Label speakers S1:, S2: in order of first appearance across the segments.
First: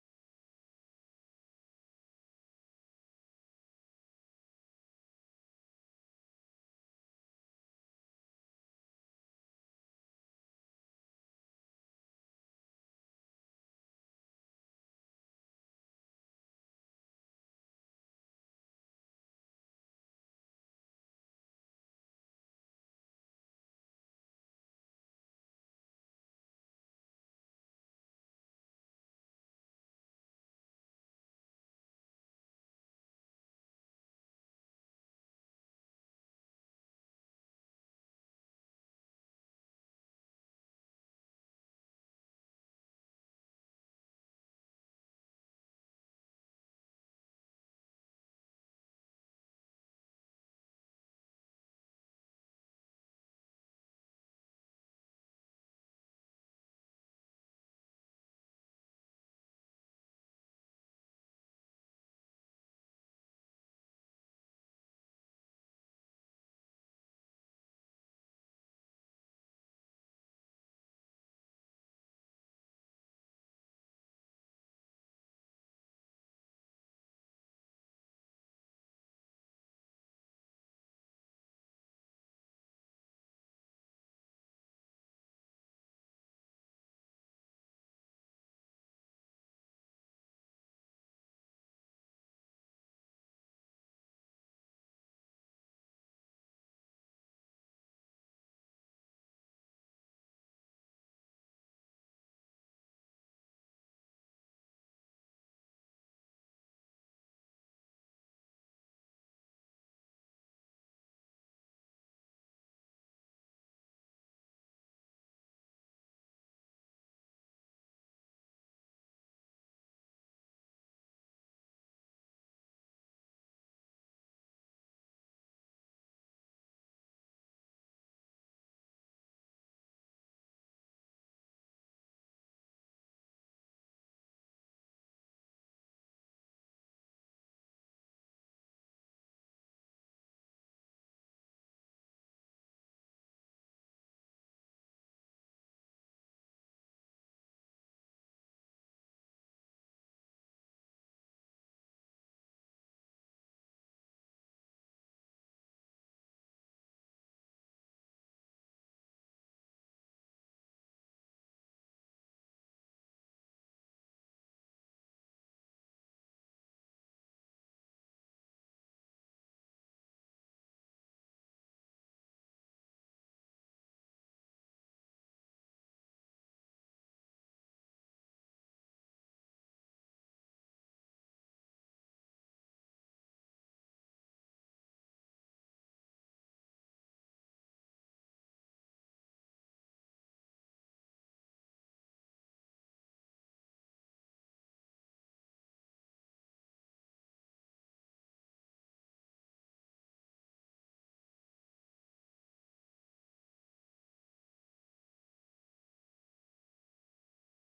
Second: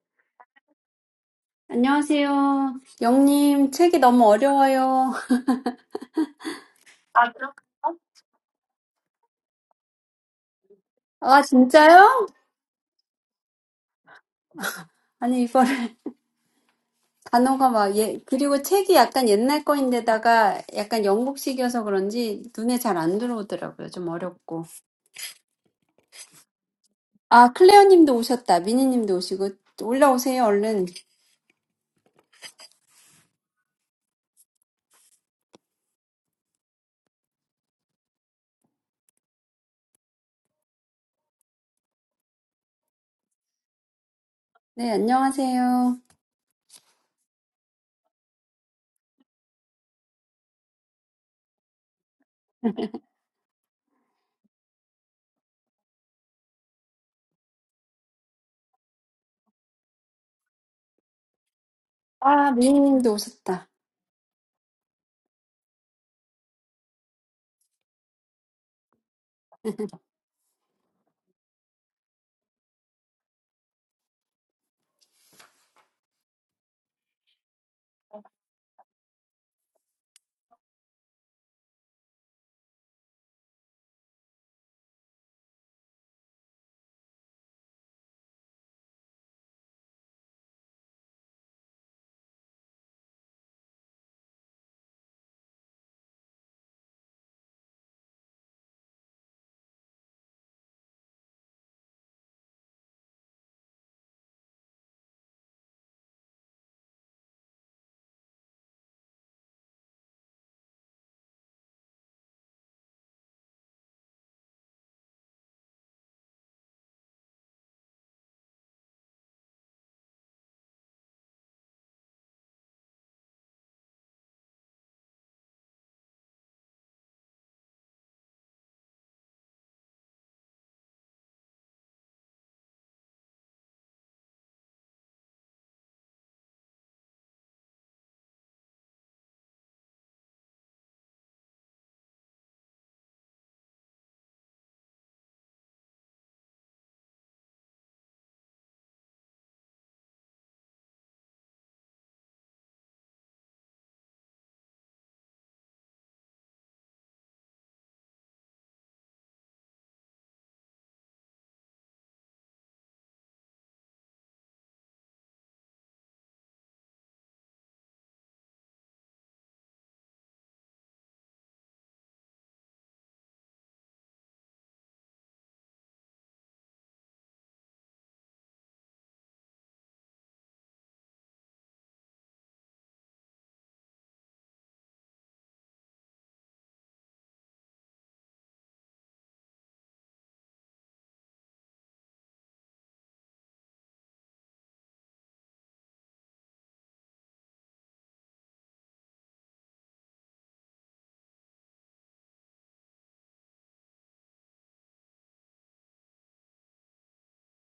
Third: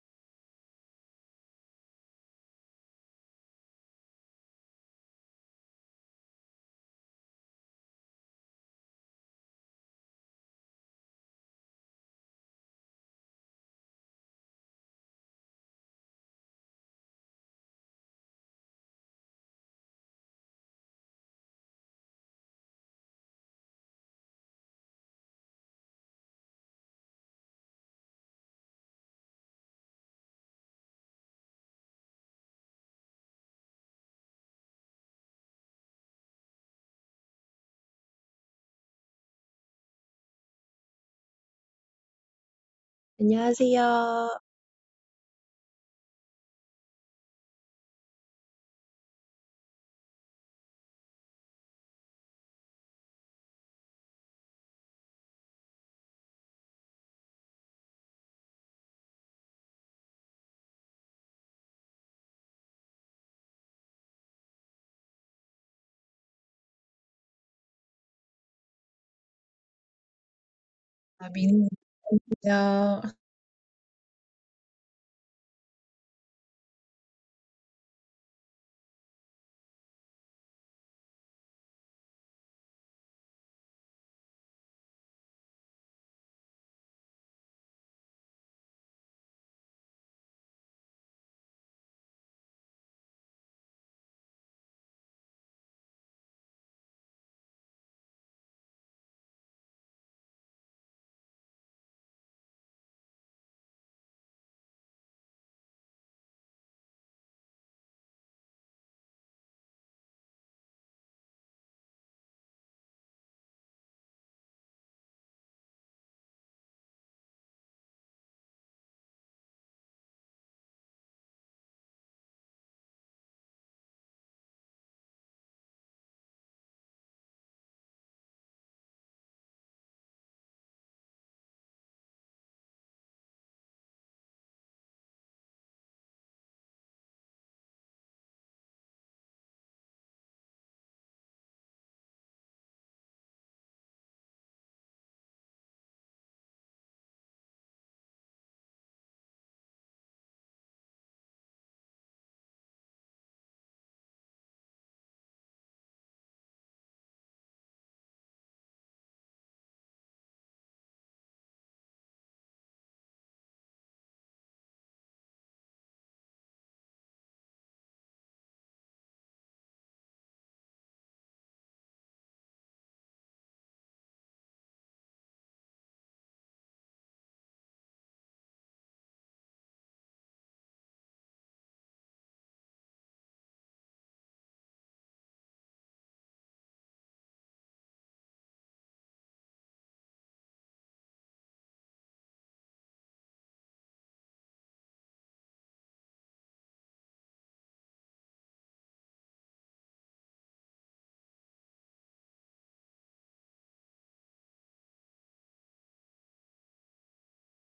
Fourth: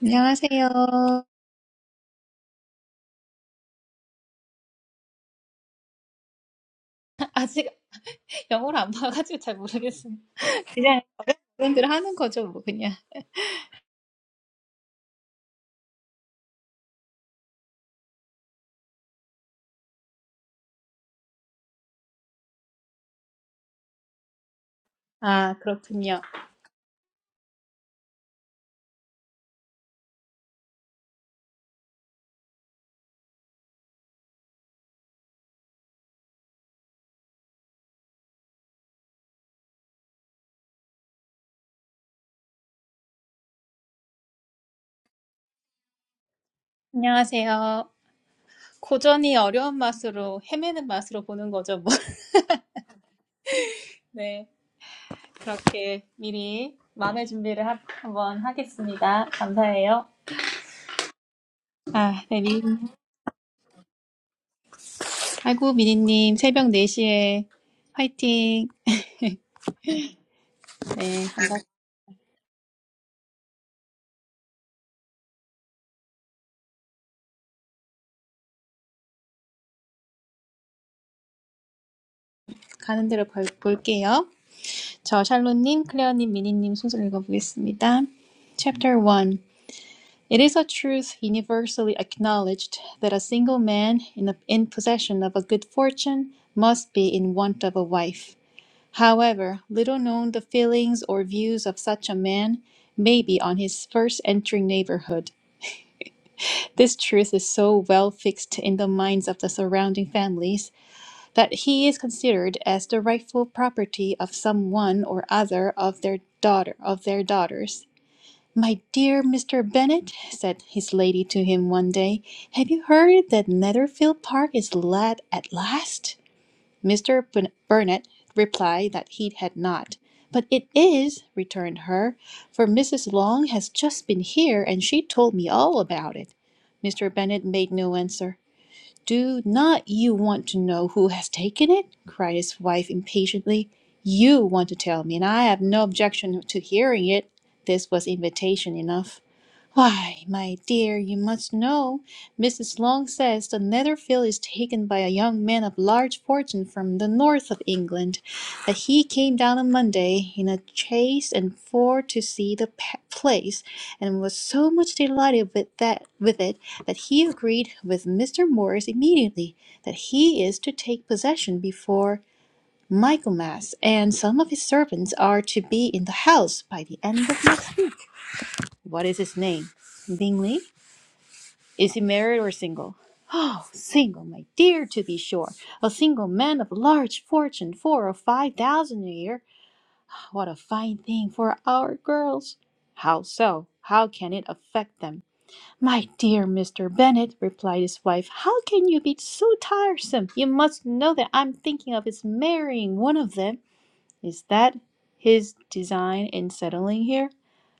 S1: 안녕하세요.
S2: 안녕하세요. 영님, 책이 너무 어려워요.
S1: 아직 영어를 안 봐가지고 잘 모르겠어요. 그냥
S2: 아,
S1: 그분들 하는
S2: 진짜요?
S1: 거죠, 뭐 그냥.
S2: 아니, 이거를, 단어가 막, 예, 그리고 책이 약간 옛날 거인데다가 약간 영국식이어서 그런지 눈에 잘 안 들어오더라고요. 좀 어렵고.
S1: 아, 그렇군요.
S2: 아, 클레어 님도 오셨다. 미니 님도 오시고. 올라오세요, 얼른.
S3: 안녕하세요.
S2: 네, 안녕하세요.
S1: 안녕하세요. 고전이 어려운 맛으로 헤매는 맛으로 보는 거죠, 뭐. 네, 그렇게 미리 마음의 준비를 하, 한번 하겠습니다. 감사해요. 아, 네,
S2: 아,
S1: 미,
S2: 미니 님도 오셨다.
S1: 아이고, 미니님, 새벽 4시에 화이팅. 네,
S3: 아,
S1: 한번
S3: 민요.
S1: 가는 대로 볼, 볼게요. 저 샬롯님, 클레어님, 미니님 순서 읽어보겠습니다. Chapter One. It is a truth universally acknowledged that a single man in, a, in possession of a good fortune must be in want of a wife. However little known the feelings or views of such a man may be on his first entering neighborhood, this truth is so well fixed in the minds of the surrounding families that he is considered as the rightful property of some one or other of their daughter of their daughters. "My dear Mr. Bennet," said his lady to him one day, "have you heard that Netherfield Park is let at last?" Mr. Bennet replied that he had not. "But it is," returned her, "for Mrs. Long has just been here, and she told me all about it." Mr. Bennet made no answer. Do not you want to know who has taken it? cried his wife impatiently. You want to tell me, and I have no objection to hearing it. This was invitation enough. Why, my dear, you must know. Mrs. Long says the Netherfield is taken by a young man of large fortune from the north of England, that he came down on Monday in a chaise and four to see the place, and was so much delighted with that with it that he agreed with Mr. Morris immediately that he is to take possession before Michaelmas, and some of his servants are to be in the house by the end of next week. What is his name? Bingley? Is he married or single? Oh, single, my dear, to be sure. A single man of large fortune, four or five thousand a year. What a fine thing for our girls! How so? How can it affect them? My dear Mr. Bennet, replied his wife, how can you be so tiresome? You must know that I'm thinking of his marrying one of them. Is that his design in settling here?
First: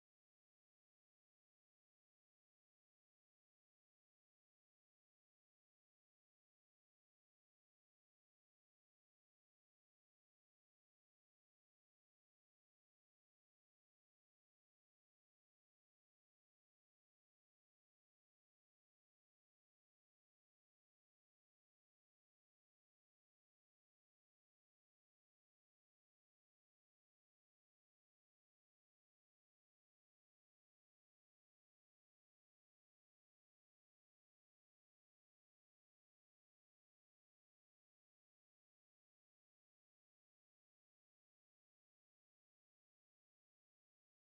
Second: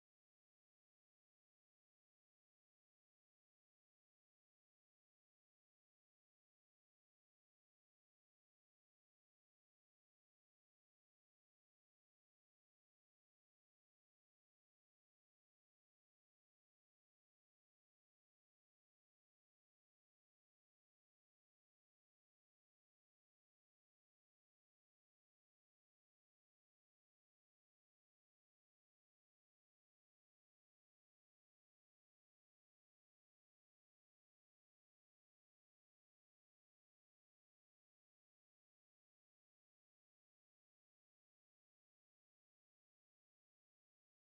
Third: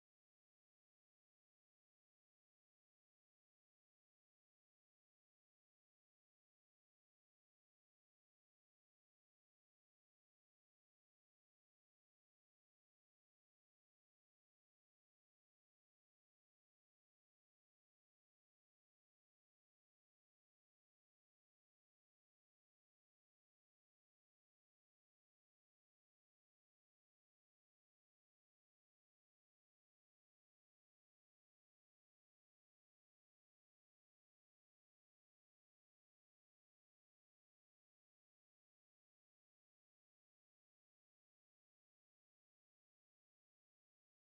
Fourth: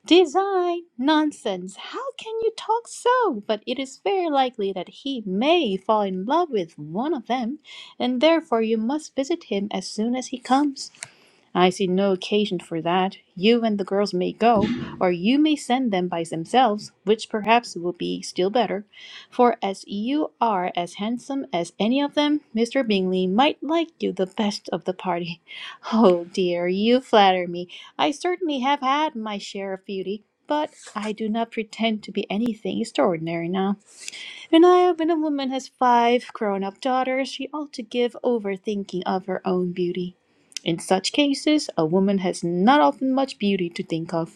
S1: Design? Nonsense! How can you talk so? But it is very likely that he may fall in love with one of them, and therefore you must visit him as soon as he comes. I see no occasion for that. You and the girls may go, or you may send them by themselves, which perhaps will be still better. For as you are as handsome as any of them, Mr. Bingley might like you the best of the party. Oh dear, you flatter me. I certainly have had my share of beauty, but I do not pretend to be anything extraordinary now. Renaya, when a woman has five grown up daughters, she ought to give over thinking of her own beauty. In such cases, a woman has not often much beauty to think of.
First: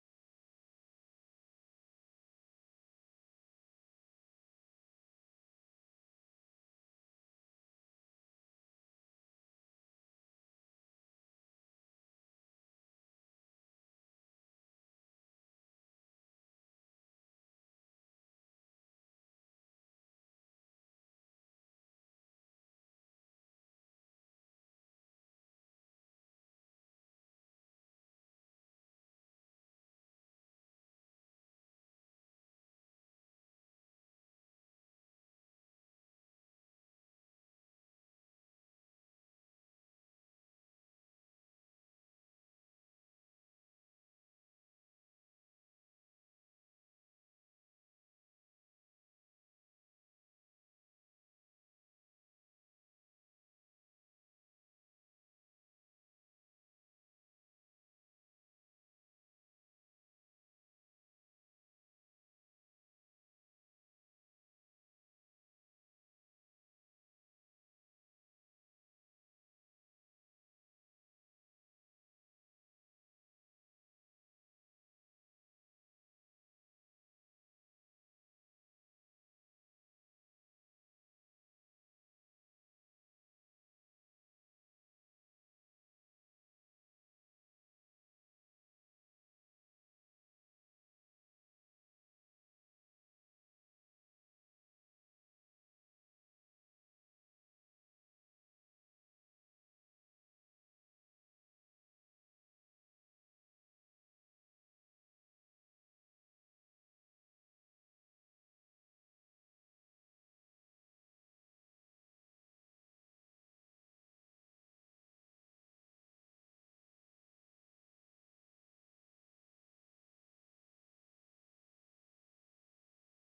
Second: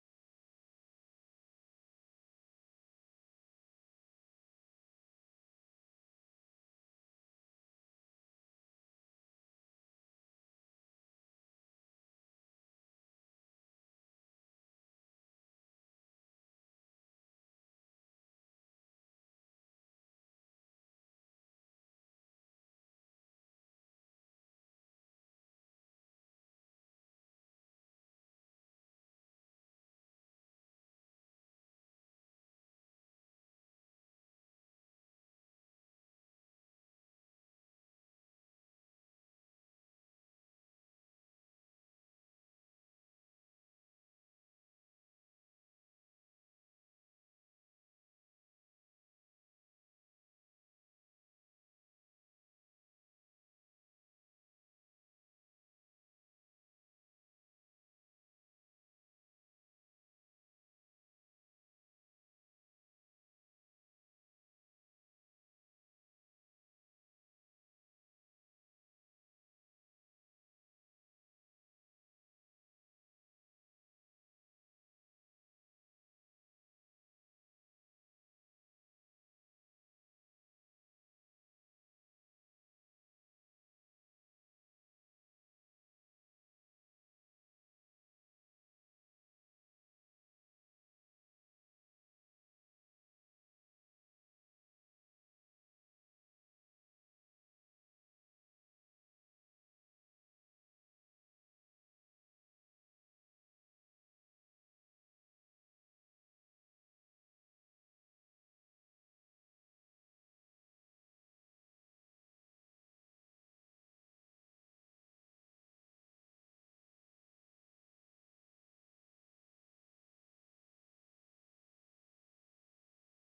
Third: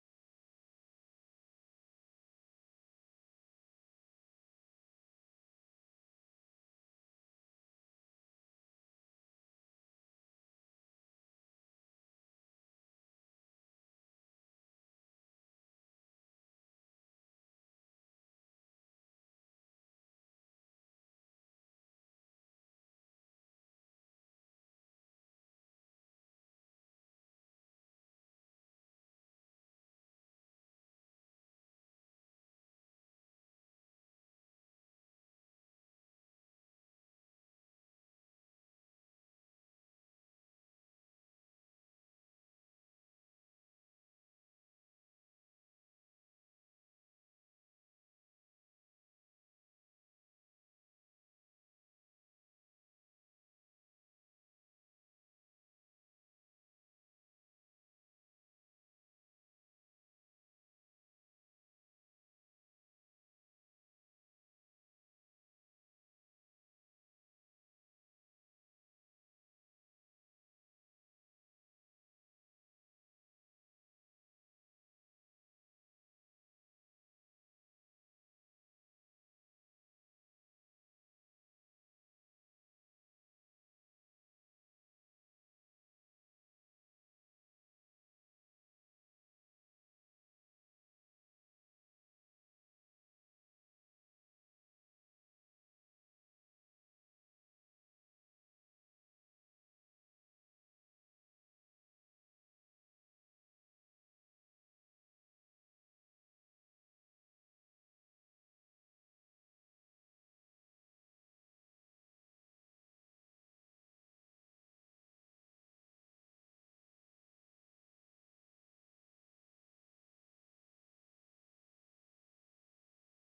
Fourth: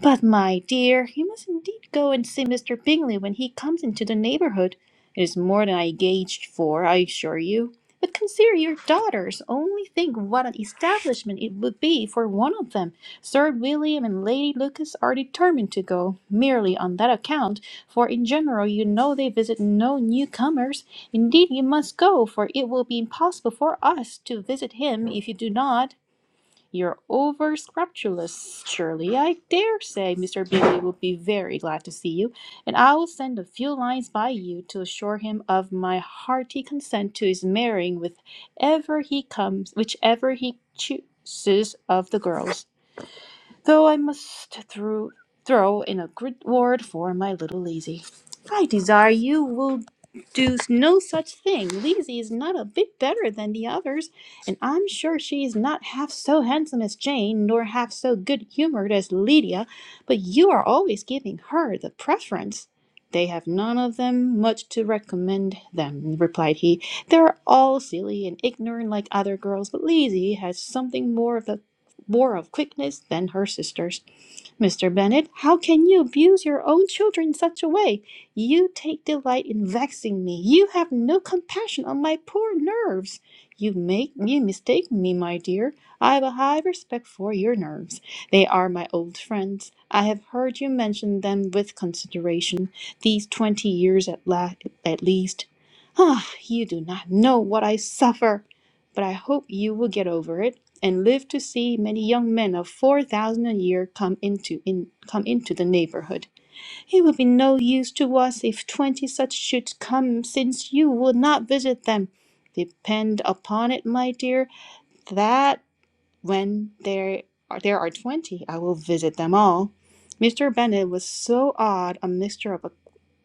S1: But, my dear, you must indeed go and see Mr. Bingley when he comes into the neighbourhood. It is more than I gauged for, I assure you. But consider your daughters. Only think what an establishment it would be for one of them. Sir William and Lady Lucas are determined to go, merely on that account, for in general you know they visit no newcomers. Indeed, you must go, for it will be impossible for us to visit him if you do not. You're over scrupulous, surely. I dare say Mr. Bingley will be very glad to see you, and I will send a few lines by you to assure him of my hearty consent to his marrying with ever he comes, whichever he chooses of the girls though I must through, throw in a good word for my little Lazy. I desire you will do no such thing. Lazy is not a bit better than the others, and I'm sure she is not half so handsome as Jane, nor half so good humoured as Lydia, but you are always giving her the preference. They have none of them much to recommend them, replied he. They're all silly and ignorant like other girls, but Lizzie has something more of the more of quickness than her sisters. Mr. Bennet, how can you abuse your own children in such a way? You take delight in vexing me. You have no compassion on my poor nerves. You make you mistake me, my dear. I have a high respect for your nerves. They are my old friends. I have heard you mention them with consideration these twenty years at la- at least. Ah, you do not know what I suffer, but I hope you will get over it and lived to see many young men of four thousand a year come into in, come into the neighborhood. It would be no use to us if twenty such should come, since you would not visit them. Depend upon it, my dear, that. When there are, there are 20, I will visit them all. Mr. Bennet was so odd, a mixture of a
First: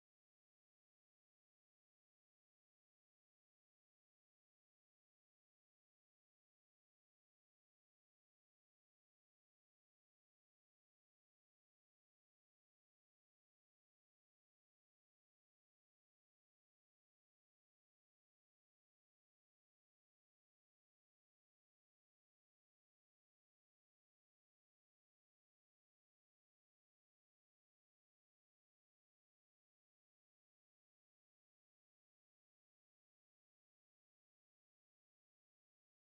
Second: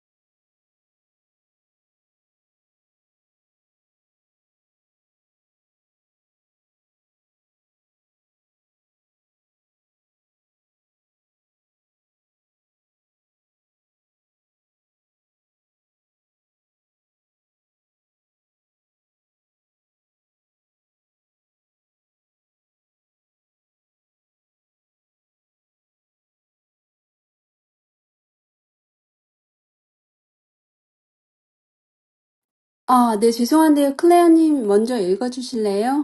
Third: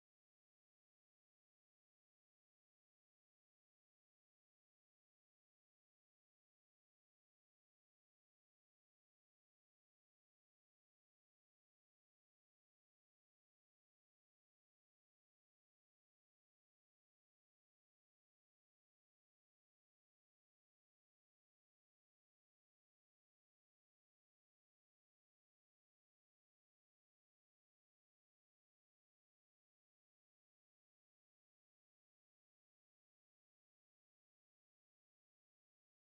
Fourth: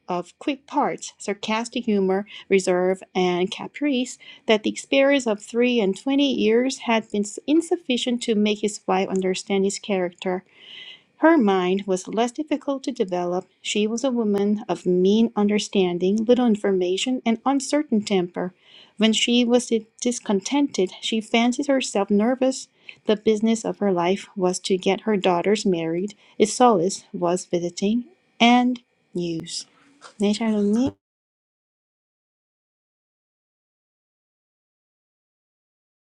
S1: of quick parts, sarcastic humor, reserve, and caprice, that the experience of three and twenty years had been insufficient to make his wife understand his character her mind was less difficult to develop. She was a woman of mean understanding, little information, and uncertain temper. When she was discontented, she fancied herself nervous. The business of her life was to get her daughters married. Its solace was visiting and news. 네, 샬롯님.
S2: 아, 네, 죄송한데요. 클레어 님 먼저 읽어주실래요?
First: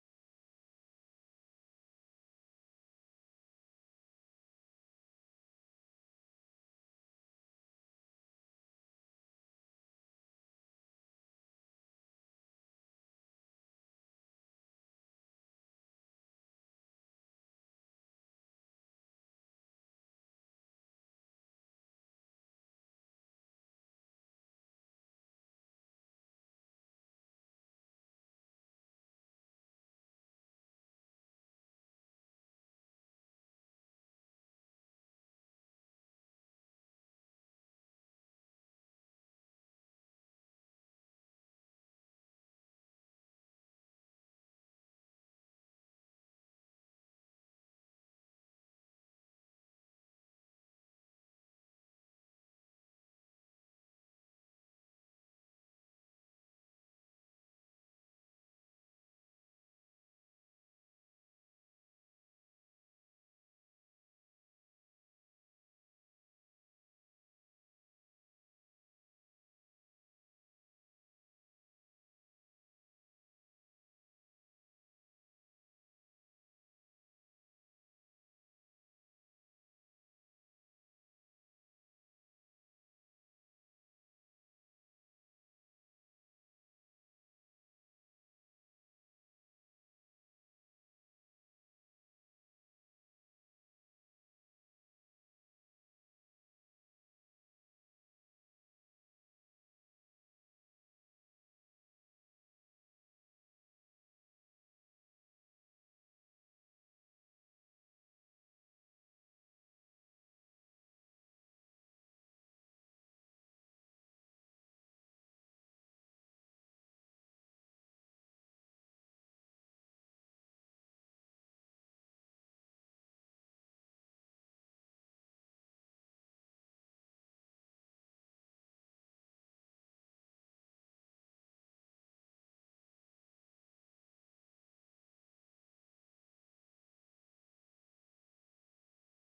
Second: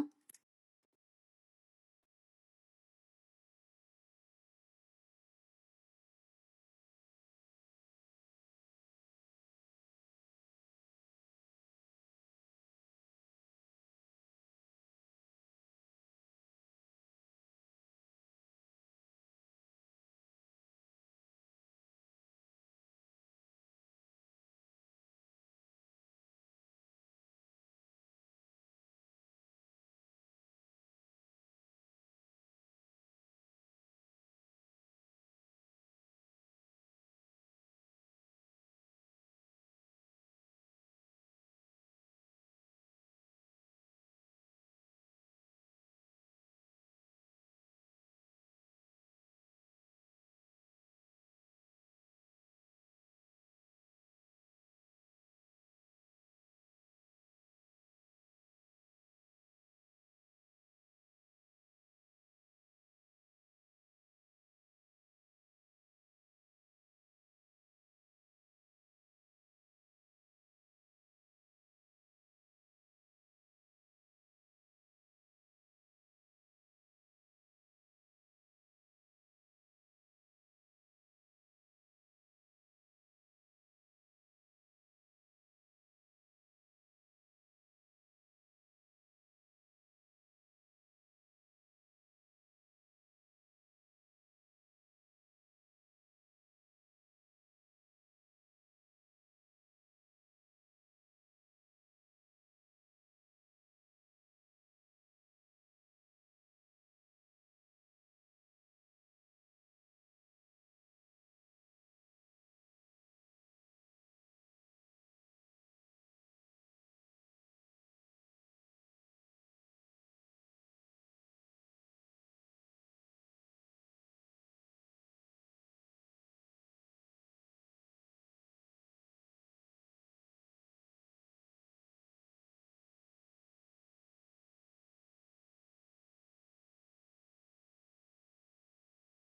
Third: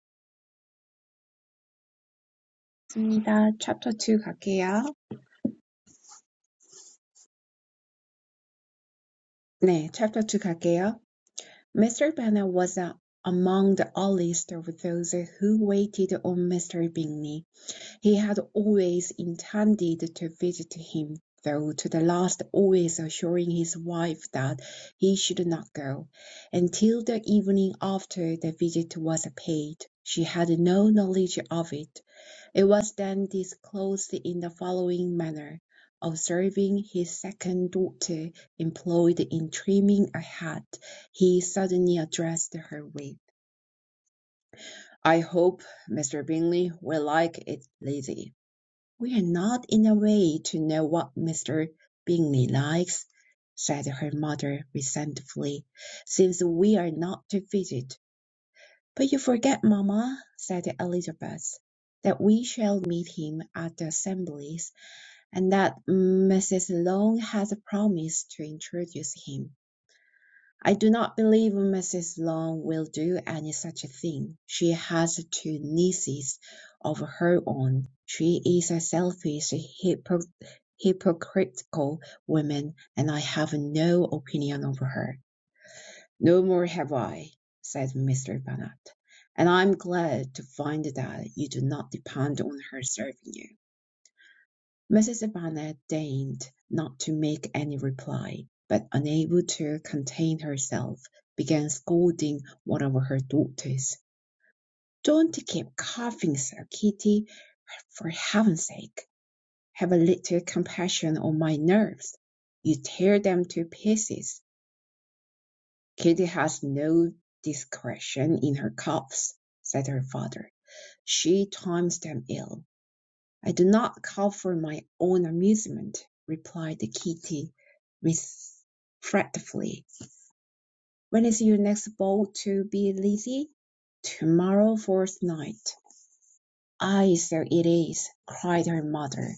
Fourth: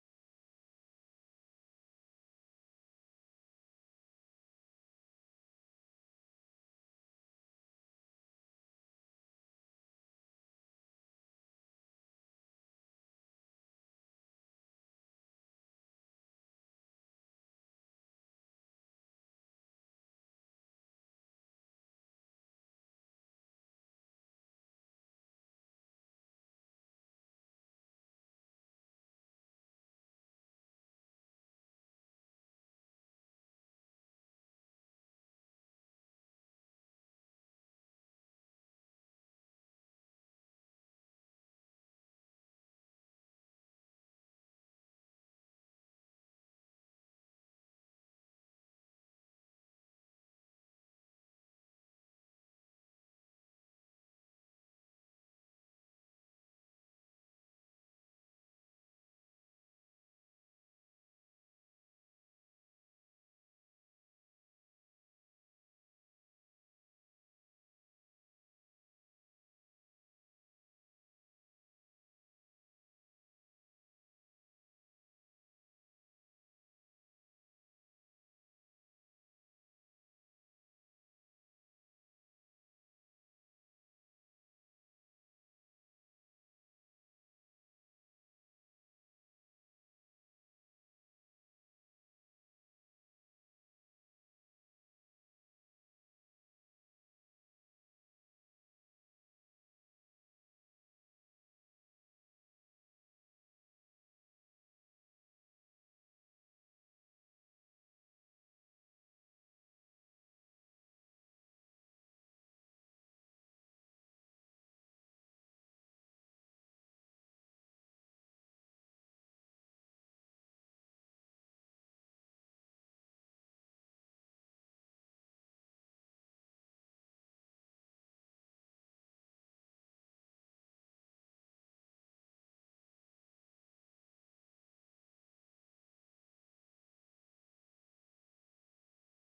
S3: 맞습니다. Chapter 2 갈게요. 네, Chapter 2 갈게요. Mr. Bennet was uh, among the earliest of those who waited on Mr. Bingley. He had always intended to visit him, though to the last always assuring his wife that he should not go. Until the evening after the visit was paid, she had no knowledge of it. It was then disclosed in the following manner: Observing his second daughter employed in trimming a hat, he suddenly addressed her with, "I hope Mr. Bingley will like it, Lizzie." "We are not in a way to know what Mr. Bingley likes," said her mother resentfully, "since we are not to visit." "But you forget, mamma," said Elizabeth, "that we shall meet him at the Assemblies. and that Mrs. Long has promised to introduce him. I do not believe Mrs. Long will do any such a thing. She has two nieces of her own. She is a selfish, hypo- hypocritical woman, and I have no opinion of her. No more have I, said Mr. Bennet. And I'm glad to find that you do not depend on her serving you. Mrs. Barnett deigned not to make any reply, but unable to contain herself, began scolding one of her daughters. "Don't keep coughing sir Kitty. For heaven's sake, have a little compassion on my nerves. You tear them to pieces." "Kitty has no discretion in her coughs," said her father. "She times them ill. "I do not call for my own amusement," replied the Kitty regretfully. "When is your next ball to be, Lizzie?" Tomorrow morrow fortnight." "Ay, so it is," cried her mother,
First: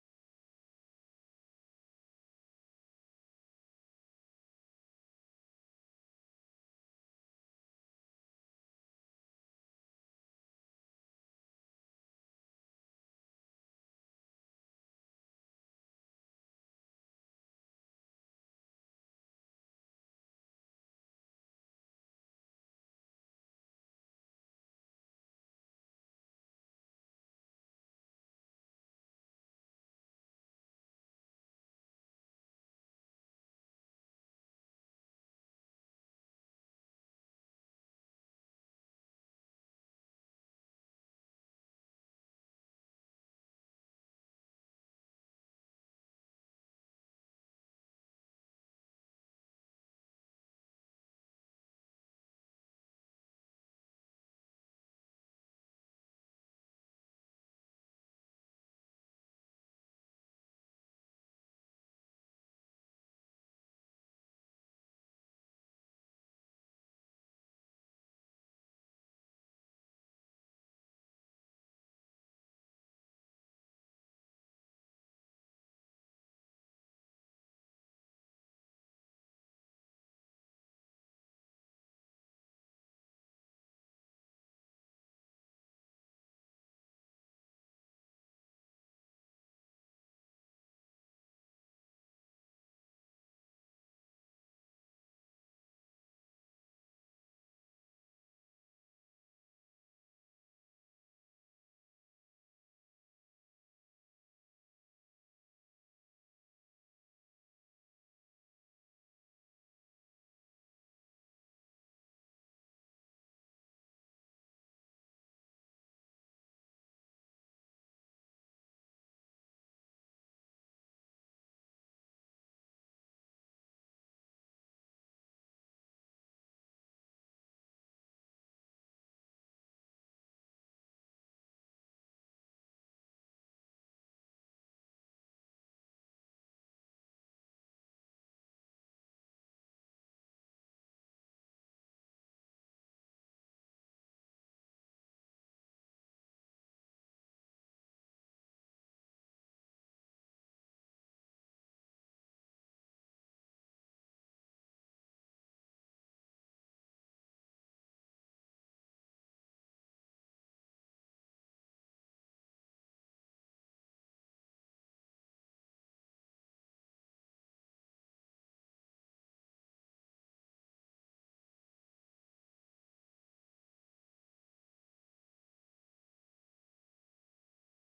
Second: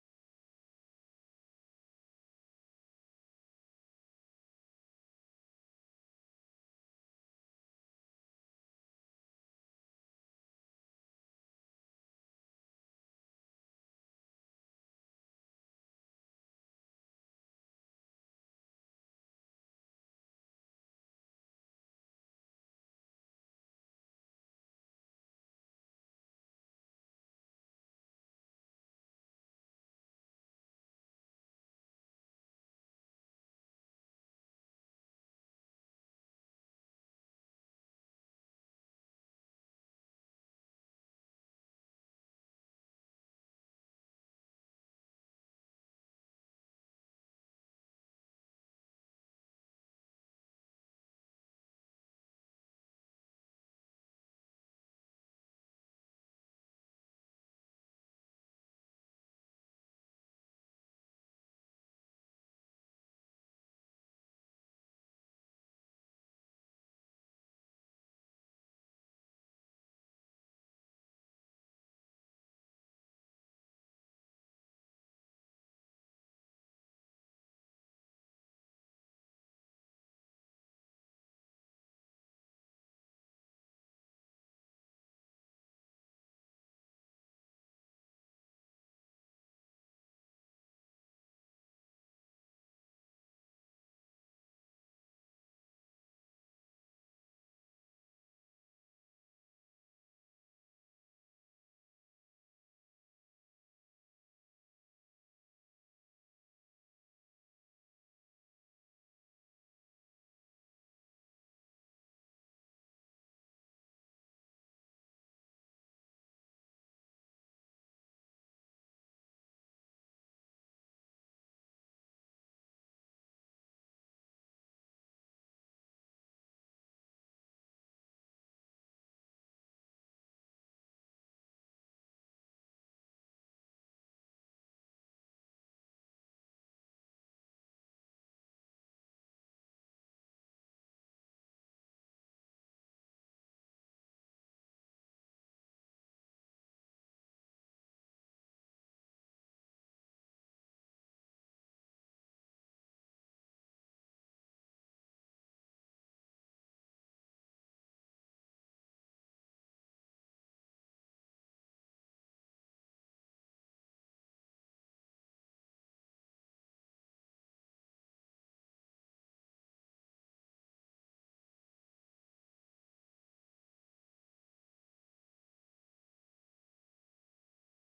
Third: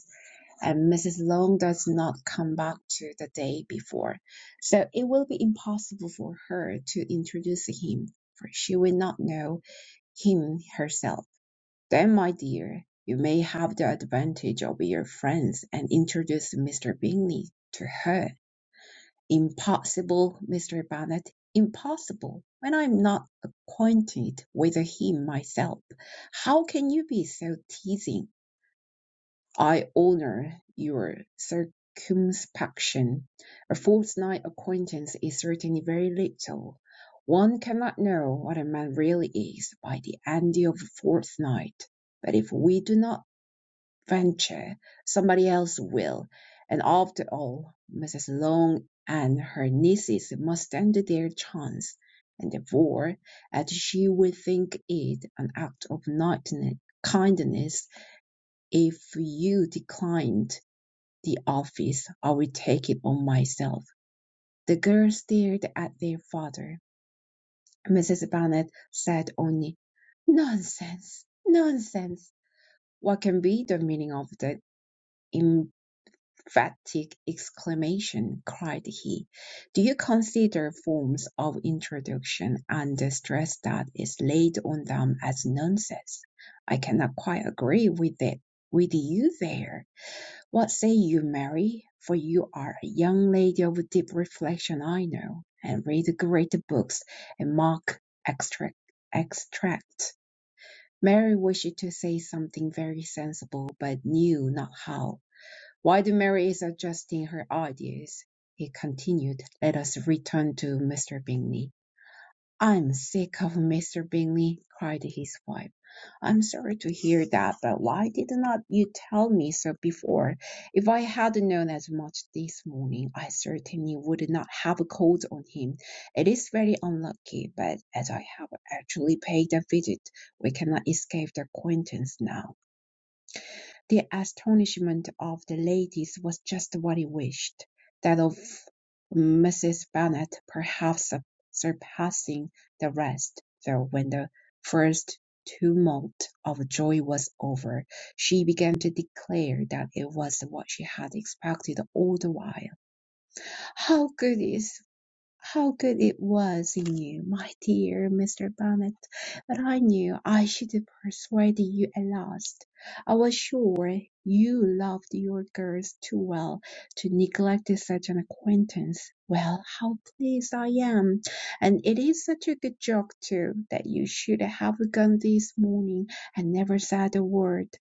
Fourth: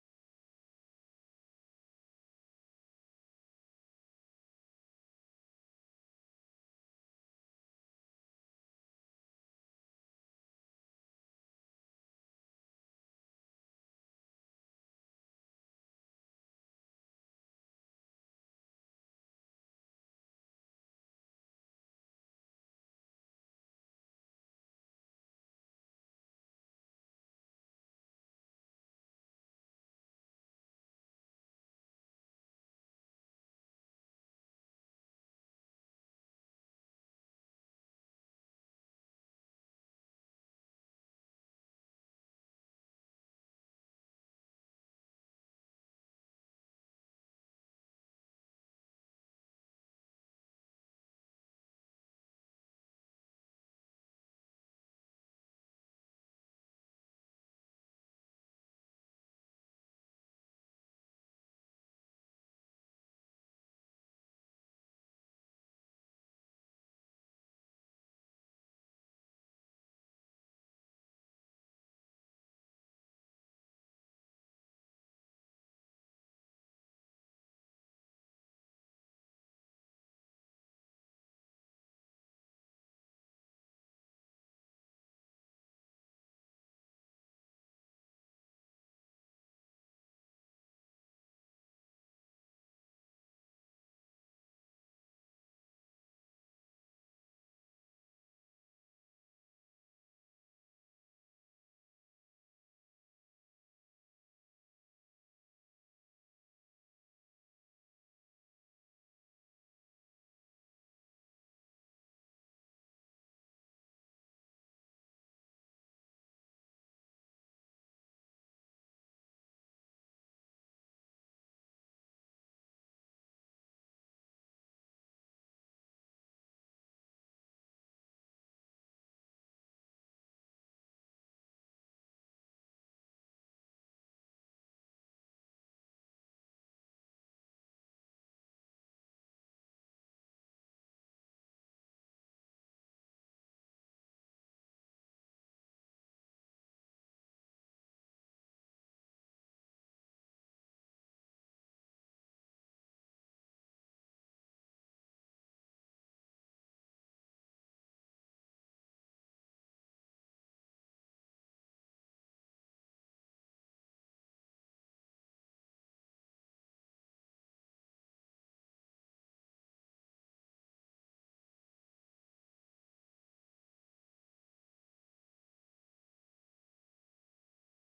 S3: "and Mrs. Long does not come back to the day before, so it will be impossible for her to introduce him, for she will not know him herself. Then, my dear, you may have the advantage of your friends and introduce Mr. Bingley to her. Impossible, Mr. Bennet, impossible. When I'm not acquainted with him myself, how can you be so teasing? I honour your circumspection. A fortnight acquaintance is certainly very little. One cannot know what a man really is by the end of a fortnight. But if we do not venture, somebody else will. And after all, Mrs. Long and her nieces must stand their chance, and therefore, as she would think it an act of knightly kindness if you declined the office, I will take it on myself. The girls stared at their father. Mrs. Bennet said only, Nonsense, nonsense. What can be the meaning of that? im- "Emphatic exclamation!" cried he. "Do you consider forms of introduction and the stress that is laid on them as nonsense? I cannot quite agree with it with you there. What say you, Mary? For you are a young lady of deep reflection, I know, and read great books, and mark extract extract." Mary wished to say something very sensible, but knew not how. While Mary is adjusting her ideas, he continued, Let us return to Mr. Bingley. I'm sick of Mr. Bingley, cried his wife. I'm sorry to hear that, but why did not you tell me so before? If I had known as much this morning, I certainly would not have called on him. It is very unlucky, but as I have actually paid a visit, we cannot escape the acquaintance now. The astonishment of the ladies was just what he wished, that of Mrs. Bennet perhaps surpassing the rest; though when the first tumult of joy was over, she began to declare that it was what she had expected all the while. "How good it is! How good it was in you, my dear Mr. Bennet! But I knew I should have persuaded you at last. I was sure you loved your girls too well to neglect such an acquaintance. Well, how pleased I am! And it is such a good joke too, that you should have gone this morning and never said a word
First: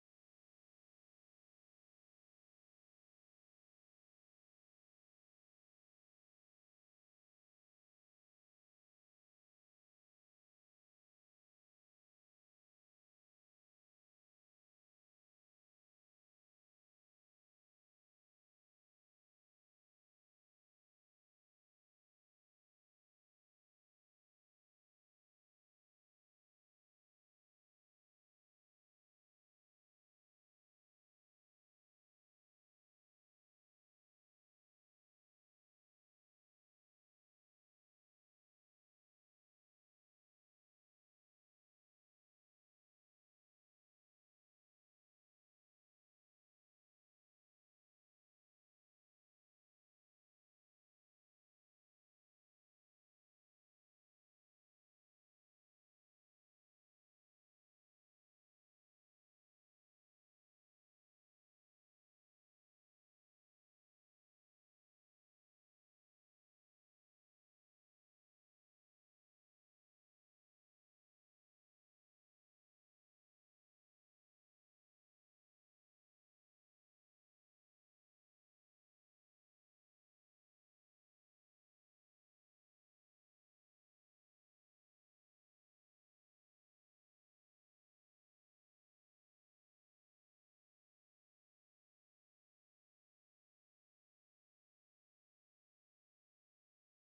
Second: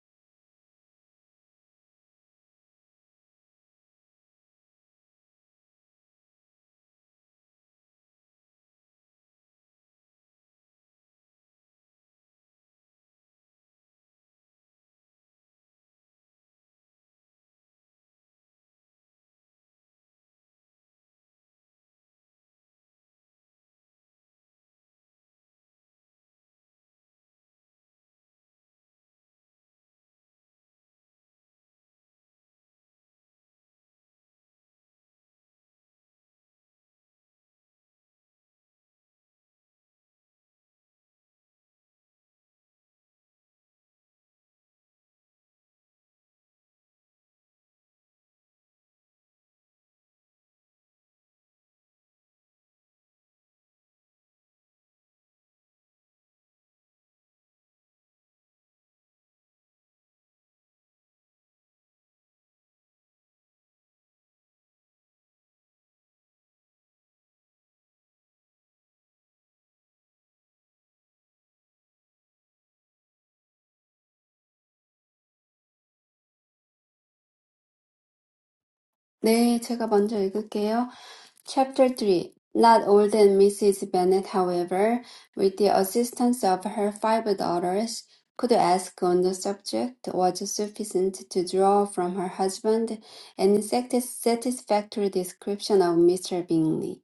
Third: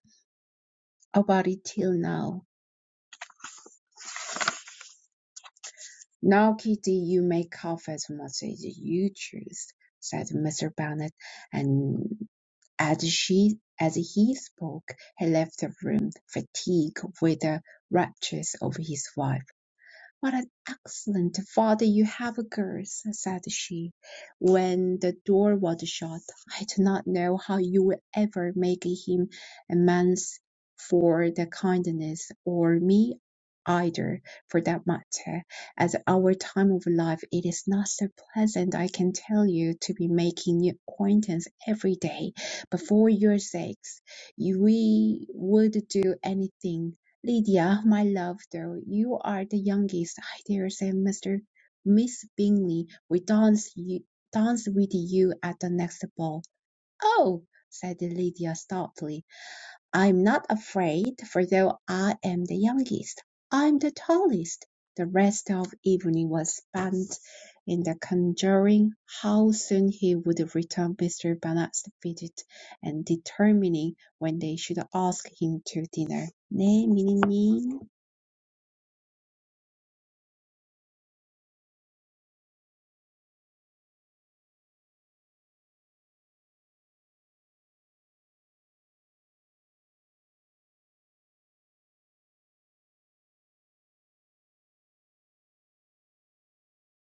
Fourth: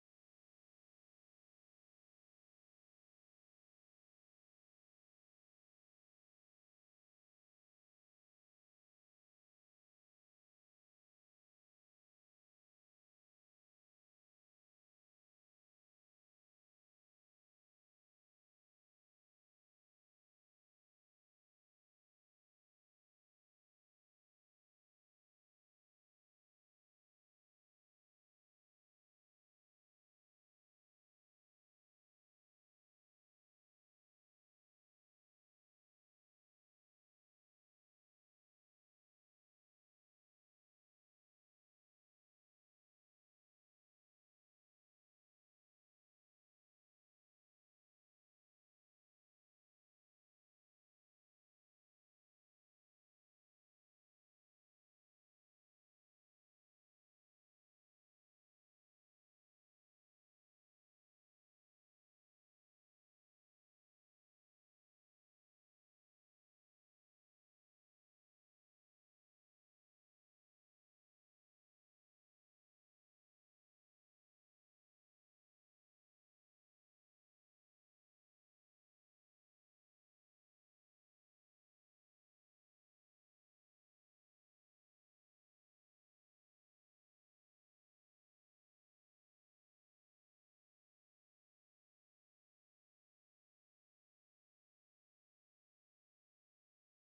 S3: about it till now. "Now, Kitty, you may cough as much as you choose," said Mr. Bennet; and as she as he spoke, he left the room, fatigued with the raptures of his wife. "What an excellent father you have, girls!" said she, when the door was shut. "I do not know how you will ever make him amends for the kindness, or me either, for that matter. At our time of life it is not so pleasant, I can tell you, to be making new acquaintance every day. But for your sakes, you- we would do anything. Lydia, my love, though you are the youngest, I dare say Mr. Miss Bingley will dance you dance with you at the next ball. Oh, said Lydia stoutly, I'm not afraid, for though I am the youngest, I'm the tallest. The rest of evening was spent in the conjuring how soon he would return Mr. Bonnet's visit, and determining when they should ask him to dinner. 네, 미니님.
S2: 네, 제가 먼저 읽을게요. Chapter 3 Not old and Mrs. Bennet, however, with the assistance of her five daughters, could ask on the subject was sufficient to draw from her husband any satis- satisfactory description of Mr. Bingley.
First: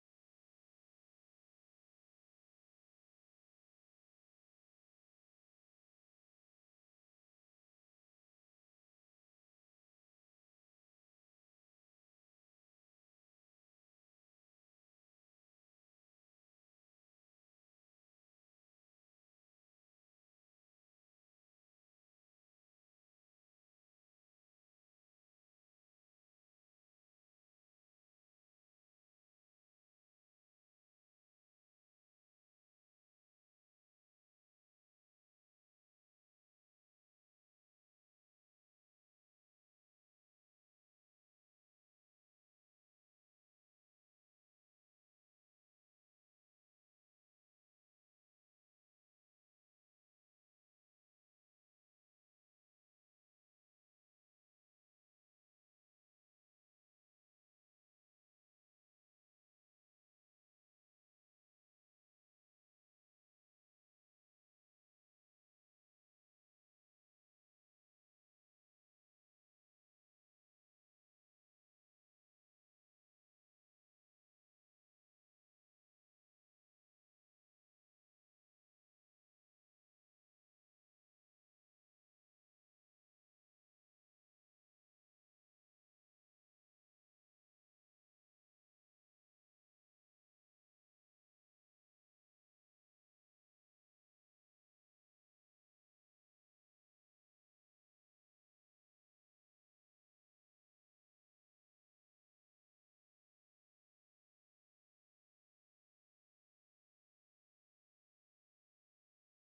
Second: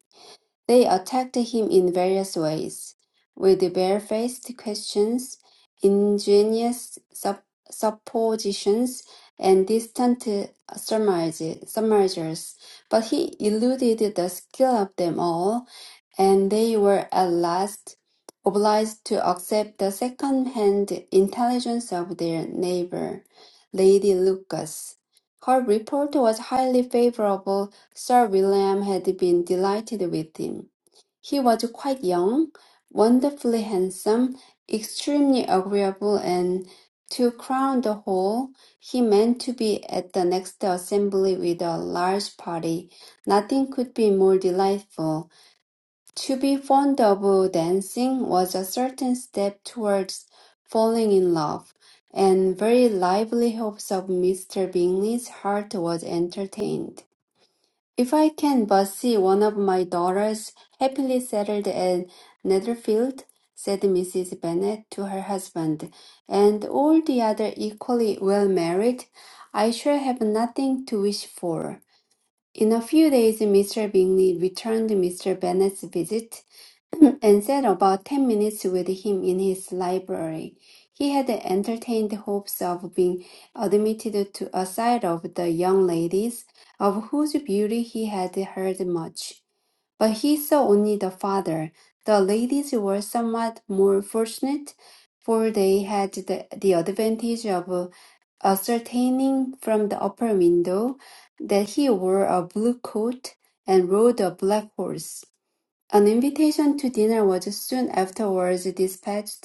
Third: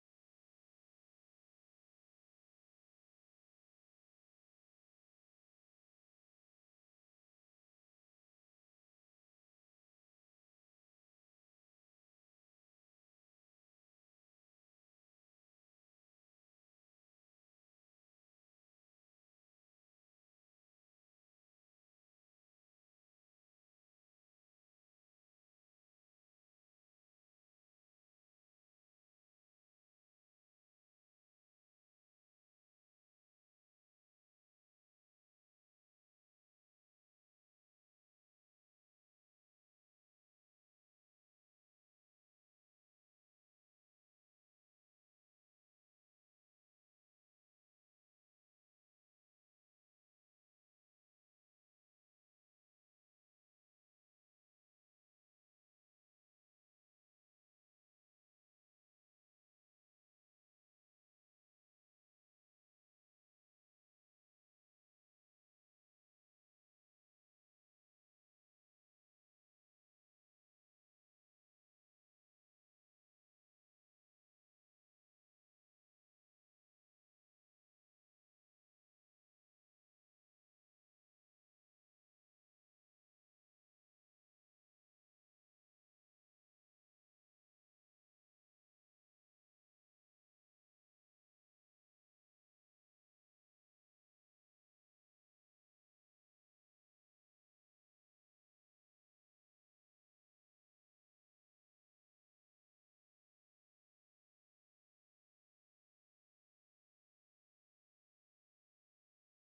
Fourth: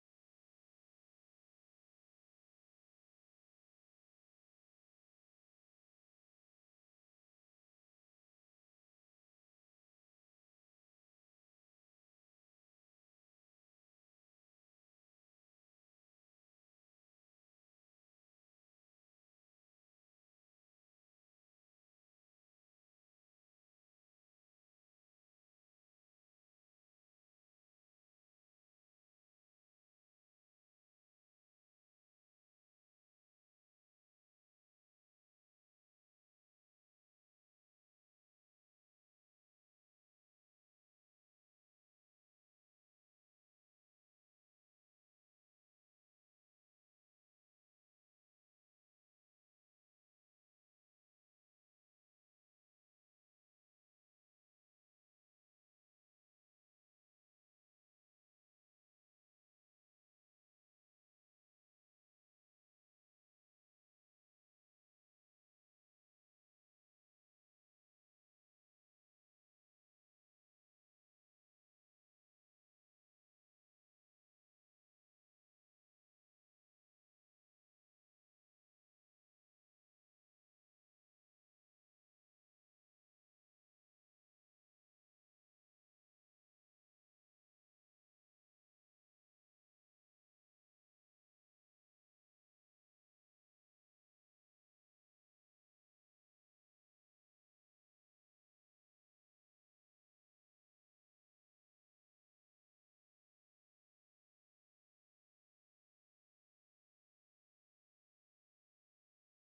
S2: They attacked him in various ways, with barefaced questions, ingenious sup- suppositions, and distant uh, surmise- surmises, but he eluded the skill of them all, and they were at last obliged to accept the second-hand intelligence of their neighbor, Lady Lucas. Her report was highly favorable. Sir William had been delighted with him. He was quite young, wonderfully handsome, extremely agreeable, and to crown the whole, he meant to be at the next assembly with a large party. Nothing could be more delightful. To be fond of dancing was a certain step towards falling in love, and very lively hopes of Mr. Bingley's heart was entertained. If I can but see one of my daughters happily settled at Netherfield, said Mrs. Bennet to her husband, and all the other equally well married, I shall have nothing to wish for. In a few days Mr. Bingley returned Mr. Bennet's visit, and sat about ten minutes with him in his library. He had entertained hopes of being admitted to a sight of the young ladies, of whose beauty he had heard much. But he saw only the father. The ladies were somewhat more fortunate, for they had the, the advantage of ascertaining from the upper window that he wore a blue coat and rode a black horse. An invitation to dinner was soon afterwards dispatched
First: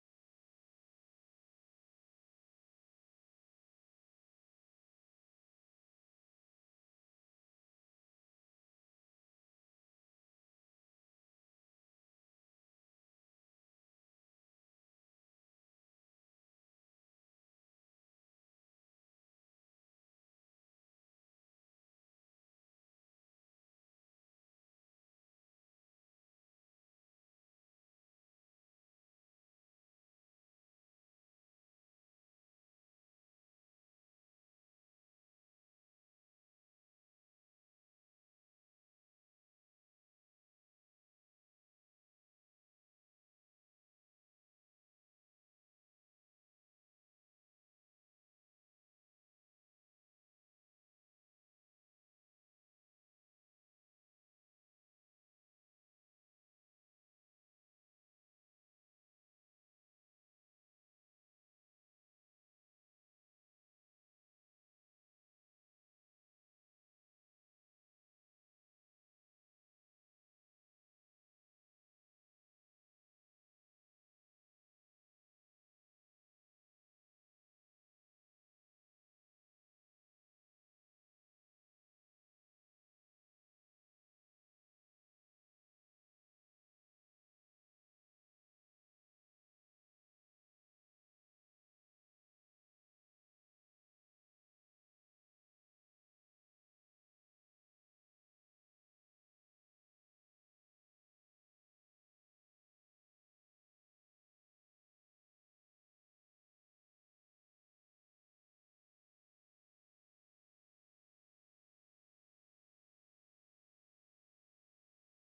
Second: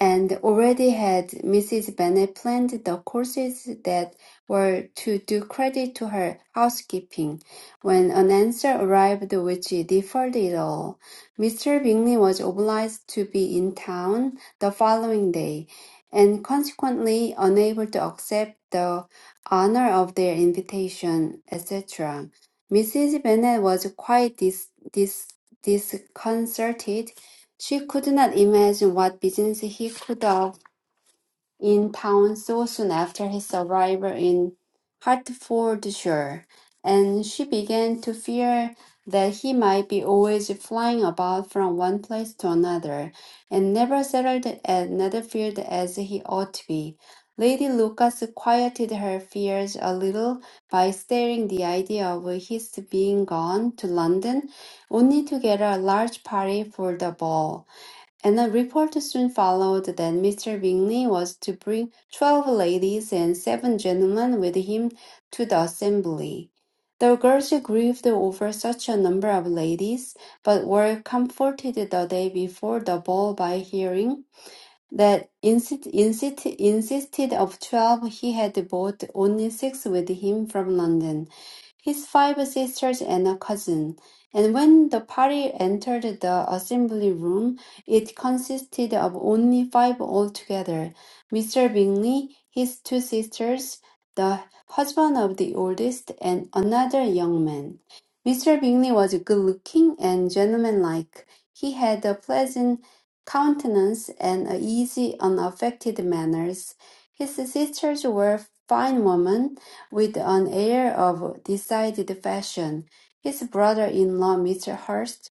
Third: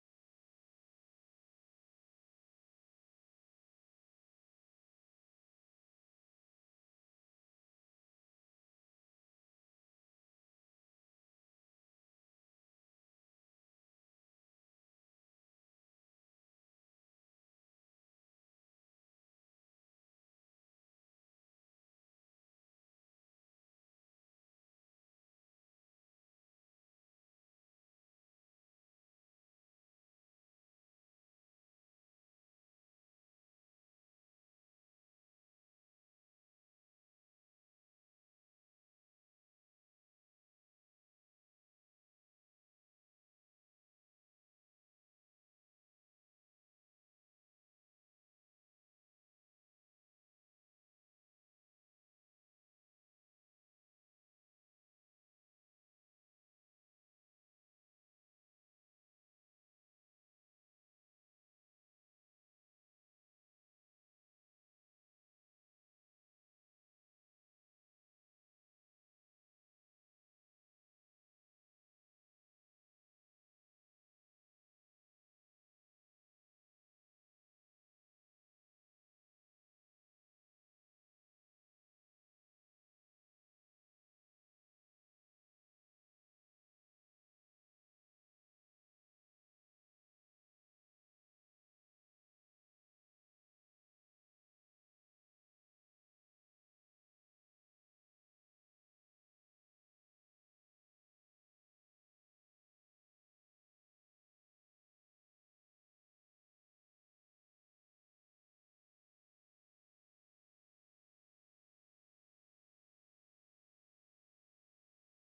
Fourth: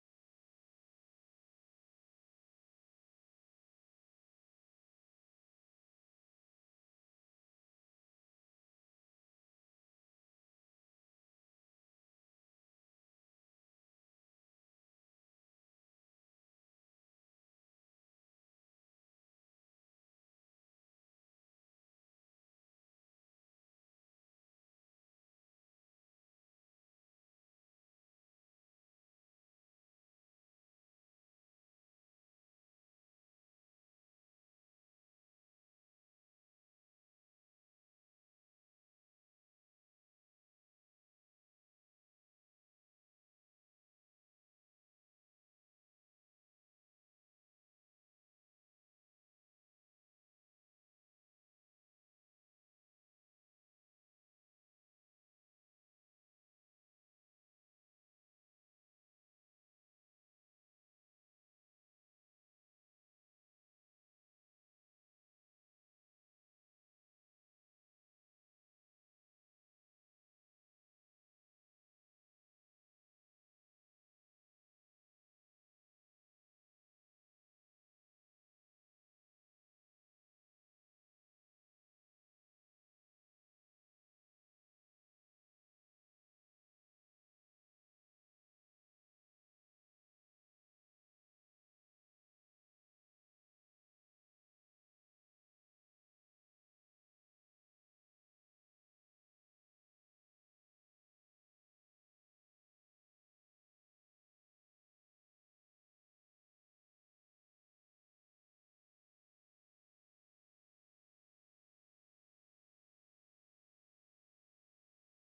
S2: and already had Mrs. Bennet planned the courses that were to do credit to her housekeeping, when an answer arrived which deferred it all. Mr. Bingley was obliged to be in town the following day, and consequently unable to accept the honor of their invitation, etc. Mrs. Bennet was quite dis- dis- disconcerted she could not imagine what business he could have in town so soon after his arrival in Hertfordshire, and she began to fear that he might be always flying about from one place to another, and never settled at Netherfield as he ought to be. Lady Lucas quieted her fears a little by stating the idea of his being gone to London, only to gather a large party for the ball and a report soon followed that Mr. Bingley was to bring twelve ladies and seven gentlemen with him to the assembly. The girls grieved over such a number of ladies, but were comforted the day before the ball by hearing that insist, insist, insisted of twelve he had brought only six with him from London, his five sisters and a cousin. And when the party entered the assembly room, it consisted of only five altogether. Mr. Bingley, his two sisters, the husband of the oldest, and another young man. Mr. Bingley was good looking and gentlemanlike. He had a pleasant countenance and a easy, unaffected manners. His sisters were fine women with an air of decided fashion. His brother-in-law, Mr. Hurst,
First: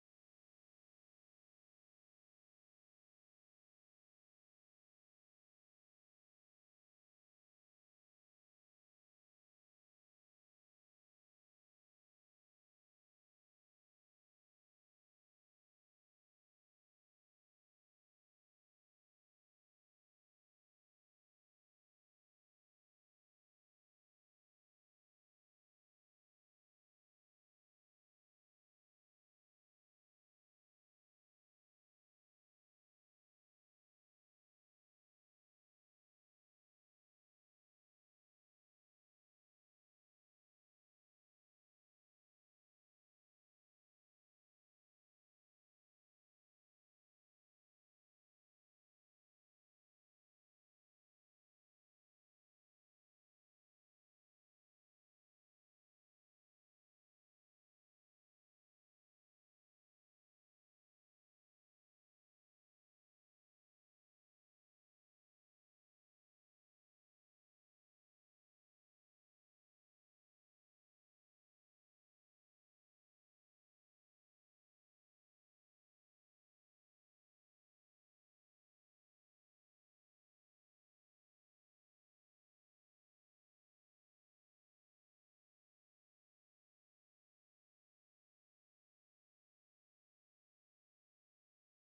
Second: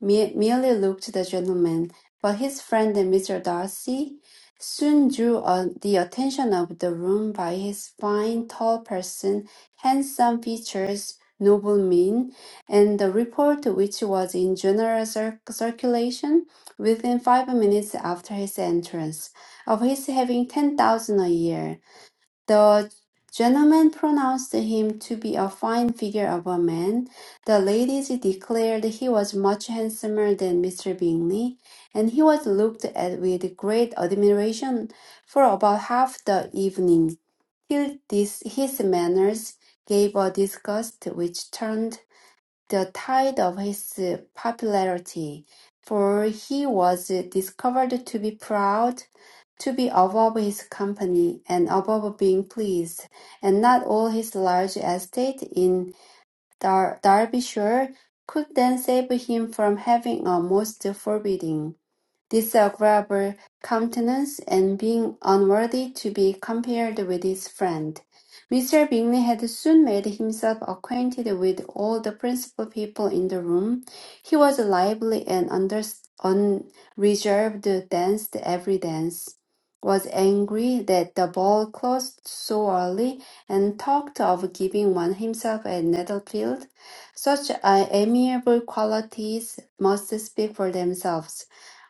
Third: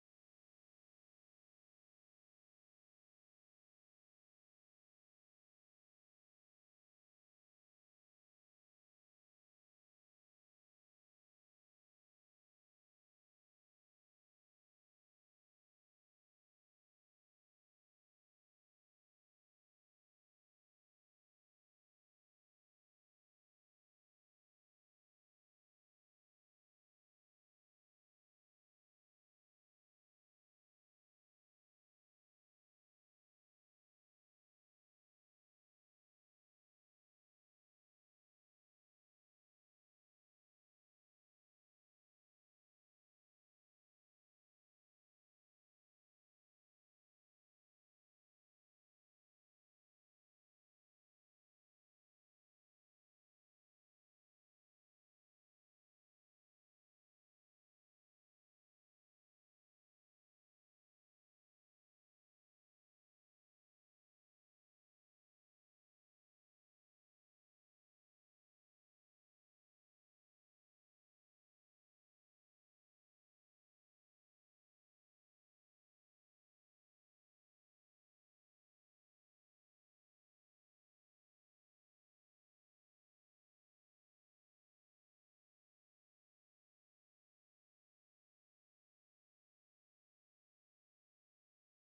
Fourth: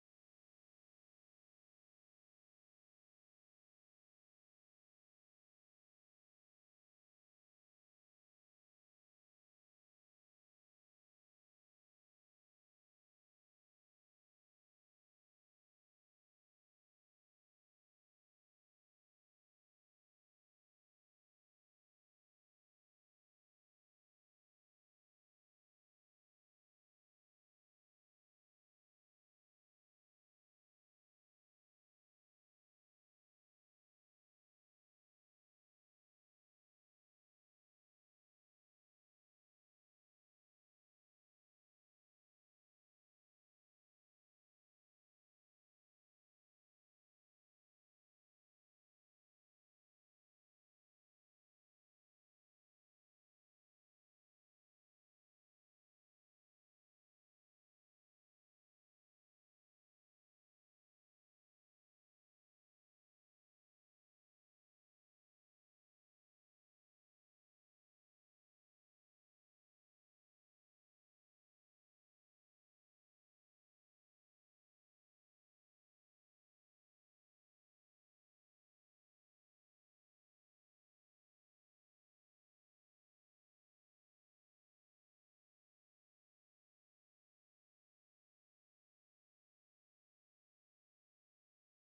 S2: me- merely looked the gentleman, but his friend, Mr. Darcy, soon drew uh, the attention of the room by his fine, tall person, handsome features, noble mien, and the report which was in general cir- circulation within five minutes after his entrance, of his having ten thousand a year. The gentlemen pronounced him to be a fine figure of a man. The ladies declared he was much handsomer than Mr. Bingley, and he was looked at with great admiration for about half the evening. Till this, his manners gave a disgust which turned the tide of his popularity, for he was discovered to be proud, to be above his company, and above being pleased, and not all his large estate in Dar- Derbyshire could then save him from having a most forbidding disagreeable countenance, and being unworthy to be compared with his friend. Mr. Bingley had soon made himself acquainted with all the principal people in the room. He was lively and under, unreserved, danced every dance, was angry that the ball closed so early, and talked of giving one himself at Netherfield. Such uh, amiable qualities must speak for themselves.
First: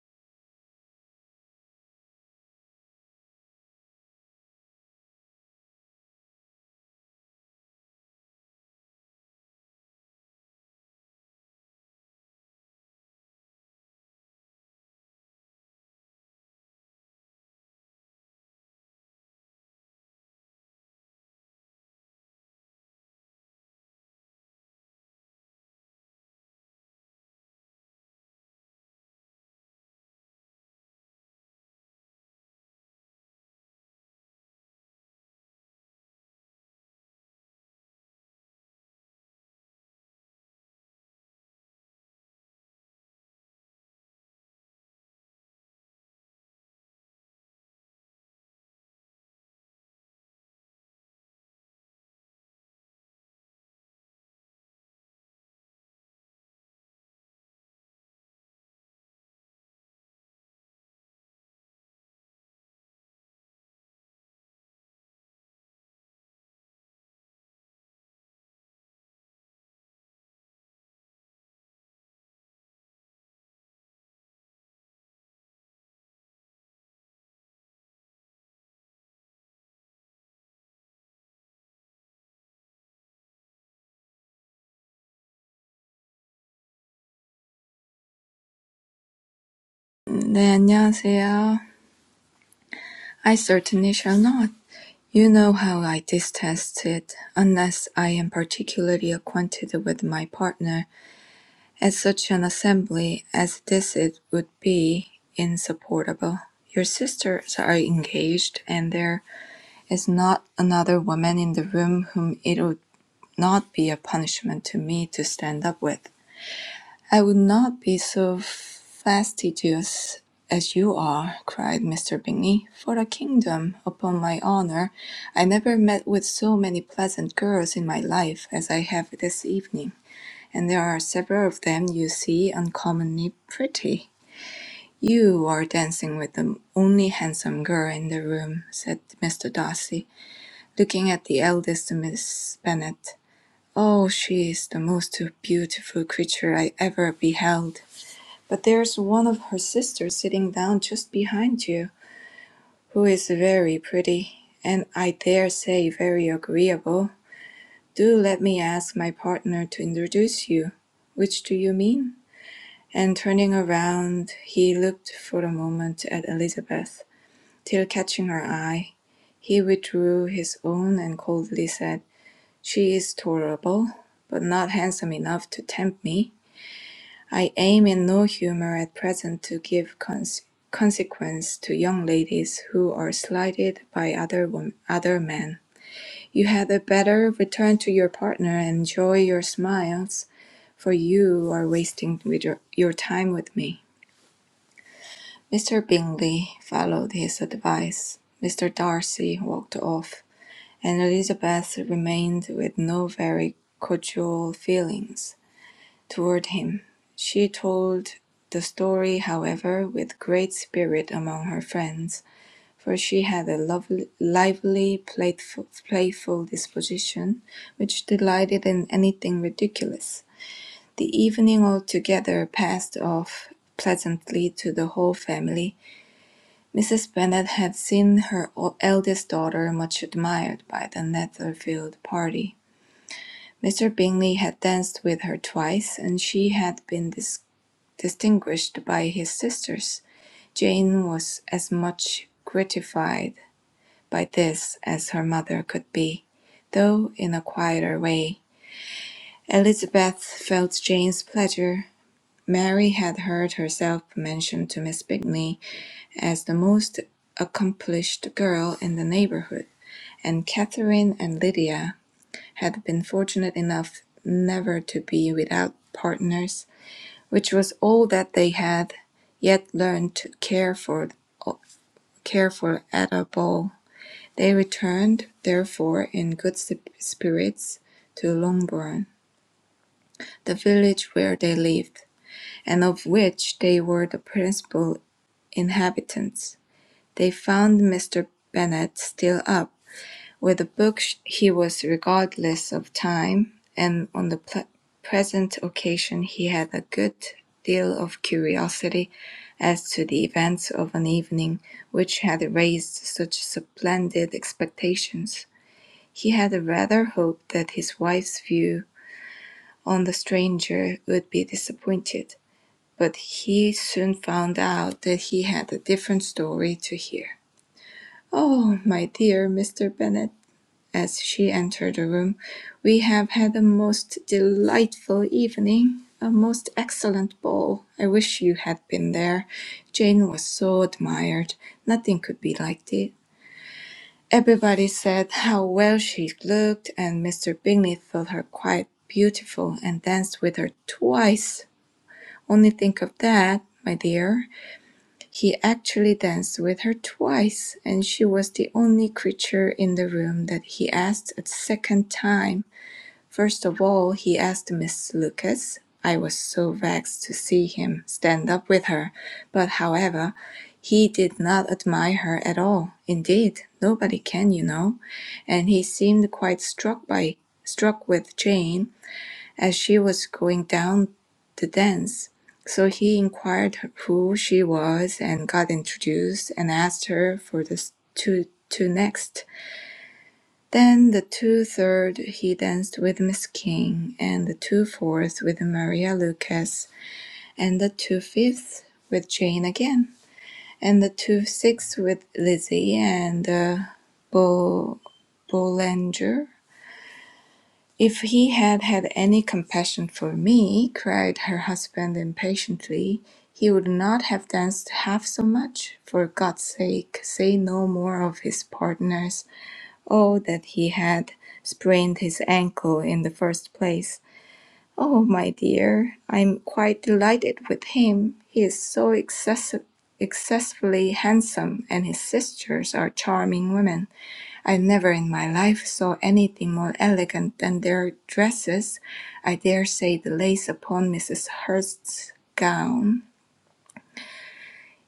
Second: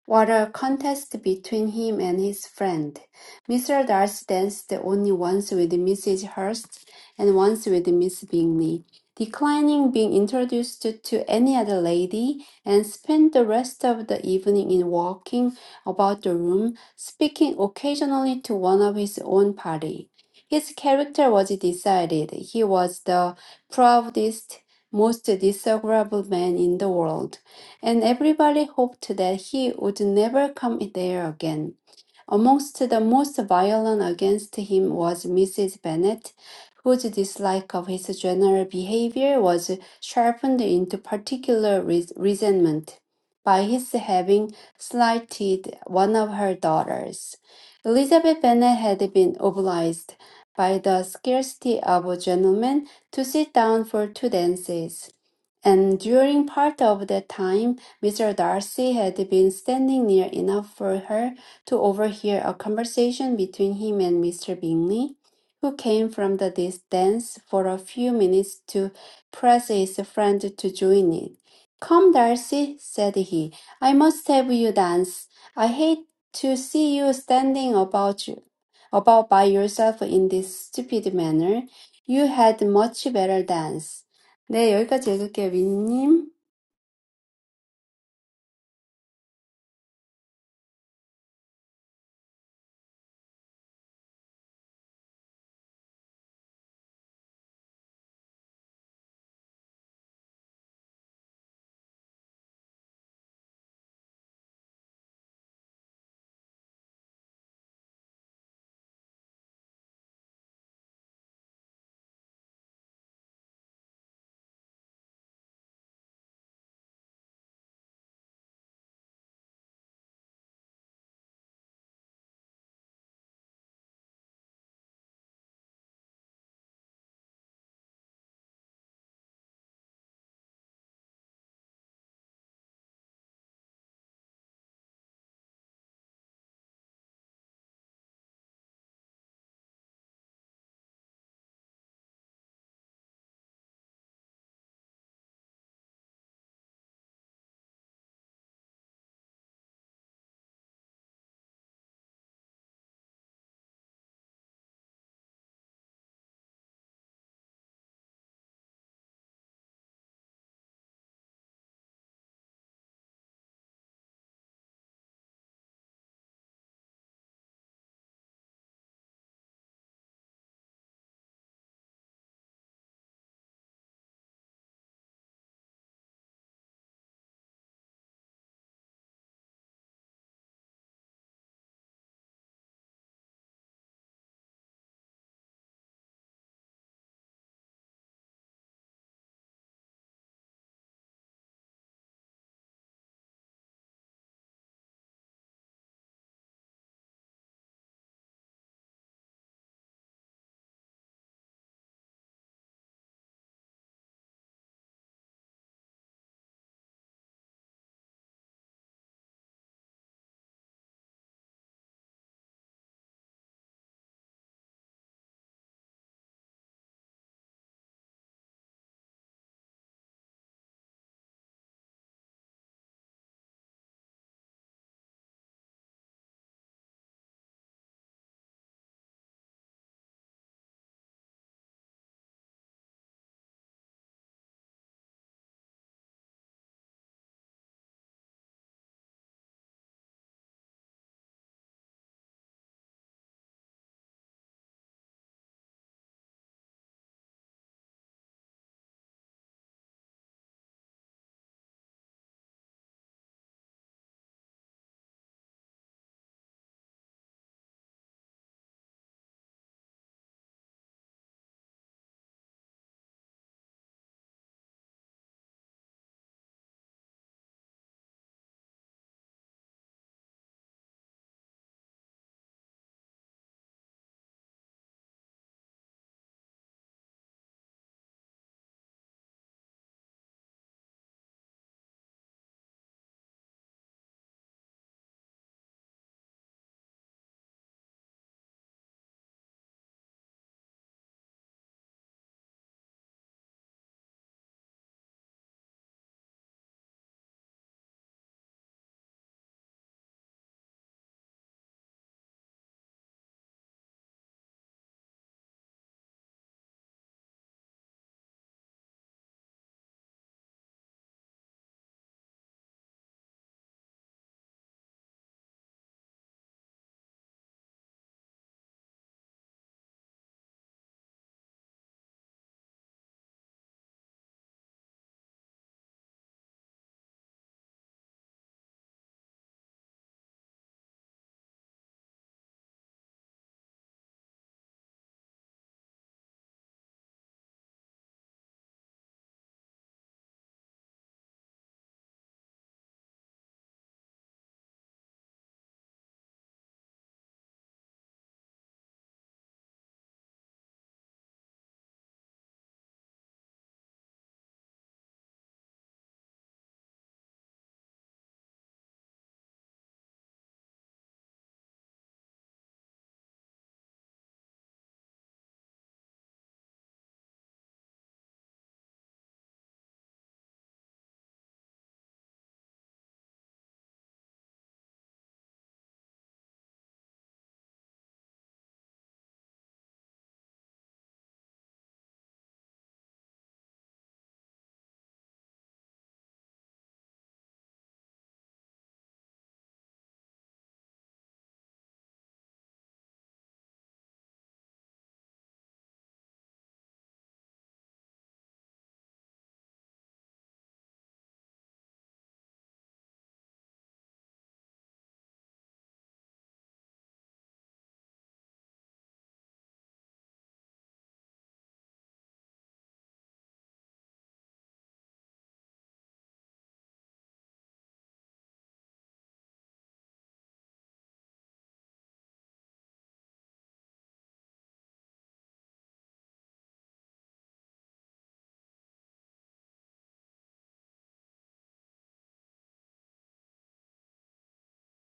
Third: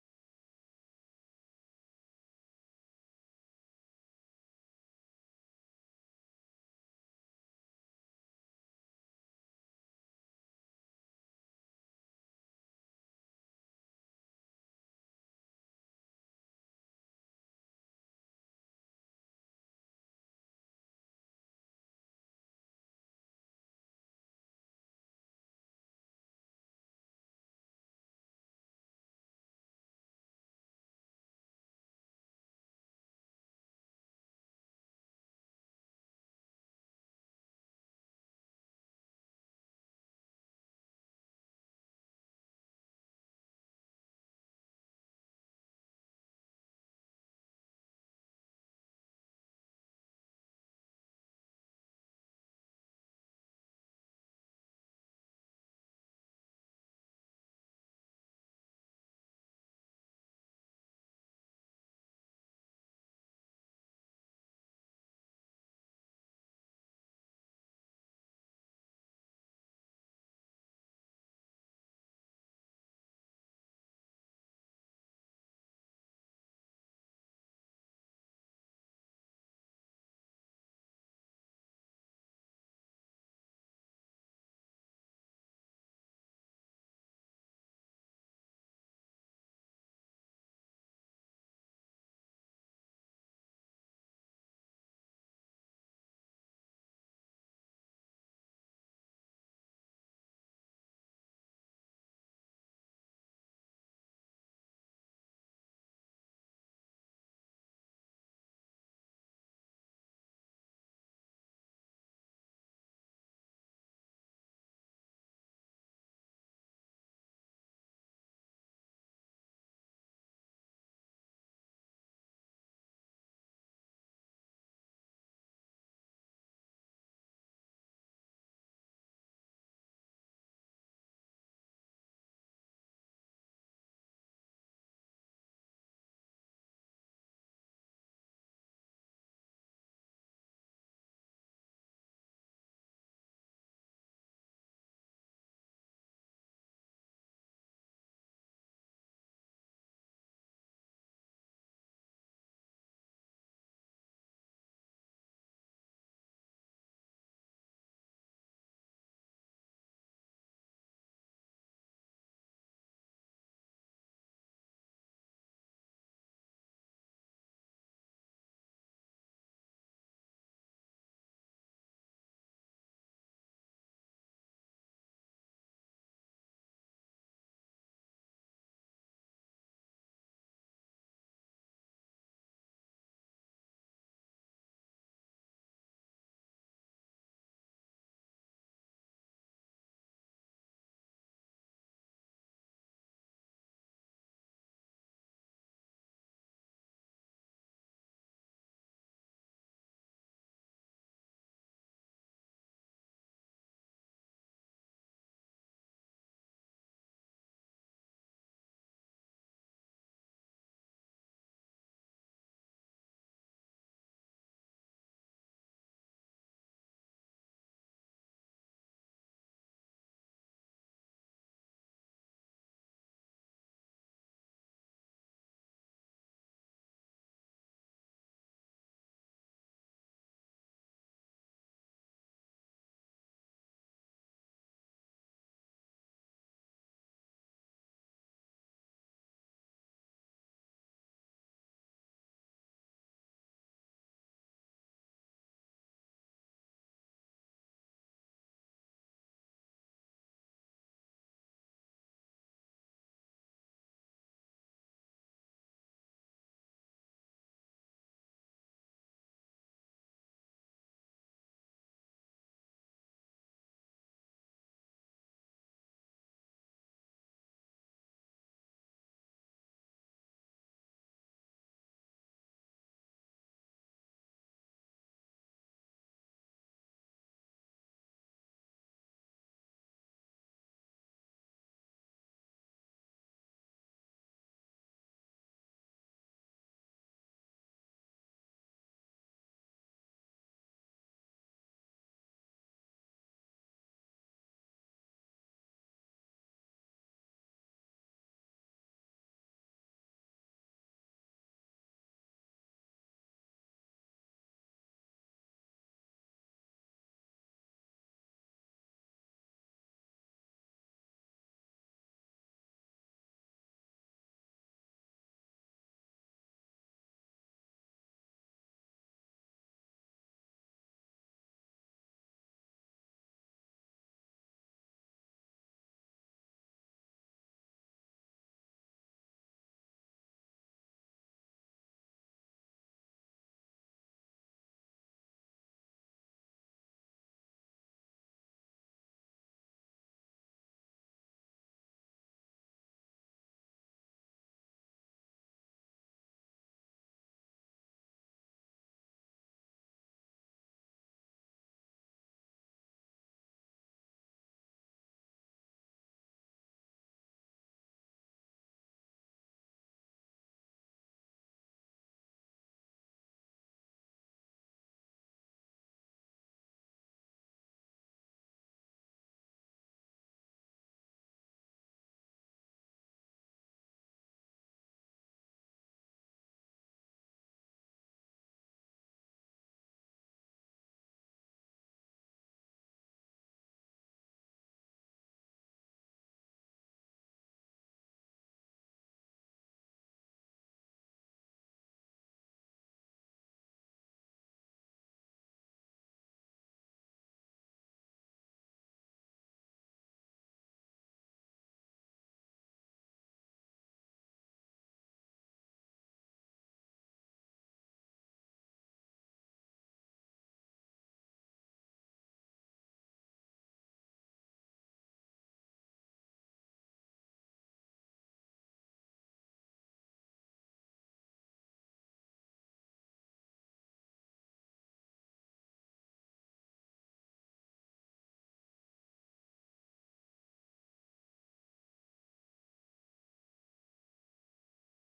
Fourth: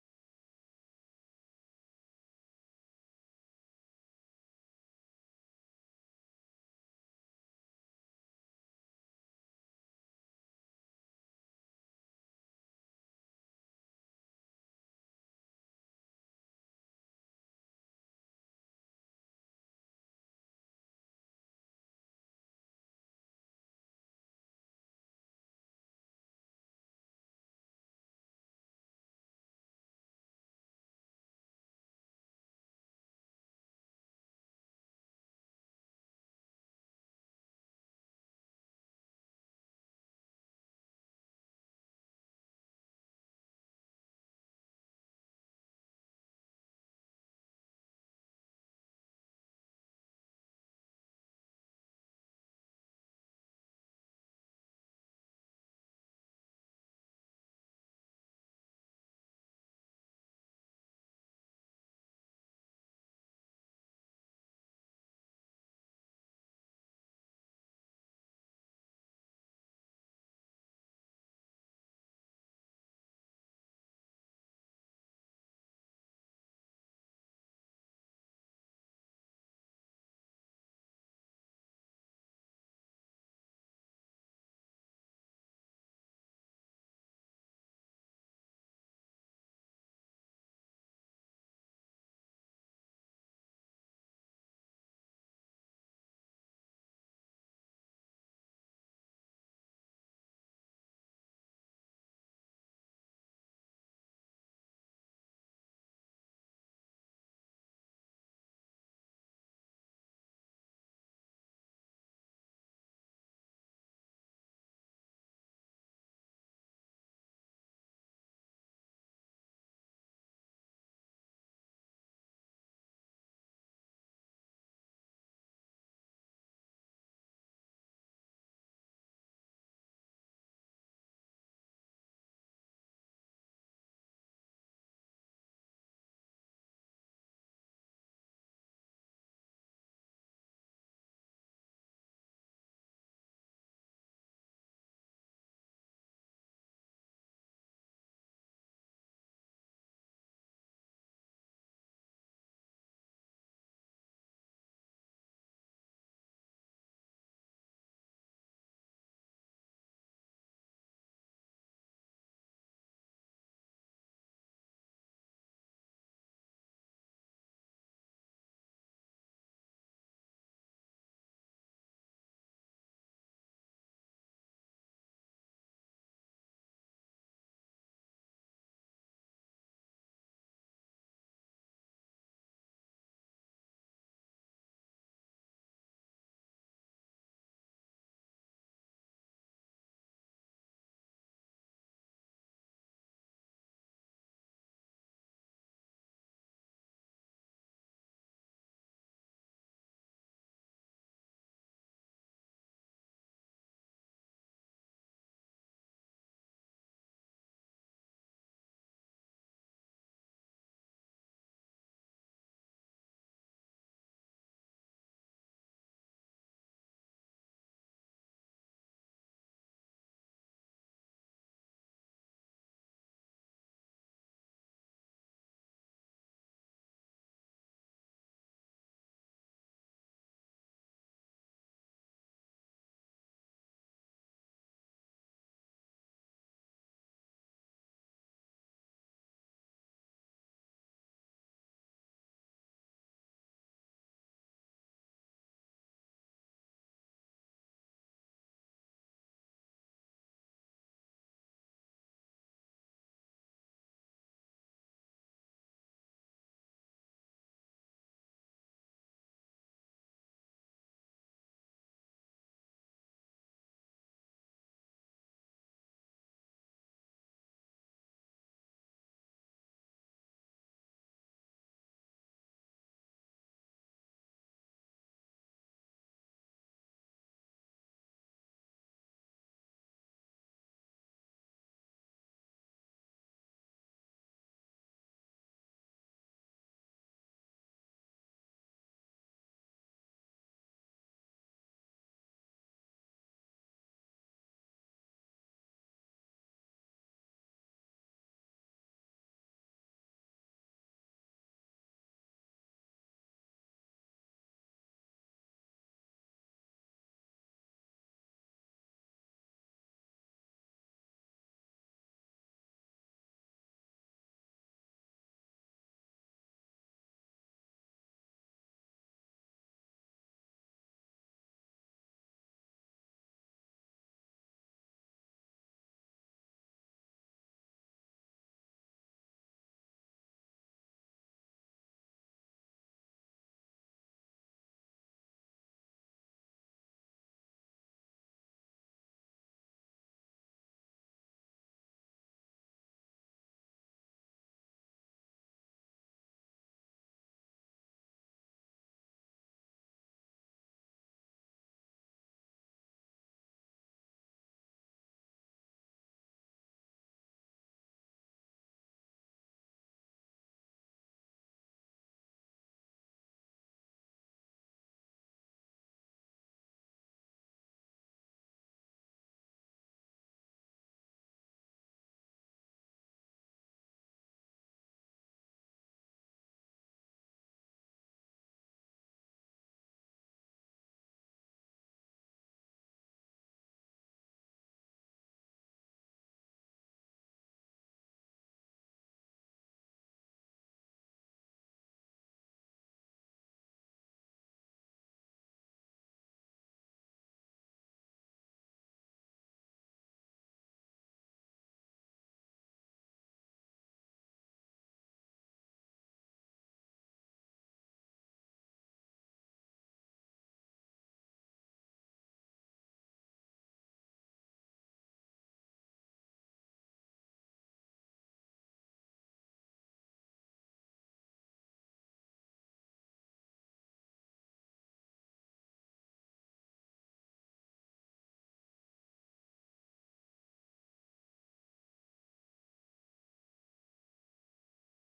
S2: What a contest between him and his friend! Mr. Darcy danced only once with Mrs. Hurst and once with Miss Bingley, declining being introduced to any other lady, and spent the rest of the evening in walking about the room, speaking occasionally to one of his own party. His character was decided. He was the proudest, most disagreeable man in the world and everybody hoped that he would never come there again. Amongst the most violent against him was Mrs. Bennet, whose dislike of his general behavior was sharpened into particular res- resentment by his having slighted one of her daughters. Elizabeth Bennet had been obliged by the scarcity of gentlemen to sit down for two dances. And during part of that time, Mr. Darcy had been standing near enough for her to overhear a conversation between him and Mr. Bingley, who came from the distance for a few minutes to press his friend to join it. Come, Darcy, said he. I must have you dance. I hate to see you standing about you, about by yourself in this stupid manner. You had much better dance. 네, 여기까지 읽을게요, 민님.
S4: 네, 안녕하세요. I certainly shall not. You know how I detest it, unless I am particularly acquainted with my partner, at such an assembly as this it would be insupportable. Your sisters are engaged, and there is not another woman in the room whom it would not be a punishment to me to stand up with. I would not be so fastidious as you are, cried Mr. Bingley. For a kingdom, upon my honour, I never met with so many pleasant girls in my life as I have this evening, and there are several of them you see uncommonly pretty. You are dancing with the only handsome girl in the room, said Mr. Darcy, looking at the eldest Miss Bennet. Oh, she is the most beautiful creature I ever beheld but there's one of her sisters sitting down just behind you, who is very pretty, and I dare say very agreeable. Do let me ask my partner to introduce you. Which do you mean? And turning around, he looked for a moment at Elizabeth, till catching her eye, he withdrew his own and coldly said, She is tolerable, but not handsome enough to tempt me. I aim in no humour at present to give cons- consequence to young ladies who are slighted by other wom- other men. You had better return to your partner and enjoy your smiles, for you are wasting with your, your time with me. Mr. Bingley followed his advice. Mr. Darcy walked off, and Elizabeth remained with no very cordial feelings. toward him. She told the story, however, with great spirit among her friends, for she had a lovely, lively, playful, playful disposition, which delighted in anything ridiculous. The evening altogether passed off pleasantly to the whole family. Mrs. Bennet had seen her o- eldest daughter much admired by the Netherfield party. Mr. Bingley had danced with her twice, and she had been dis distinguished by his sisters. Jane was as much gratified by this as her mother could be, though in a quieter way. Elizabeth felt Jane's pleasure. Mary had heard herself mentioned to Miss Bingley as the most accomplished girl in the neighborhood, and Catherine and Lydia had been fortunate enough never to be without partners which was all that they had yet learned to care for, care for at a ball. They returned, therefore, in good spirits to Longbourn, the village where they lived, and of which they were the principal inhabitants. They found Mr. Bennet still up, With the book he was regardless of time, and on the pl- present occasion he had a good deal of curiosity as to the events of an evening which had raised such splendid expectations. He had rather hoped that his wife's view on the stranger would be disappointed, but he soon found out that he had a different story to hear. "Oh, my dear Mr. Bennet!" as she entered the room. We have had a most delightful evening, a most excellent ball. I wish you had been there. Jane was so admired. Nothing could be like it. Everybody said how well she looked, and Mr. Bingley thought her quite beautiful and danced with her twice. Only think of that, my dear. He actually danced with her twice, and she was the only creature in the room that he asked a second time. First of all, he asked Miss Lucas. I was so vexed to see him stand up with her, but however, he did not admire her at all. Indeed, nobody can, you know. And he seemed quite struck by struck with Jane as she was going down the dance. So he inquired who she was and got introduced and asked her for the s- two two next. Then the two third he danced with Miss King, and the two fourth with Maria Lucas, and the two fifth with Jane again, and the two sixth with Lizzie and uh, Bo- Bollinger. If he had had any compassion for me, cried her husband impatiently, he would not have danced half so much. For God's sake, say no more of his partners. Oh, that he had sprained his ankle in the first place. Oh, my dear, I'm quite delighted with him. He is so excessi- excessively handsome, and his sisters are charming women. I never in my life saw anything more elegant than their dresses. I dare say the lace upon Mrs. Hurst's gown.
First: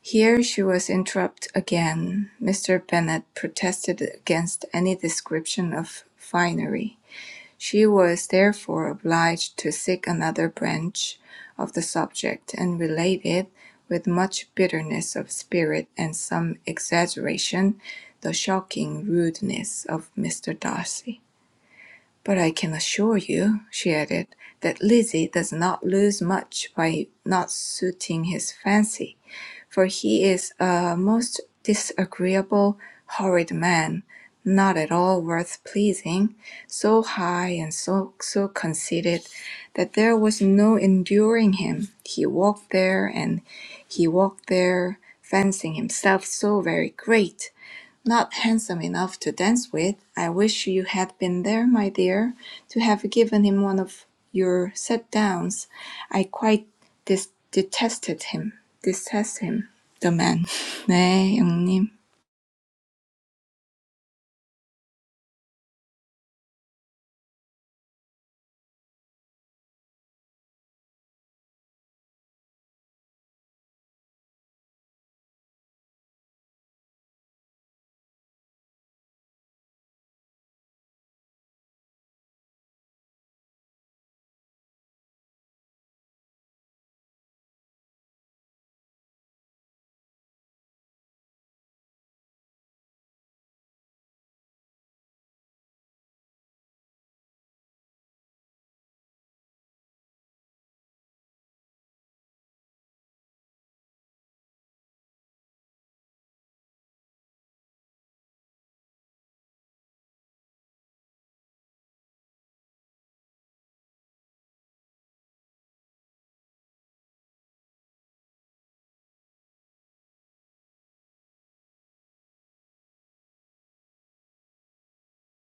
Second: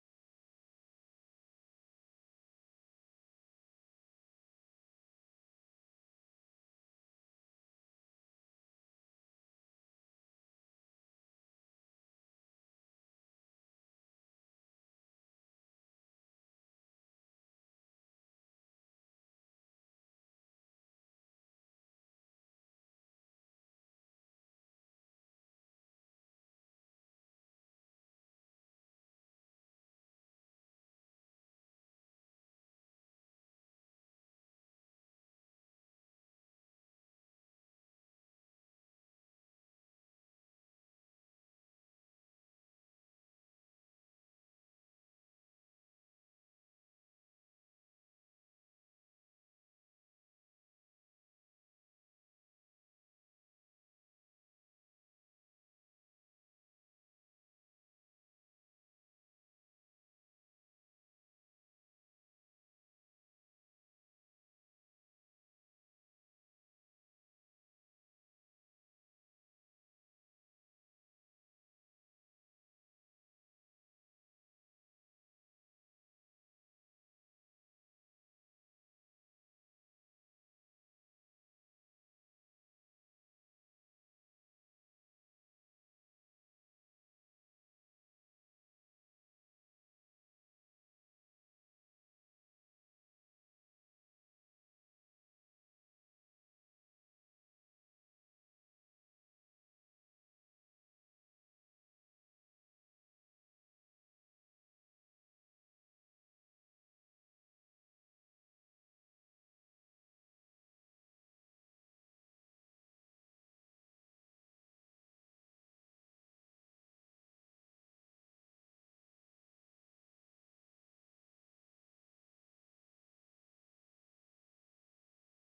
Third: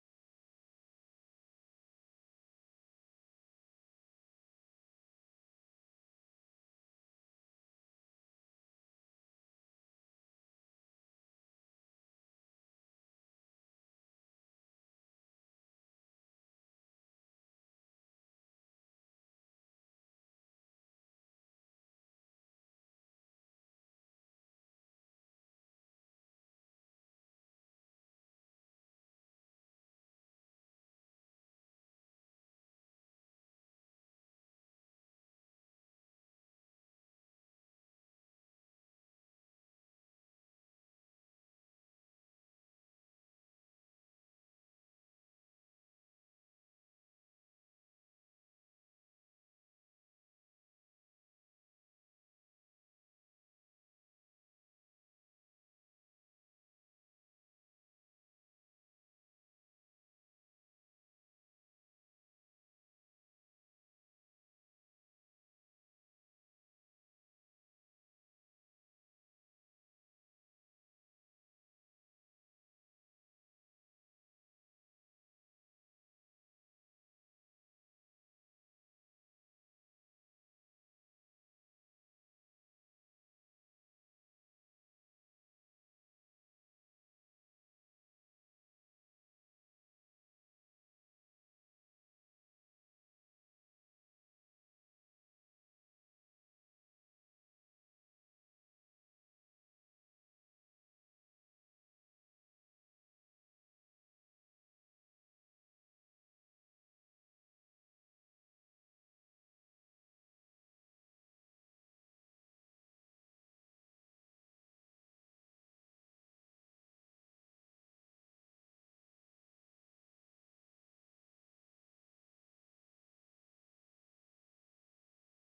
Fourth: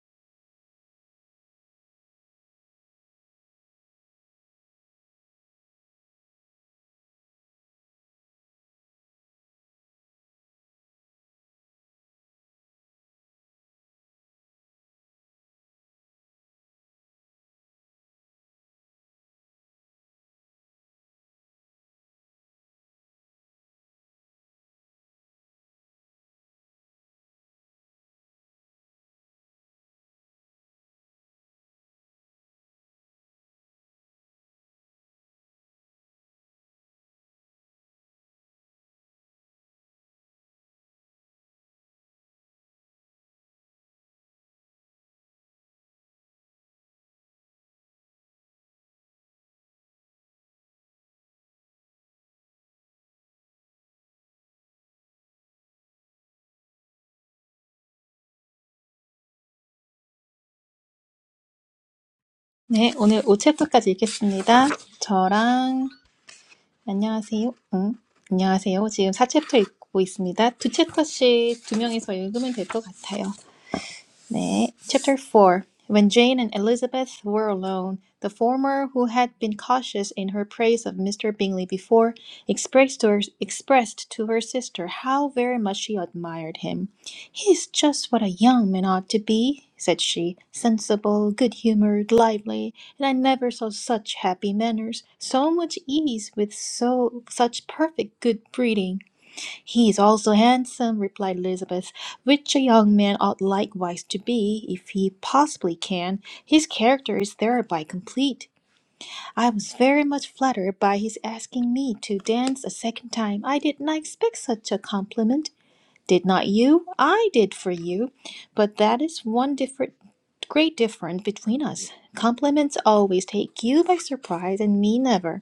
S4: Here she was interrupted again. Mr. Bennet protested against any description of finery. She was therefore obliged to seek another branch of the subject, and related, with much bitterness of spirit and some exaggeration, the shocking rudeness of Mr. Darcy. "But I can assure you," she added, "that Lizzie does not lose much by not suiting his fancy for he is a most disagreeable, horrid man, not at all worth pleasing, so high and so, so conceited that there was no enduring him. He walked there and he walked there, fancying himself so very great not handsome enough to dance with. I wish you had been there, my dear, to have given him one of your set downs. I quite dis detested him. Detest him. The man. 네, 영님.
S1: 네, 오늘 오 챕터까지 읽겠습니다. 저랑 안녕하세요. 응, 안녕하세요. 지금 사 챕터 읽고 있습니다. 두 챕터씩 두 명이서 읽으면 될 것 같아요. 네. Chapter 4 When Jane and Elizabeth were alone, the former, who had been cautious in her praise of Mr. Bingley before, expressed to her, expressed to her sister how very much she admired him. "He is just what a young man ought to be," said she, "sensible, good-humoured, lively, and I never saw such happy manners, so much ease, with so such perfect good breeding. He is also handsome, replied Elizabeth, which a young man ought likewise to be, if he possibly can. His character is thereby complete. I was very much flattered by his asking me to dance a second time. I did not expect such a compliment. Did not you? I did for you. But that is one different great difference between us. Compliments always take you by surprise and me never.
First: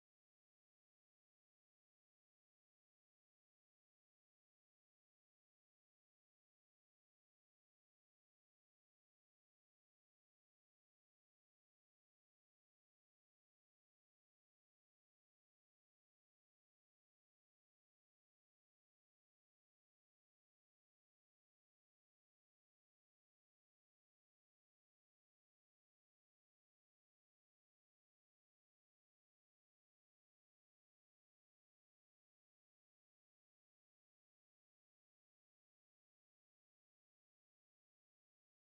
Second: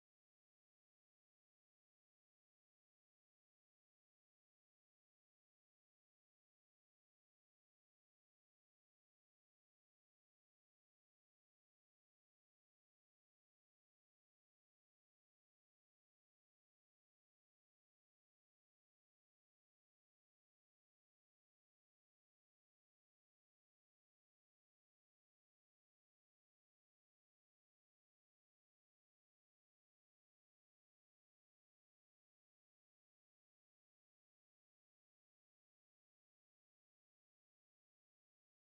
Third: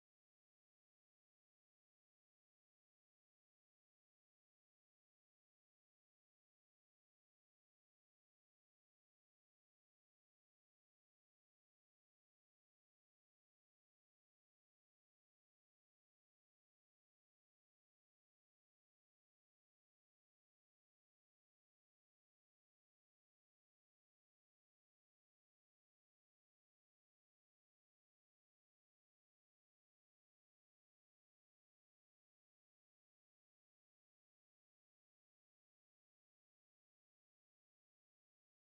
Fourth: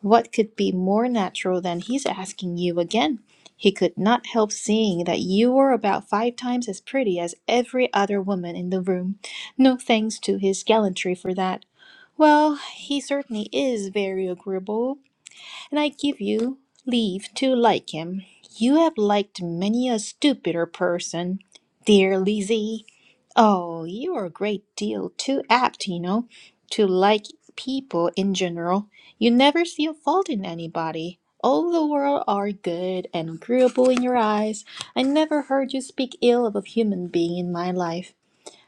S1: What could be more natural than he's asking you again? He could not help seeing that you were about five times as pretty as every other woman in the room. No thanks to his gallantry for that. Well, he certainly is very agreeable, and I give you leave to like him. You have liked many a stupider person, dear Lizzie. Oh, you are a great deal too apt, you know, to like people in general. You never see a fault in anybody. All the world are good and agreeable in your eyes. I never heard you speak ill of a human being in my life.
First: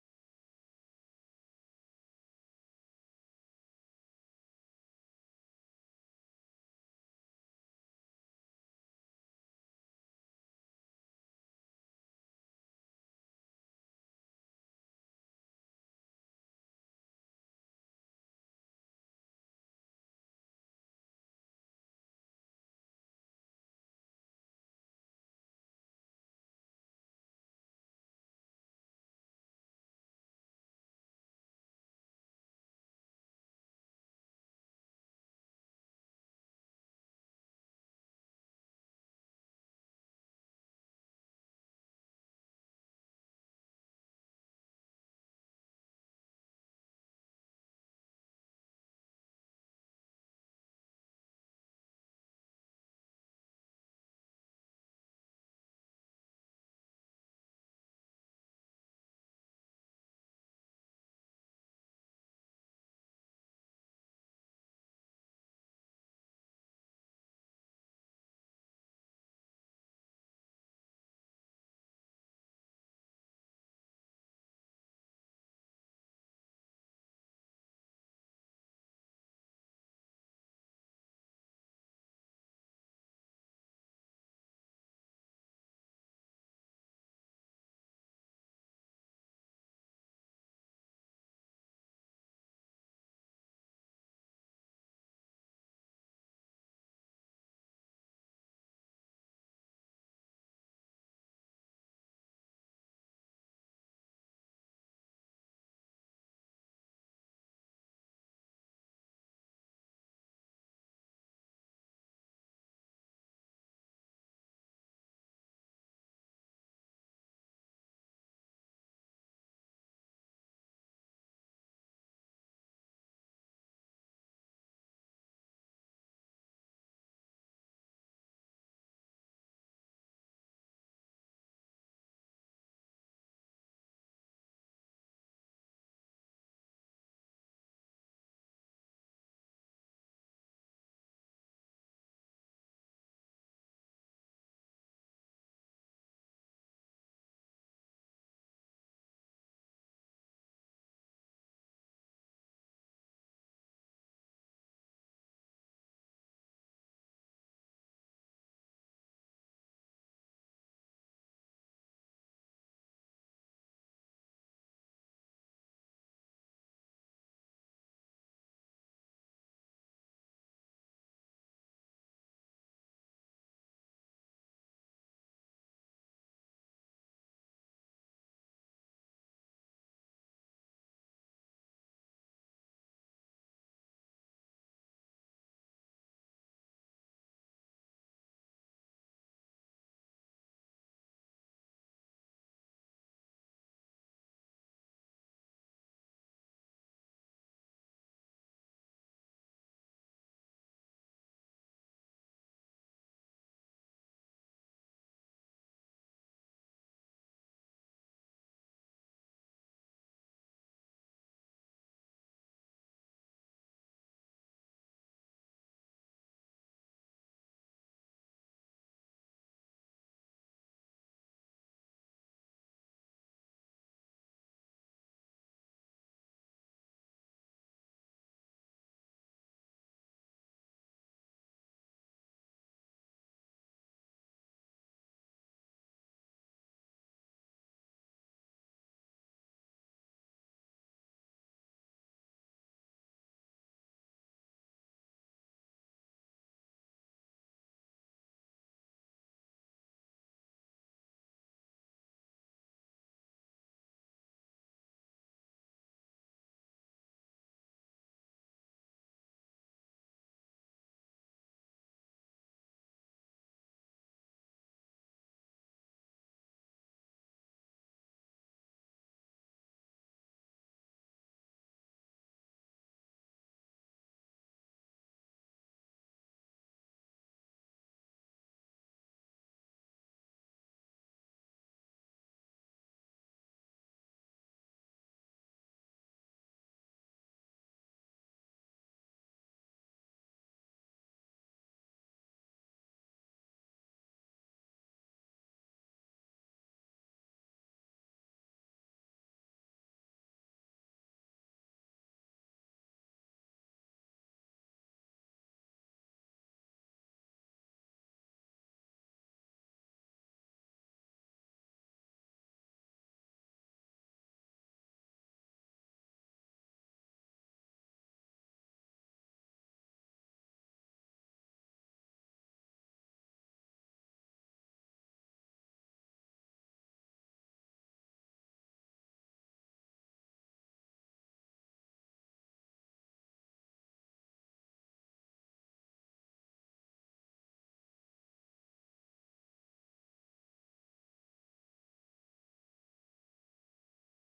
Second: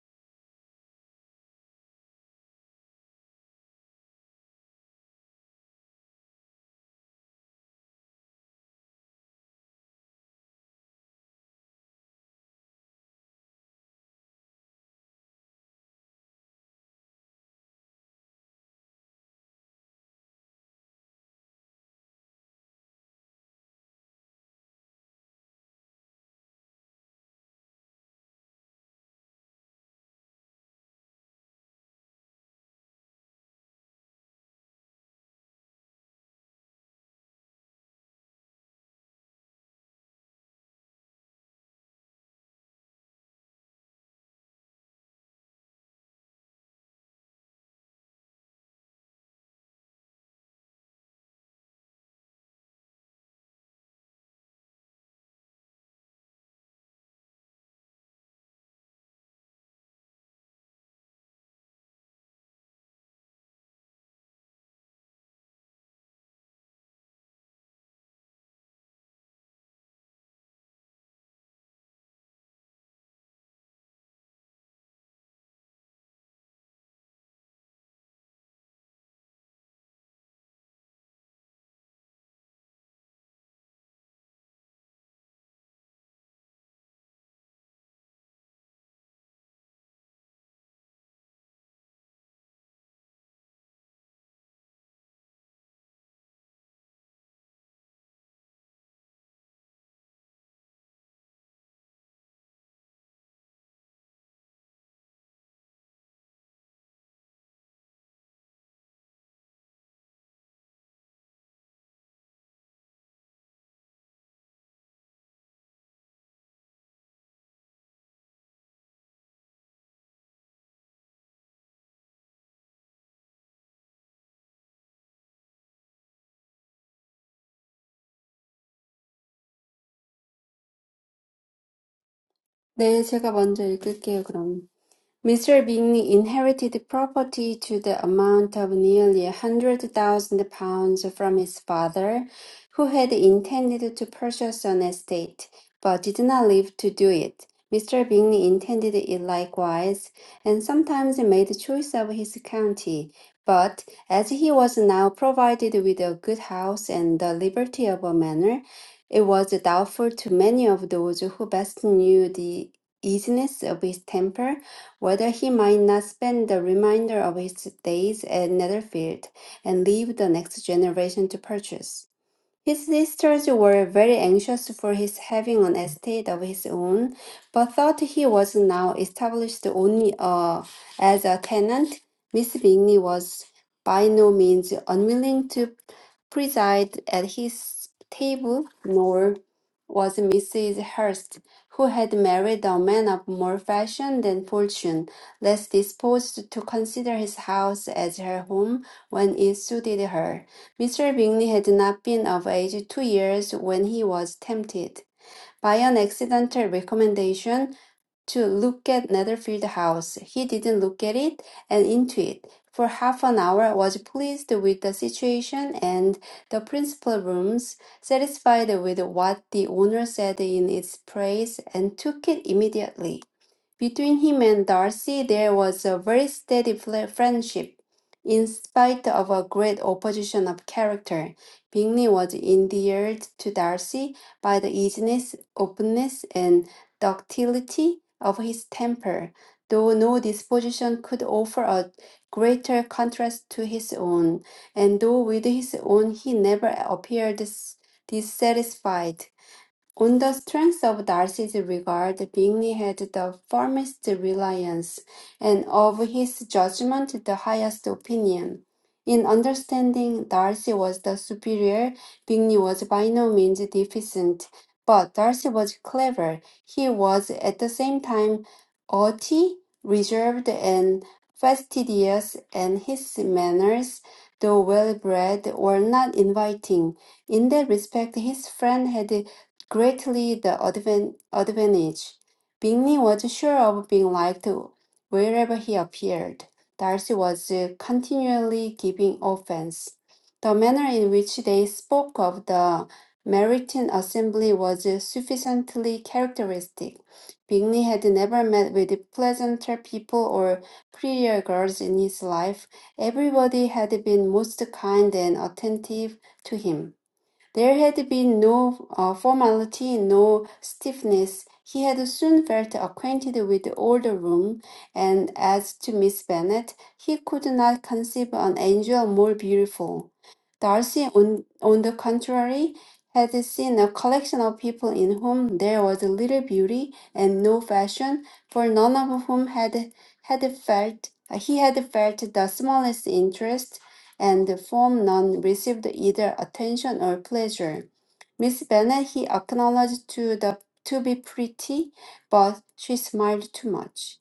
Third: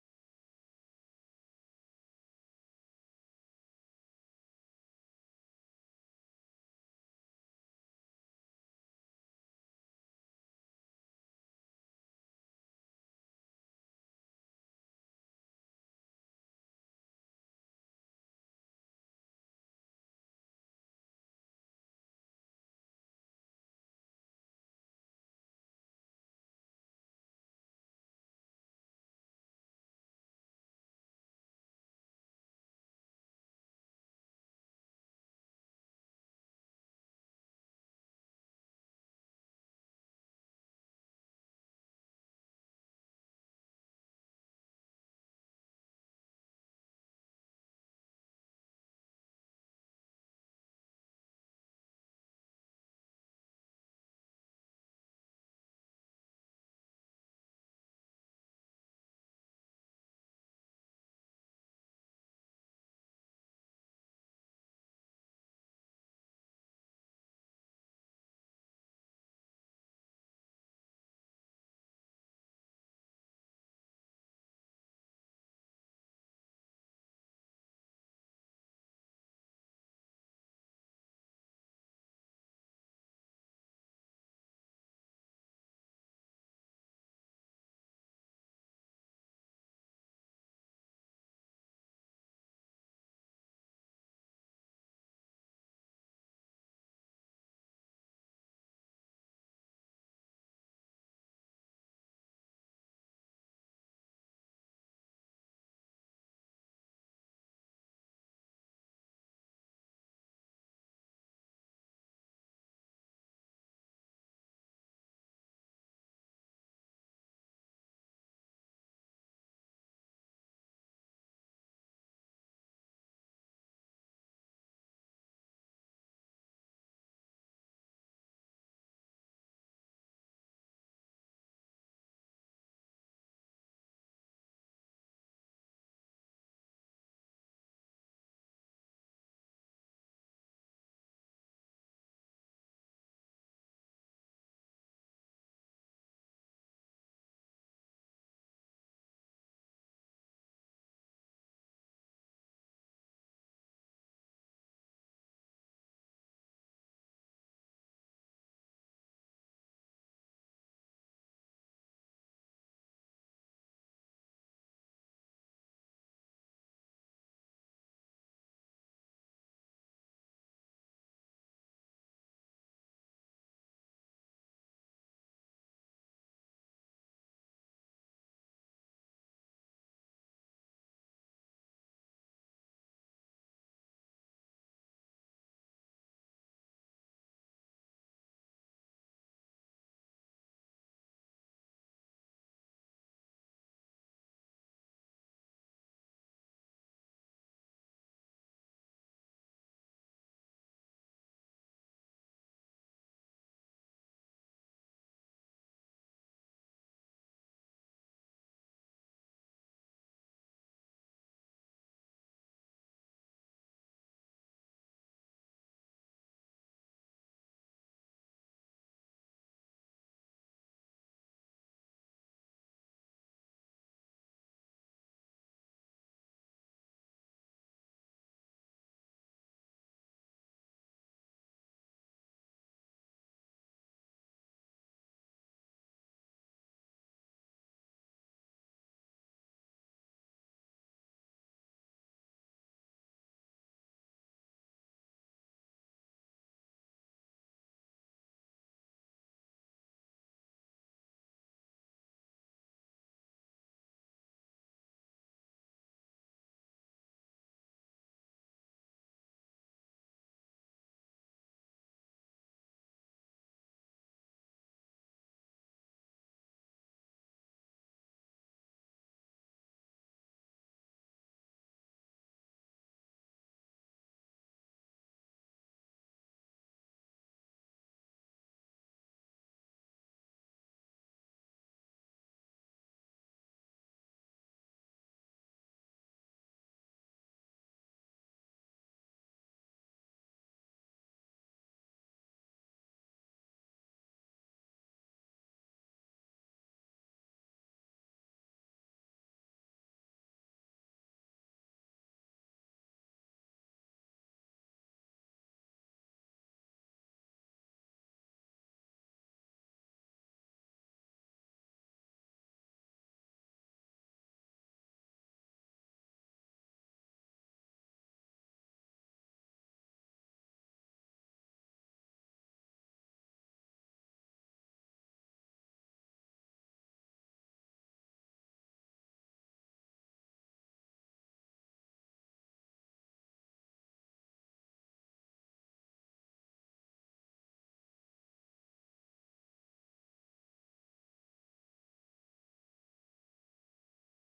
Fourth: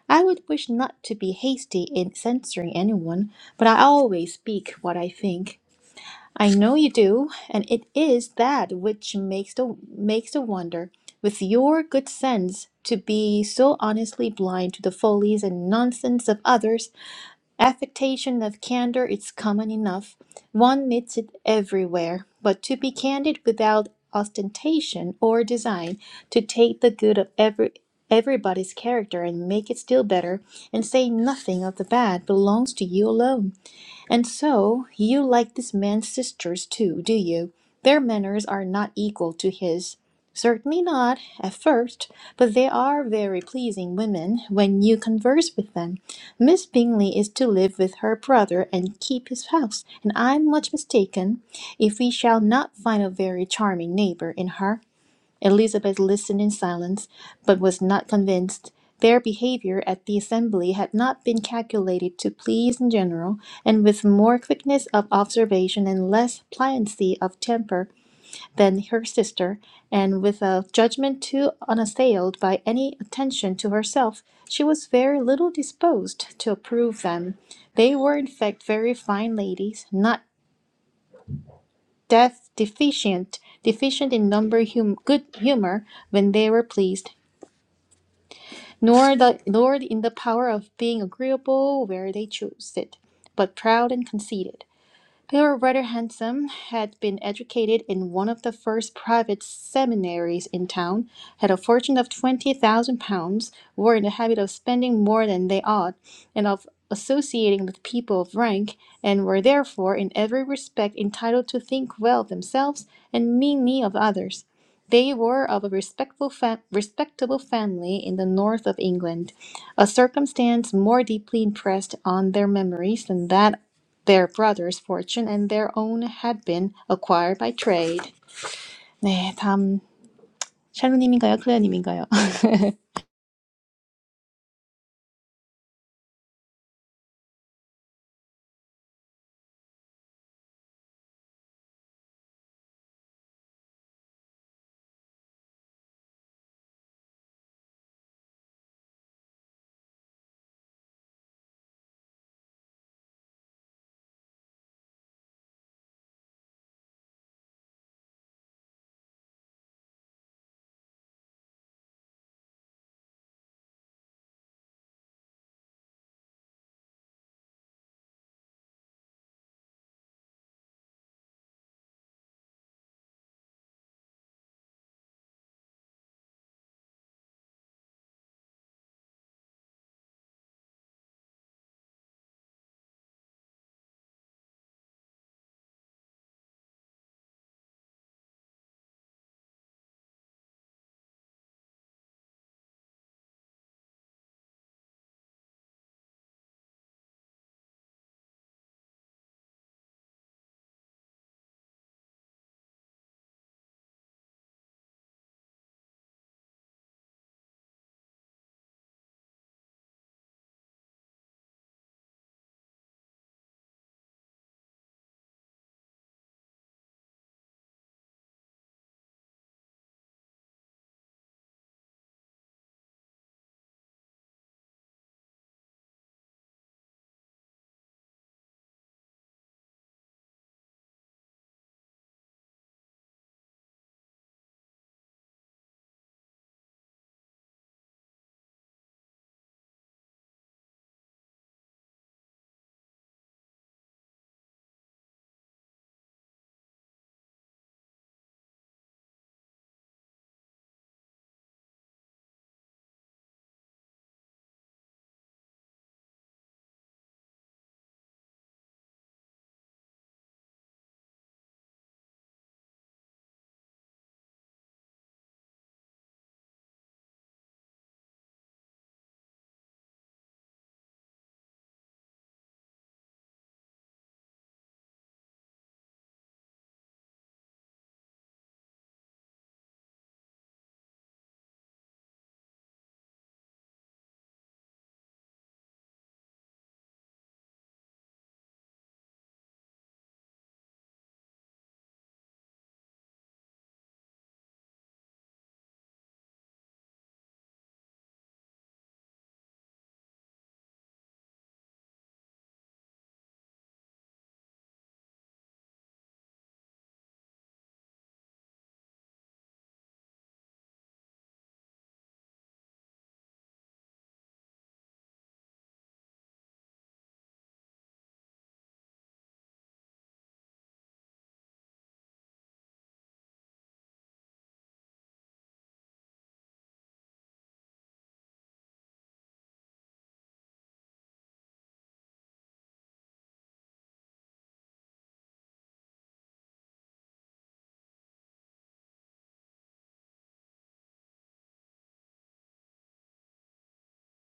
S1: I would wish not to be hasty in censoring anyone, but I always speak what I think. I know you do, and it is that which makes the makes the wonder, with your good sense, to be so honestly blind to the follies and nonsense of others. Affectation of candor is common enough; one meets it everywhere. But to be candid without ostentation or design, to take the good of every everybody's character and make it still better, and say nothing of the bad, belongs to you alone. And so, you like this man's sisters too, do you? Their manners are not equal to his. Certainly not, at first, but they are very pleasing women when you converse with them. Miss Bingley is to live with her brother and keep his house, and I'm much mistaken if we shall not find a very charming neighbor in her. Elizabeth listened in silence, but was not convinced. Their behavior at the assembly had not been calculated to please in general, and with more quickness of observation and less pliancy of temper than her sister, and with a judgment too unassailed by any attention to herself, she was very little disposed to approve them. They were in fact very fine ladies, not deaf deficient, deficient in number hum- good humor when they were pleased, nor the nor in the power of being agreeable where they choose it, but proud and conceited. They were rather handsome, had been educated in one of the first private seminaries in town, had a fortune of twenty thousand pounds, were in the habit of spending more than they ought, and of associating with people of rank, and were therefore in every respect entitled to think well of themselves and meanly of others. They were of a respectful fa- respectable family in the north of England, a circumstance more deeply impressed on their memories than that Their brother's fortune and their own had been acquired by trade. 네, 다음 샬루님인가요? 클레어님인가요?
S2: 네, 제가 먼저 읽을게요, 그럼. Mr. Bingley inherited property to the amount of nearly a hundred thousand pounds from his father, who had intended to purchase an estate, but did not live to do it. Mr. Bingley intended it likewise, and sometimes made choice of his county. But as he was now provided with a good house and the liberty of a manor, it was doubtful to many of those who best knew the easiness of his temper whether he might not spend the remainder of his days at Netherfield and leave the next generation to purchase. His sisters were very anxious for his having an estate of his own, but thought he was now established only uh, as a tenant. Miss Bingley was by no means unwilling to preside at his table, nor was Mrs. Hurst, who had married a man of more fashion than fortune, less disposed to consider his house as her home when it suited her. Mr. Bingley had not been of age two years when he was tempted, by an accidental recommendation, to look at Netherfield House. He didn't look at it and into it for half an hour, was pleased with the situation and the principal rooms, satisfied with what the owner said in its praise, and took it immediately. Between him and Darcy, there was a very steady fl- friendship. In spite of a great opposition of character, Bingley was endeared to Darcy by the easiness, openness, and ductility of his temper, though no disposition could offer a greater contrast to his own, and though with his own he never appeared s- dissatisfied. On the strength of Darcy's regard, Bingley had the firmest reliance, and of his judgment the highest opinion. In understanding, Darcy was the superior, Bingley was by no means deficient, but Darcy was clever. He was at the same time haughty, reserved, and fastidious, and his manners, though well bred, were not inviting. In that respect, his friend had greatly the advan- advantage. Bingley was sure of being liked wherever he appeared. Darcy was continually giving offence. The manner in which they spoke of the Meryton assembly was sufficiently characteristic. Bingley had never met with pleasanter people or prettier girls in his life. Everybody had been most kind and attentive to him. There had been no uh, formality, no stiffness. He had soon felt acquainted with the older room, and as to Miss Bennet, he could not conceive an angel more beautiful. Darcy, on, on the contrary, had seen a collection of people in whom there was little beauty and no fashion, for none of whom had had felt he had felt the smallest interest and from none received either attention or pleasure. Miss Bennet he acknowledged to the to be pretty, but she smiled too much.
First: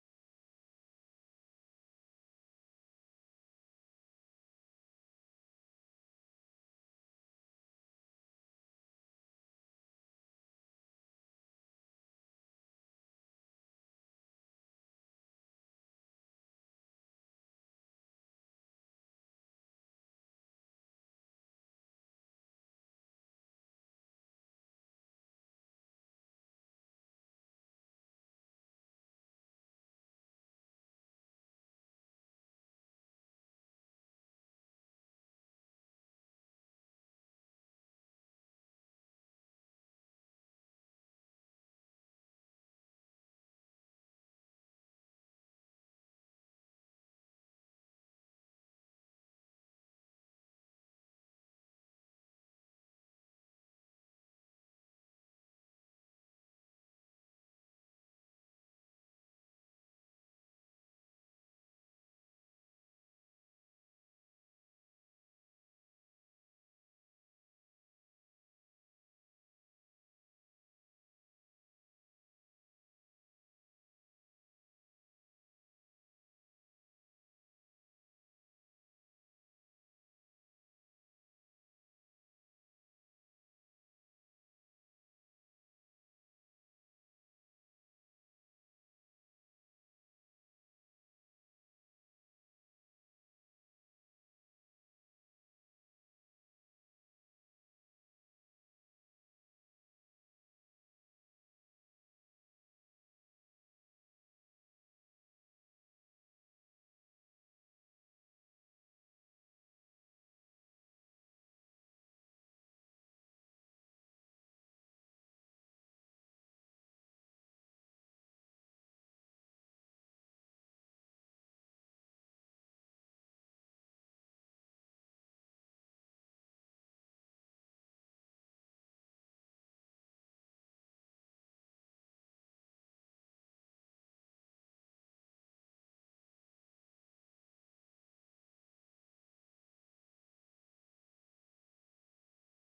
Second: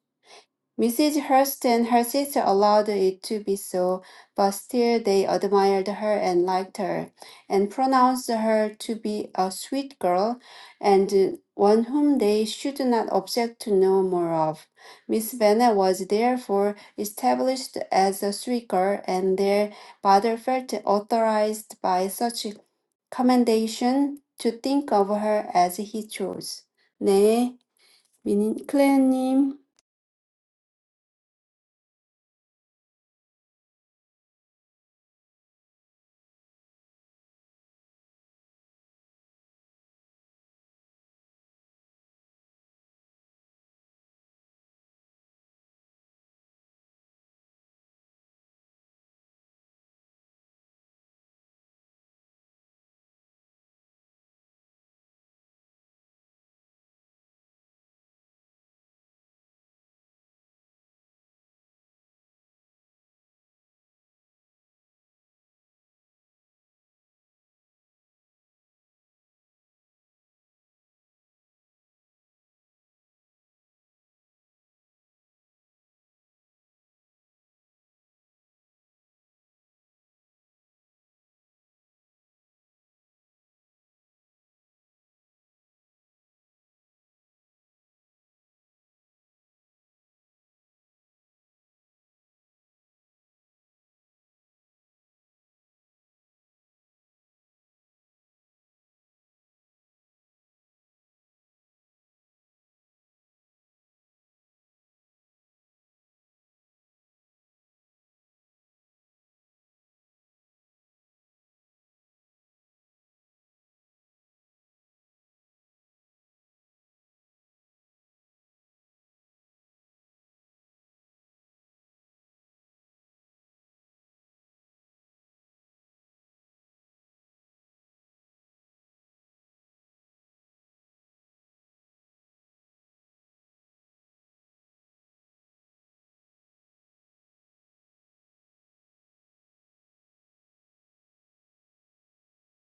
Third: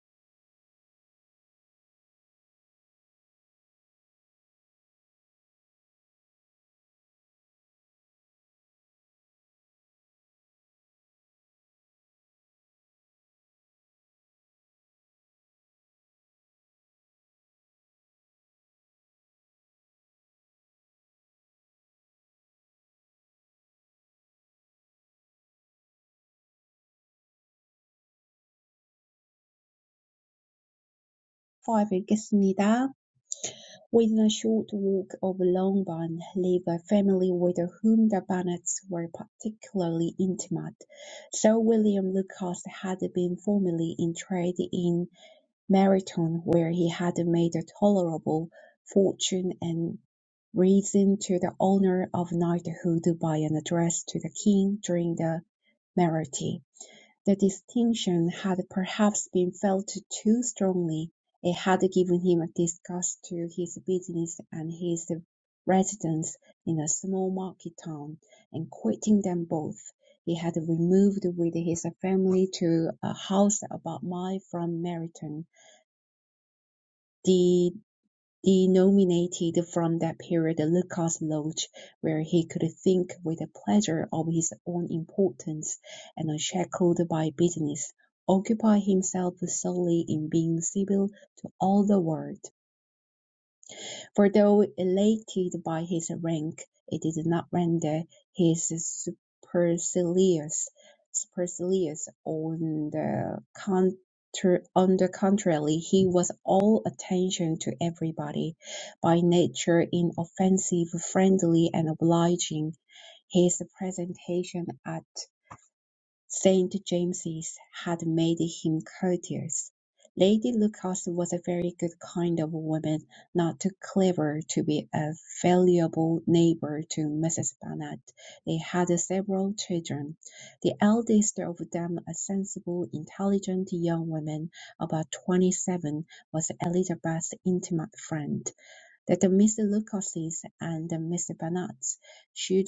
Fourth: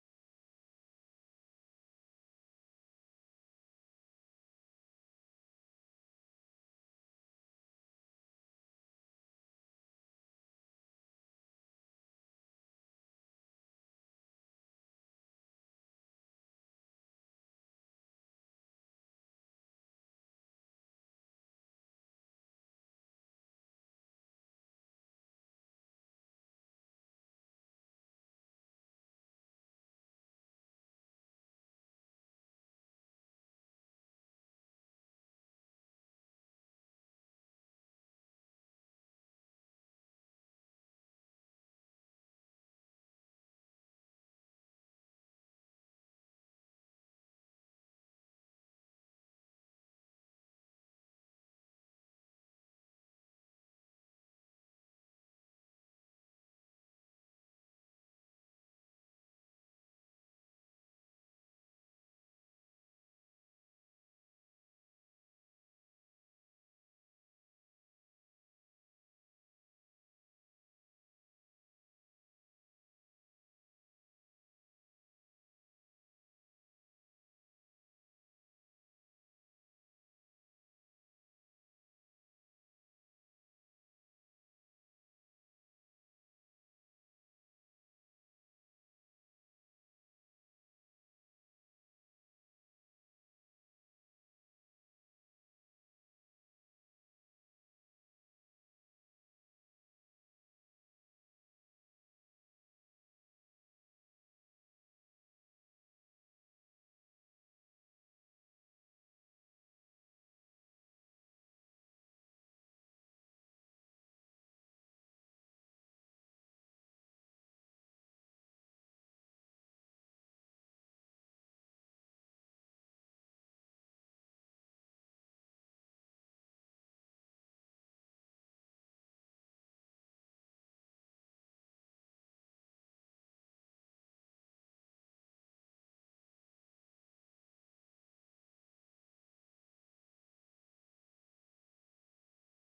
S2: Mrs. Hurst and her sister allowed it to be so, but still they admired her and liked her, and pronounced her to be a sweet girl, and one whom they should not object to know more of. Miss Bennet was therefore established as a sweet girl, and their father felt authorized by such commendation to think of her as he chose. 네, 미니- 클레어님.
S3: 파악하겠습니다. Within a short walk of Longbourn lived a family with whom the Bennets were particularly intimate. Sir William Lucas had been formerly in trade in Meryton, where he had made a tolerable fortune and risen to the honour of knighthood by an address to the king during the Mayoralty. The distinction had perhaps been felt too strongly; it had given him a disgust to his business and his residence in a small market town, and quitting them both, he had removed with his family to a house about a mile from Meryton. The he nominated from that period Lucas Lodge, where he could think with pleasure of his own importance, and unshackled by business, occupy himself solely in being civil to all the world. For though elated by his rank, it did not render his supercilious, supercilious on the contr on the contrary, he was all attention to everybody, by nature inoffensive, friendly, and obliging. His presentation at Saint James's had made him courteous. Lady Lucas was a very good kind of woman, not too clever to be a valuable neighbour to Mrs. Bennet. They had several children, the eldest of them a sensible, intelligent young woman, about twenty-seven, was Elizabeth's intimate friend that Mr. Lucases and the Mr. Banats should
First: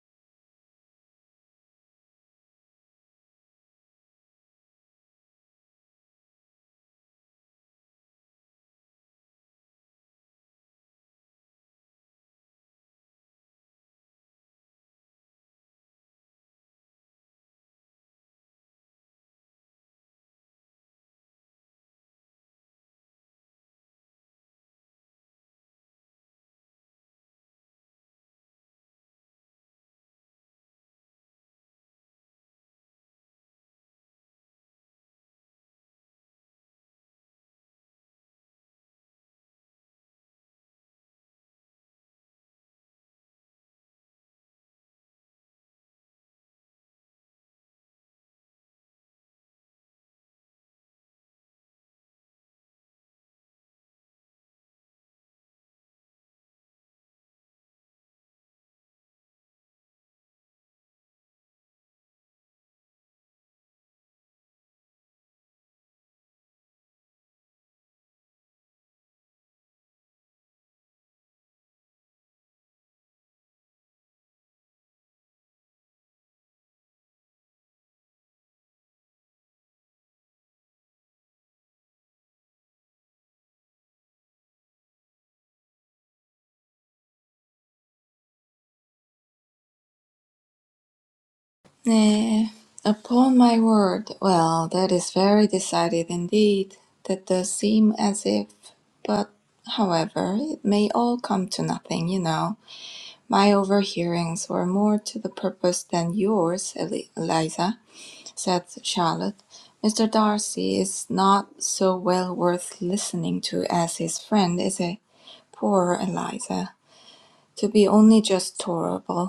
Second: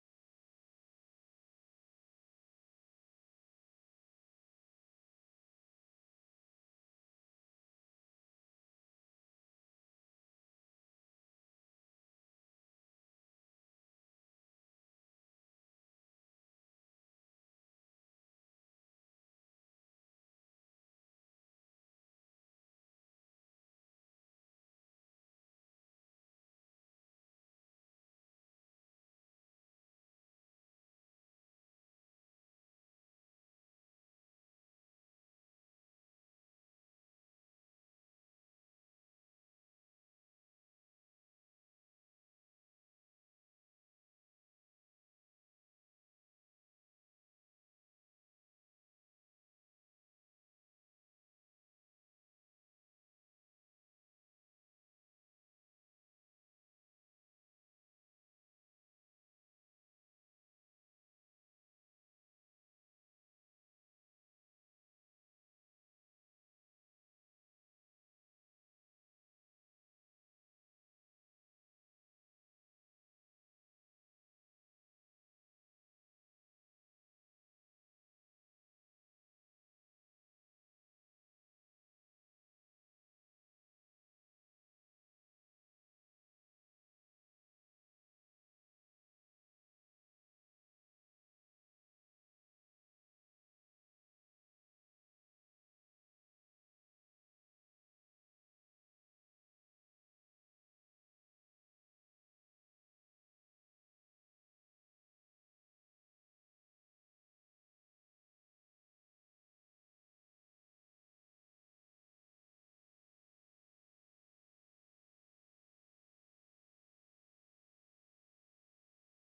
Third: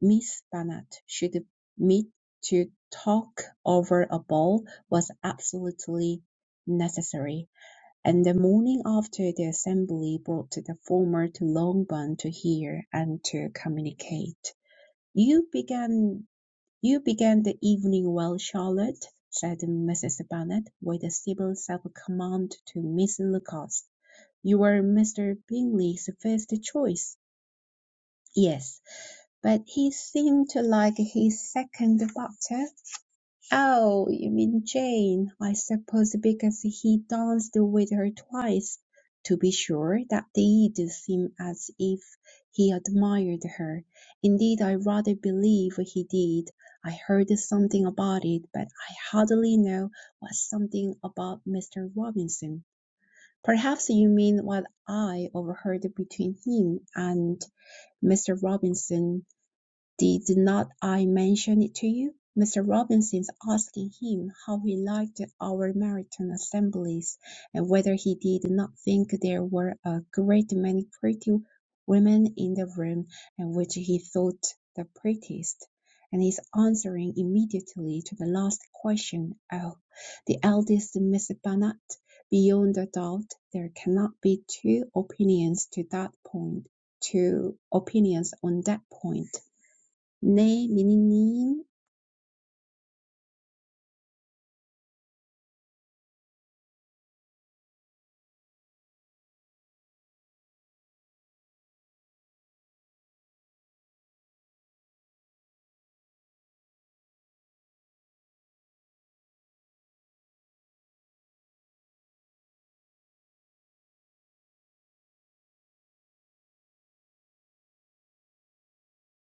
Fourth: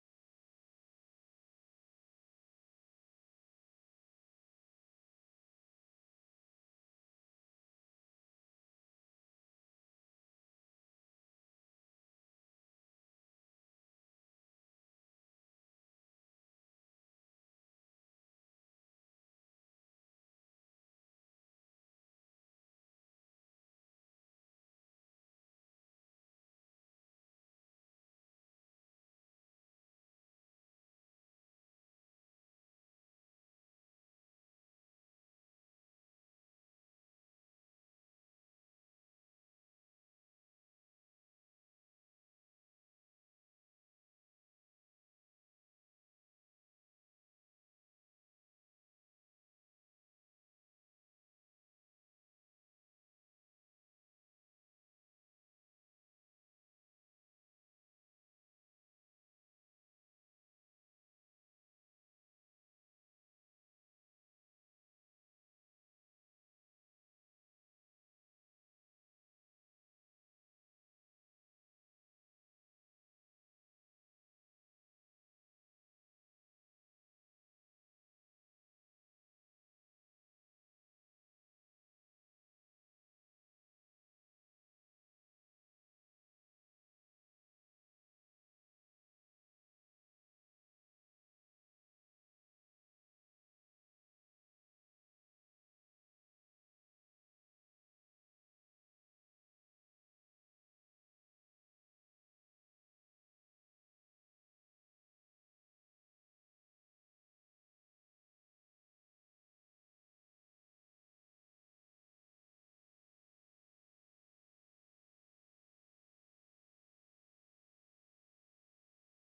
S3: Miss Barnett should meet to talk over a ball was absolutely necessary, and the morning after the assembly brought the former to Longbourn to hear and to communicate. You began you began the evening well, Charlotte, said Mrs. Bennet, with a civil self command to Miss Lucas. You were Mr. Bingley's first choice." "Yes, but he seemed to like his second better." "Oh, you mean Jane, I suppose, because he danced with her twice. To be sure, that did seem as if he admired her. Indeed, I rather believe he did. I heard something about it, but I hardly know what something about Mr. Robinson. Perhaps you mean what I overheard between him and Mr. Robinson. Did not I mention it to you? Mr. Robinson asking him how he liked our American assemblies, and whether he did not think there were a great many pretty women in the room, and which he thought the prettiest. And his answering immediately to the last question, Oh, the eldest Miss Bennet, beyond a doubt there cannot be two opinions to that point, two opinions on that point. 네, 미니님.
S4: 네. Upon my word. Well, that is very decided indeed. That does seem as if. But, however, it may all come to nothing, you know. My overhearings were more to the purpose than yours, Eli- Eliza. said Charlotte. "Mr. Darcy is not so well worth listening to as his friend, is he? Poor Eliza! To be only just tolerable.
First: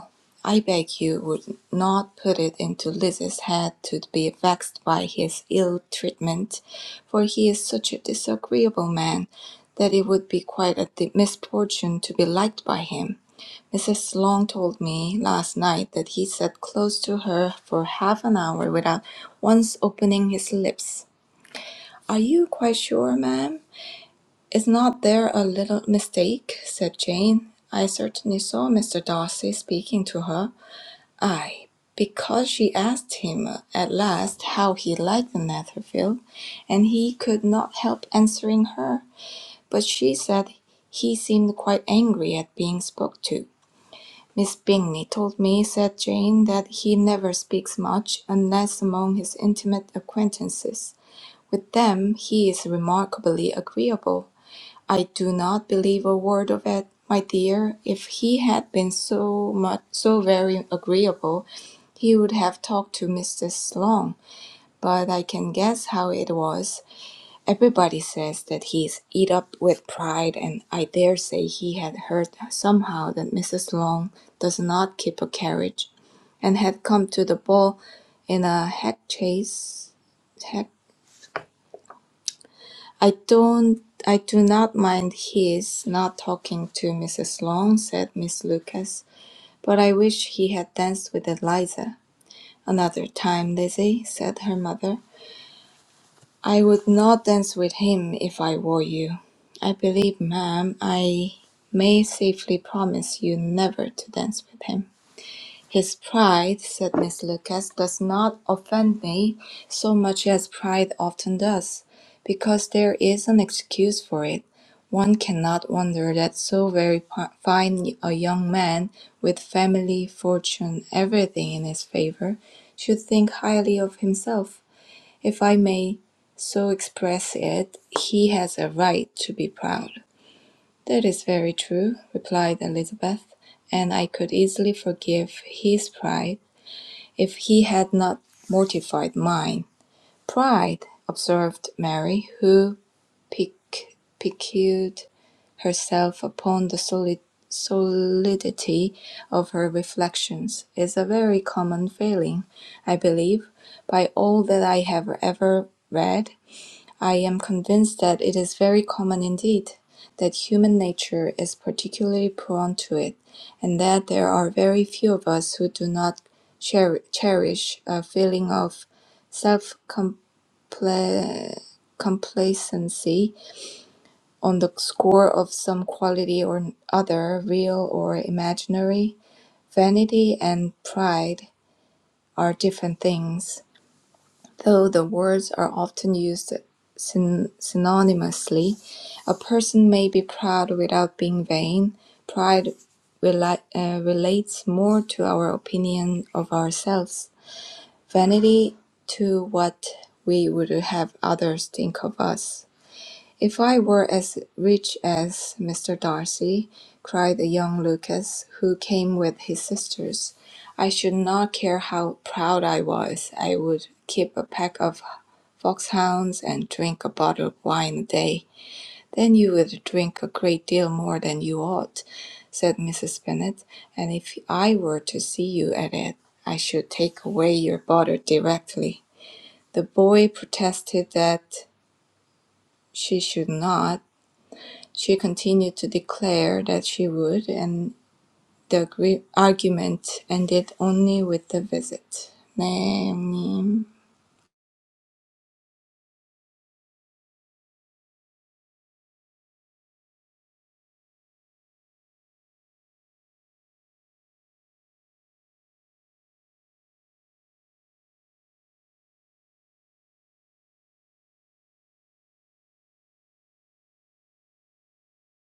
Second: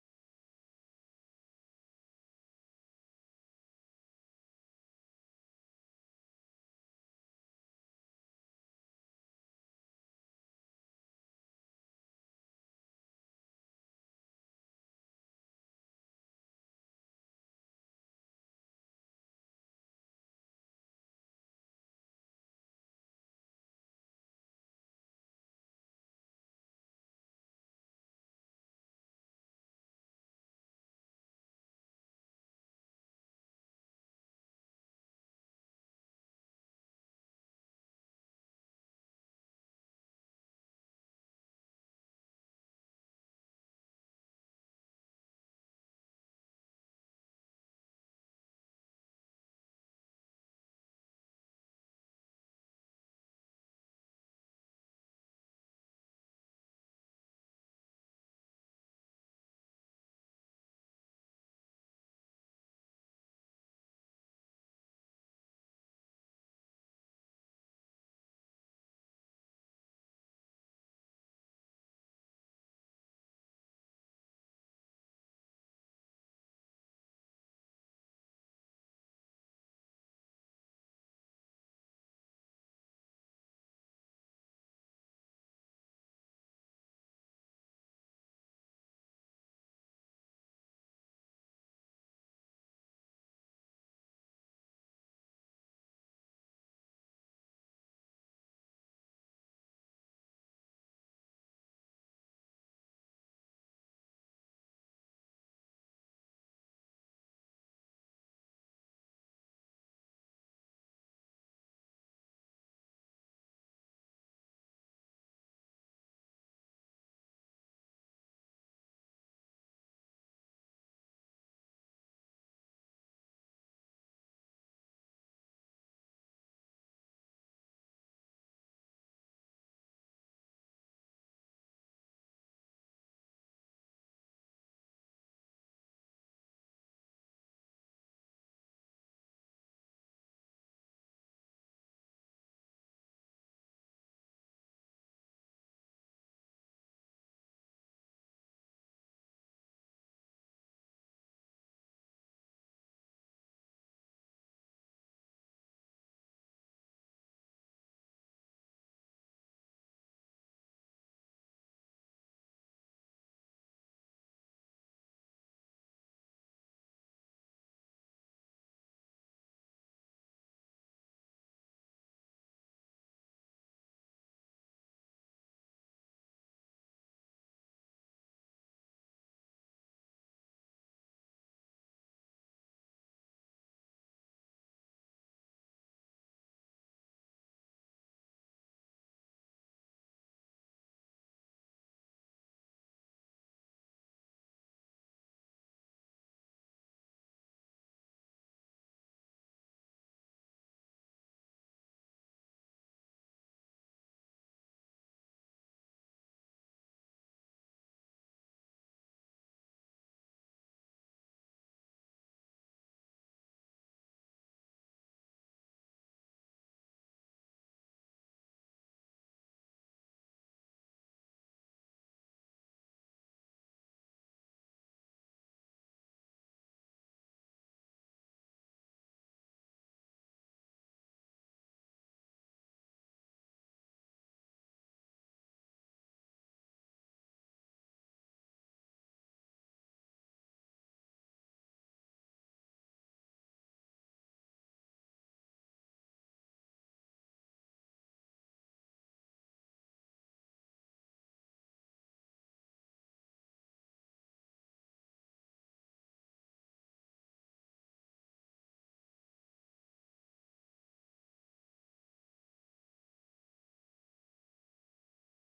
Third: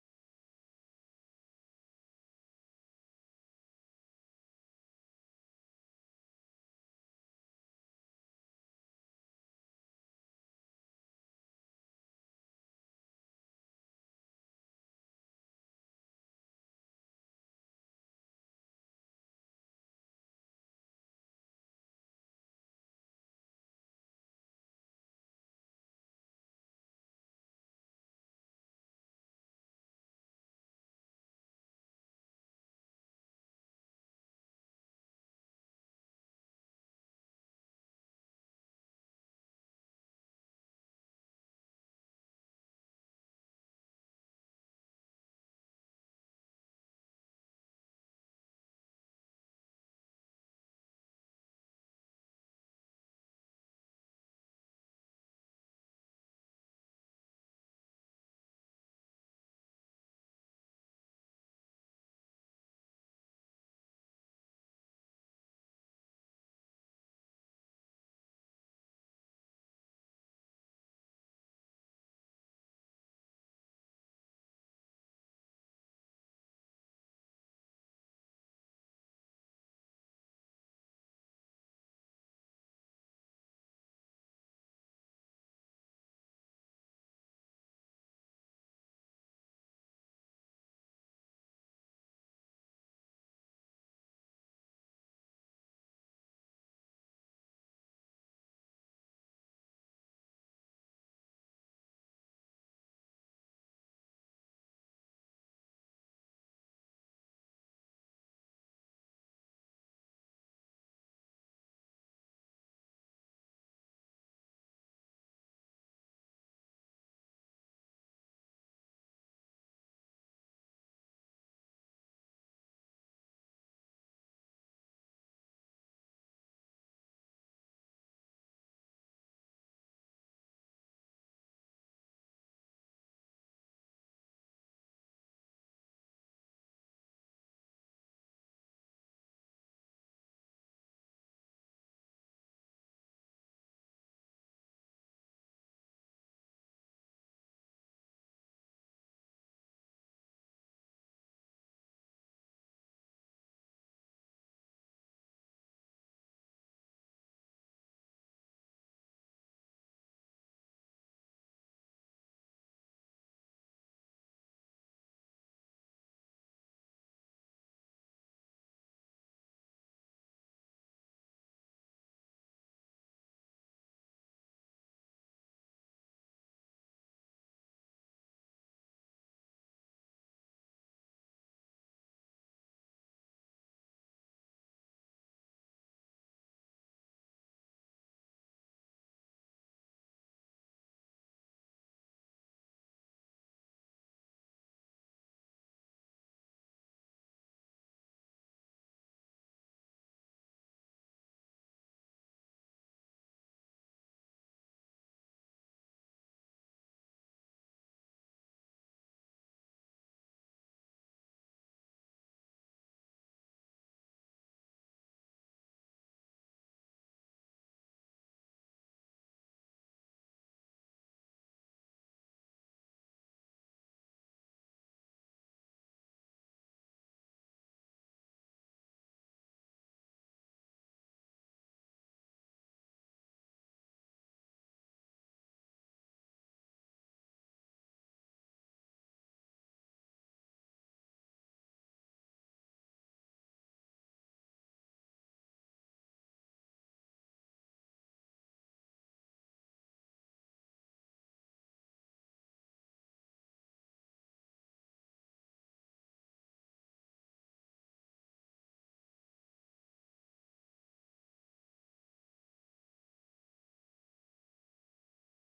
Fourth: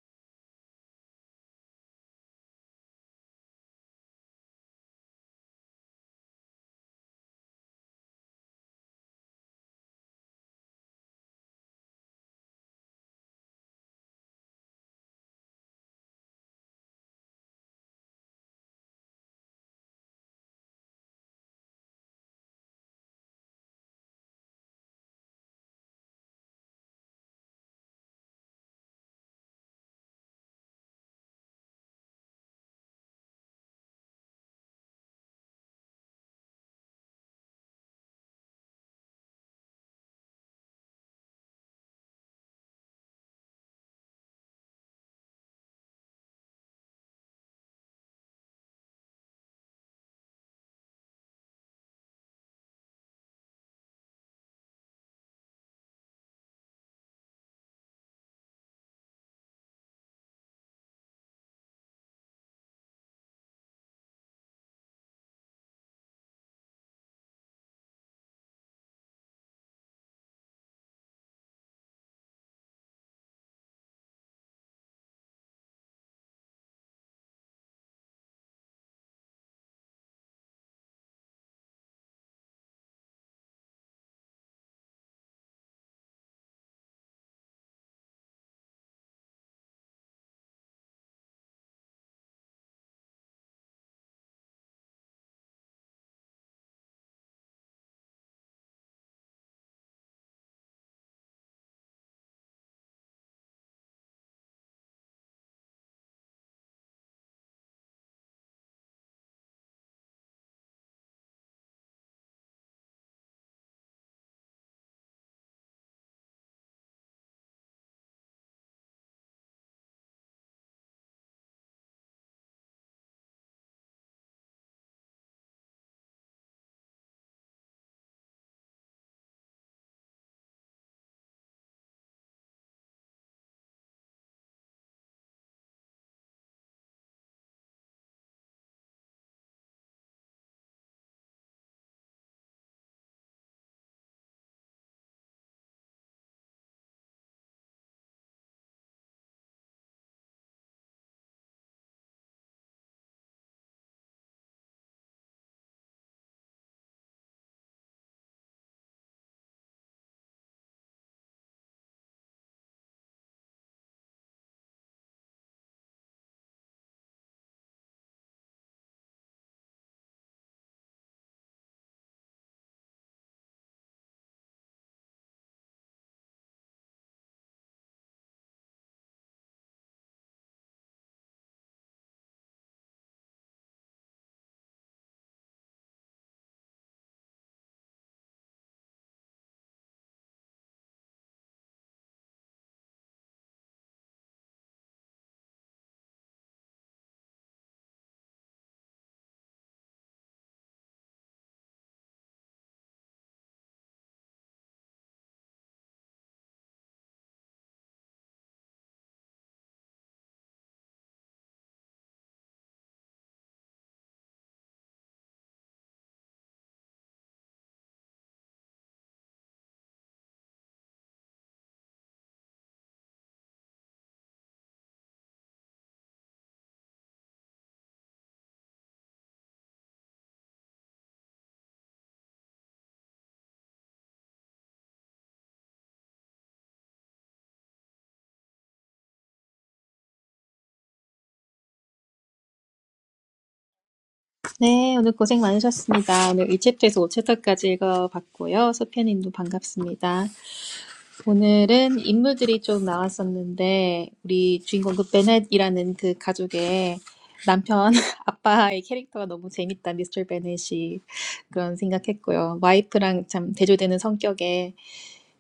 S4: I beg you would not put it into Liz's head to be vexed by his ill treatment, for he is such a disagreeable man that it would be quite a misfortune to be liked by him. Mrs. Long told me last night that he sat close to her for half an hour without once opening his lips. Are you quite sure, ma'am? Is not there a little mistake? said Jane. I certainly saw Mr. Darcy speaking to her. Ay, because she asked him at last how he liked the Netherfield, and he could not help answering her. But she said he seemed quite angry at being spoke to. "Miss Bingley told me," said Jane, "that he never speaks much, unless among his intimate acquaintances. With them he is remarkably agreeable. I do not believe a word of it, my dear. If he had been so much so very agreeable, he would have talked to Mrs. Long. But I can guess how it was. Everybody says that he is eat up with pride, and I dare say he had heard somehow that Mrs. Long does not keep a carriage and had come to the ball in a hack chase. Hack. I don't. I do not mind his not talking to Mrs. Long, said Miss Lucas, but I wish he had danced with Eliza. Another time, Lizzie, said her mother. I would not dance with him if I were you. I believe, ma'am, I may safely promise you never to dance with him. His pride, said Miss Lucas, does not offend me so much as pride often does, because there is an excuse for it. One cannot wonder that so very pi- fine a young man, with family, fortune, everything in his favor, should think highly of himself. If I may so express it, he has a right to be proud. That is very true, replied Elizabeth, and I could easily forgive his pride if he had not mortified mine. Pride, observed Mary, who pic- piqued herself upon the solid solidity of her reflections, is a very common failing, I believe, by all that I have ever read I am convinced that it is very common indeed that human nature is particularly prone to it, and that there are very few of us who do not cher- cherish a feeling of self complacency on the score of some quality or other, real or imaginary. Vanity and pride are different things. Though the words are often used syn- synonymously, a person may be proud without being vain. Pride rela- uh, relates more to our opinion of ourselves, vanity to what we would have others think of us. If I were as rich as Mr. Darcy, cried the young Lucas, who came with his sisters, I should not care how proud I was. I would keep a pack of foxhounds and drink a bottle of wine a day, then you would drink a great deal more than you ought, said Mrs. Bennet, and if I were to see you at it, I should take away your bottle directly. The boy protested that she should not. She continued to declare that she would, and the argument ended only with the visit. 네, 형님.
S1: 네, 오늘 고생 많으셨습니다. 오늘 1챕터에서 5챕터까지 읽어봤고요. 소피아님도 반갑습니다. 오늘은 인물들이 좀 나왔었는데 우리 주인공 그 베넷이라는 그 가족의 남편, 아빠의 캐릭터가 너무 재밌다, 미스터 베넷이. 그런 생각했고요. 와이프랑 참 대조되는 성격에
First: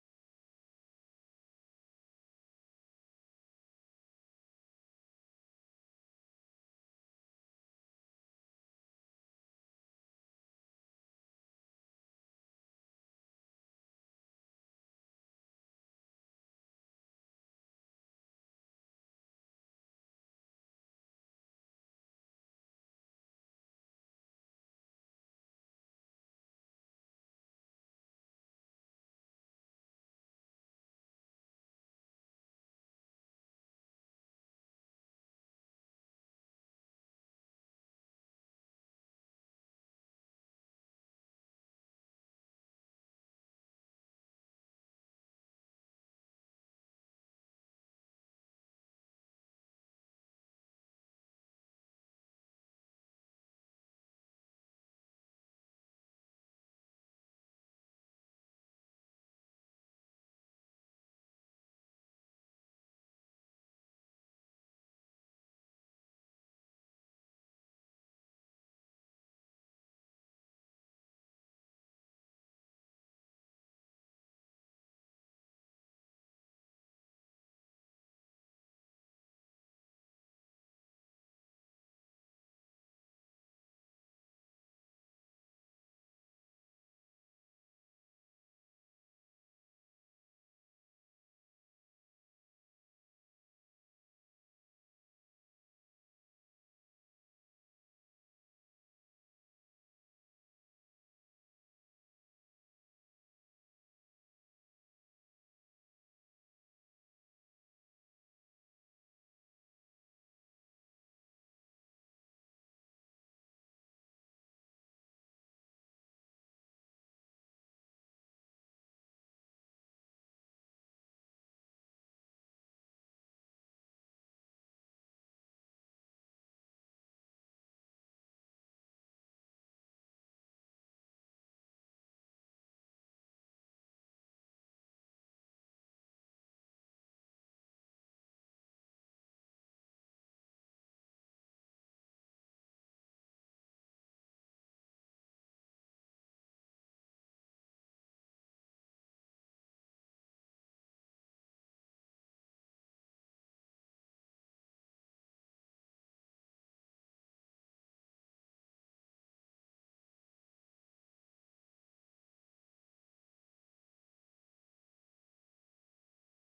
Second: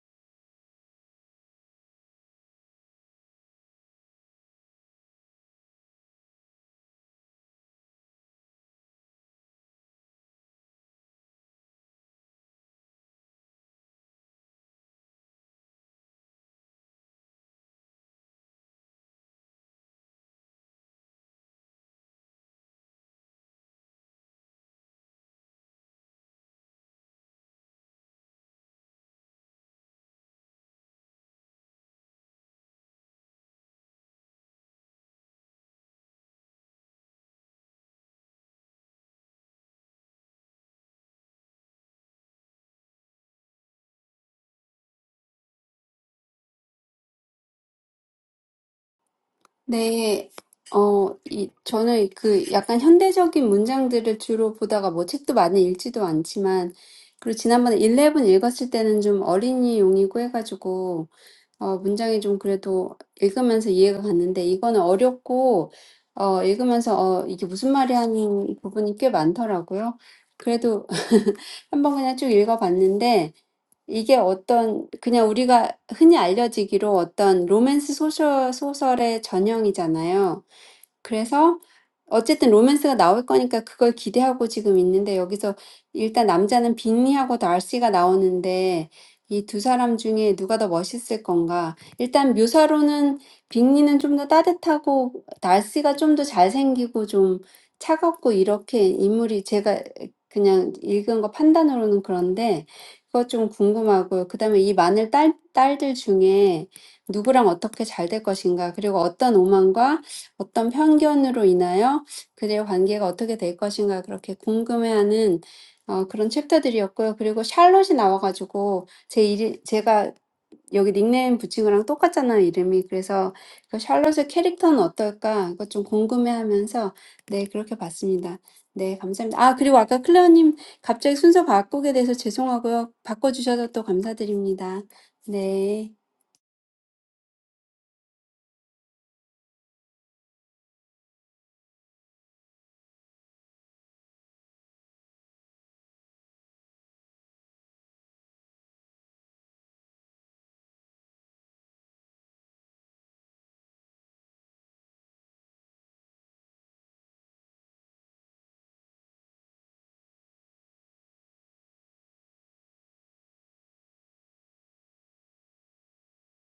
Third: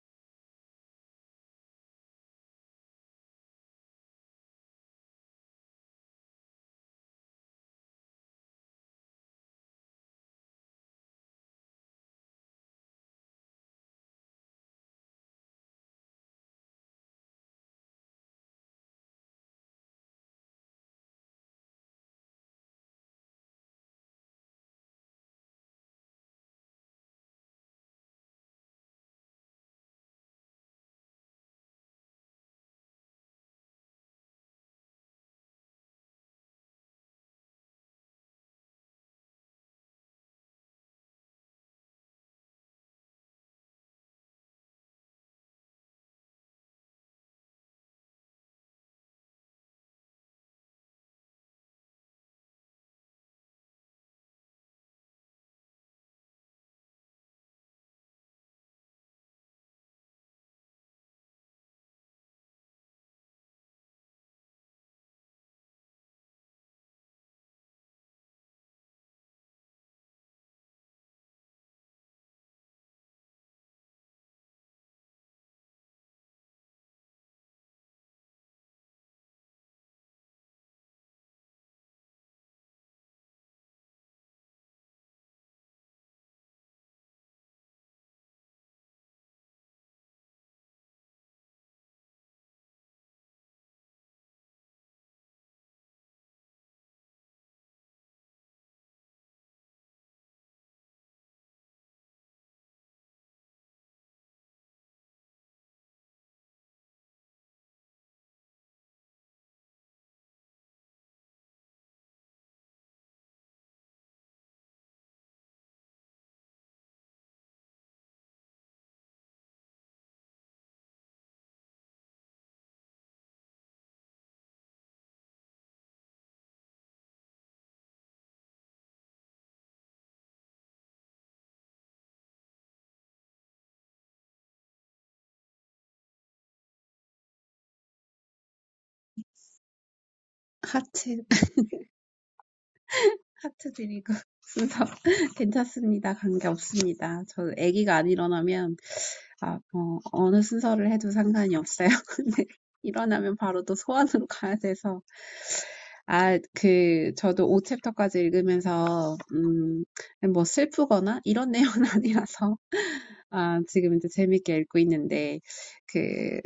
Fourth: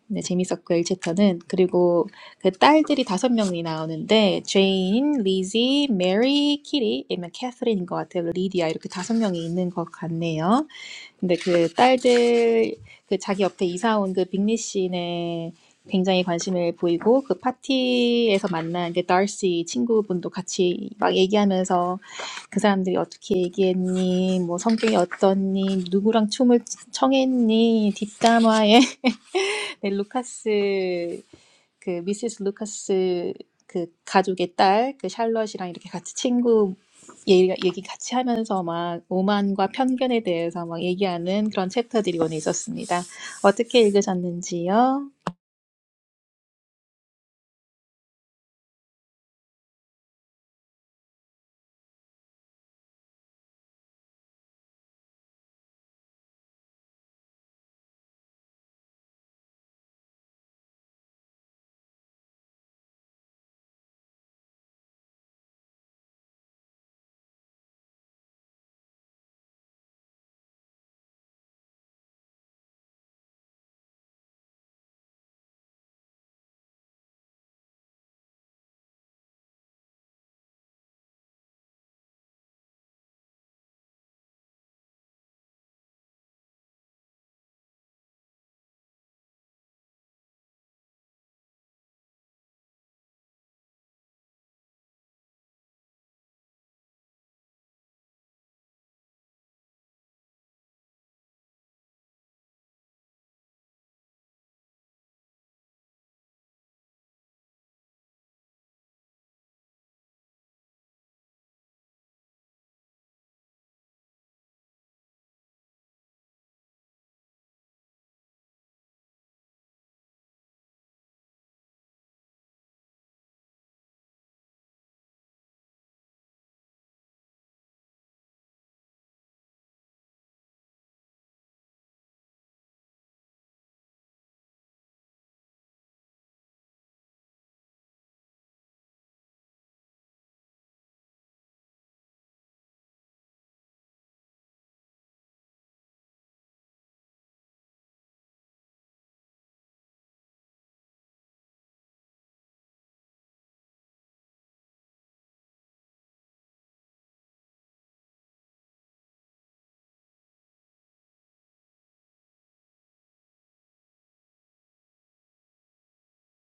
S1: 네, 재밌었고요, 1챕터는. 그리고 그 딸들이 다섯 명이 나오는데, 제인, 리지, 메리, 키리, 아니면 캐서린인 것 같아요. 리디아, 이렇게 다섯 명이 있는 것 같네요. 근데 그 딸들, 그 자기 옆에 이사 온 그 빅리 씨네 굉장히 관심을 보이고, 그 파티에서 만난 그 달시 친구분도 같이 막 얘기하면서 그 사람들이 어떻게 얘기했니, 뭐 성격이 어떻니, 누구랑 춤을 청했니, 뒷담화에 네, 루카스 그 미세스 루카스 그 가족의 딸 그 샬럿이랑 이렇게 같이 친구 얘기, 얘기 같이 하면서 막 오만과 편견에 대해서 막 얘기하는 그런 챕터들이 오늘 있었습니다. 어떻게 읽으셨는지요?
S2: 네, 어, 이, 저는 그 약간 현대적인 문장들을 주로 보다가 뭐 책도 많이 읽지도 않지만, 그리고 지난번에 일레븐 읽었을 때는 좀 어린이용이고 해가지고, 어, 문장이 좀 그래도 읽으면서 이해가 갔는데, 이거는 어렵고, 어, 읽으면서, 어, 이게 무슨 말이 하는 부분이 꽤 많더라고요. 그래도 한번 그냥 쭉 읽어봤는데, 이게 어떤 그냥 우리가 흔히 알려지기로 어떤 로맨스 소설 소설의 전형이잖아요. 그래서 어쨌든 로맨스가 나올 거니까 그걸 기대하고 지금 있는데 여기서 일단 남자는 빅리하고 달시가 나오는데 이두 사람 중에 누가 더 멋있을 건가? 일단 묘사로는 빅리는 좀더 따뜻하고 달시가 좀더 잘생기고 좀 차갑고 이렇게 인물이 제가 그냥 읽은 거 판단으로는 그런데 그것 좀 궁금하고요. 그다음에 이 마늘 딸, 딸들 중에 누구랑 어떻게 잘될 것인가? 그리고 어떤 오만과 어떤 편견으로 인하여 그들의 관계가 어떻게 될 것인가 그렇게 궁금해하는 어, 그런 챕터들이었고요. 그리고 샬롯이 나와가지고 제 이름, 제가 여기 닉네임 붙인 거랑 똑같잖아요, 이름이. 그래서 그 샬롯의 캐릭터는 어떨까? 이거 좀 궁금해하면서 네, 그렇게 봤습니다. 네, 감사합니다. 아, 그리고 아까 클레어님 갑자기 순서 바꾸게 돼서 죄송하고요. 바꿔주셔서 또 감사드립니다. 네.
S3: 하트, 하트 드리고 순서 괜찮습니다. 관계 없습니다. 저 아기가 안 일어나면, 아, 어, 어느 순서를 해도 상관이 없어요. 근데 일어나면 바로 또 소원으로 가야 돼서. 아, 그, 저도 오 챕터까지 읽으면서, 음, 뭐 슬프거나 이런 내용은 아니라서, 아, 지금 이제 재밌게 읽고 있는데, 그,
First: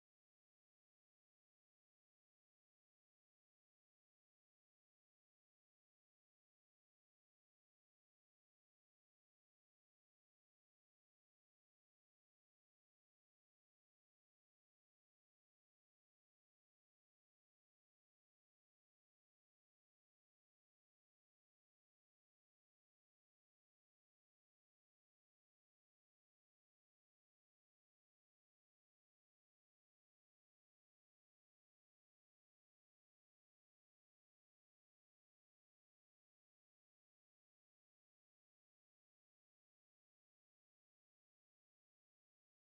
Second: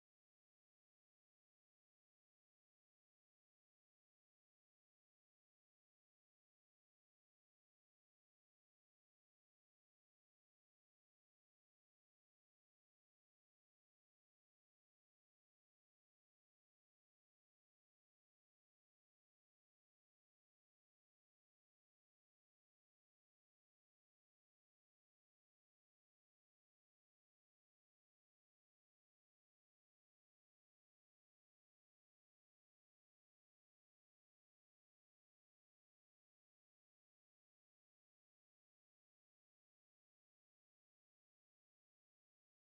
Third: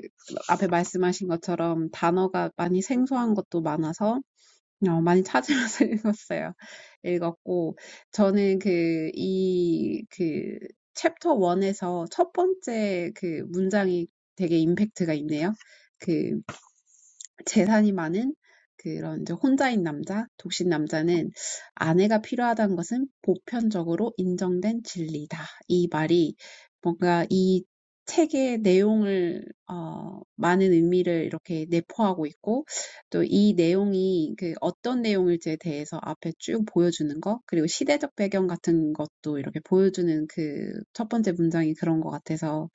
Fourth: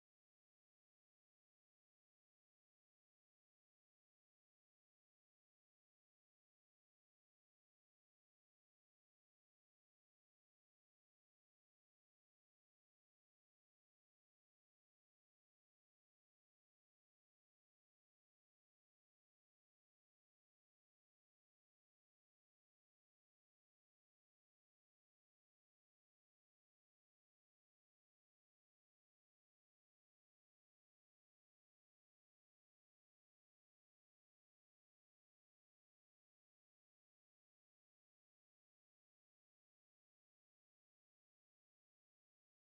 S3: 앞에 말씀하신 것처럼 단어가 많이 생소한 것도 많아서, 어, 많이 찾으면서 읽었어요. 읽었고, 저는 그, 이, 그, 챕터 1에서 첫 번째 그 문장이 되게 임팩트가 있네요. 그 재산이 많은 그런 이제 혼자인 남자, 독신 남자는 아내가 필요하다는 것은 보편적으로 인정된 진리다. 이 말이 뭔가 이 책의 내용을 어, 많은 의미를 이렇게 내포하고 있고 또 이 내용이 그 어떤 내용일지에 대해서 앞에 쭉 보여주는 것 그리고 시대적 배경 같은 것도 이렇게 보여주는 그 첫 번째 문장이 그런 것 같아서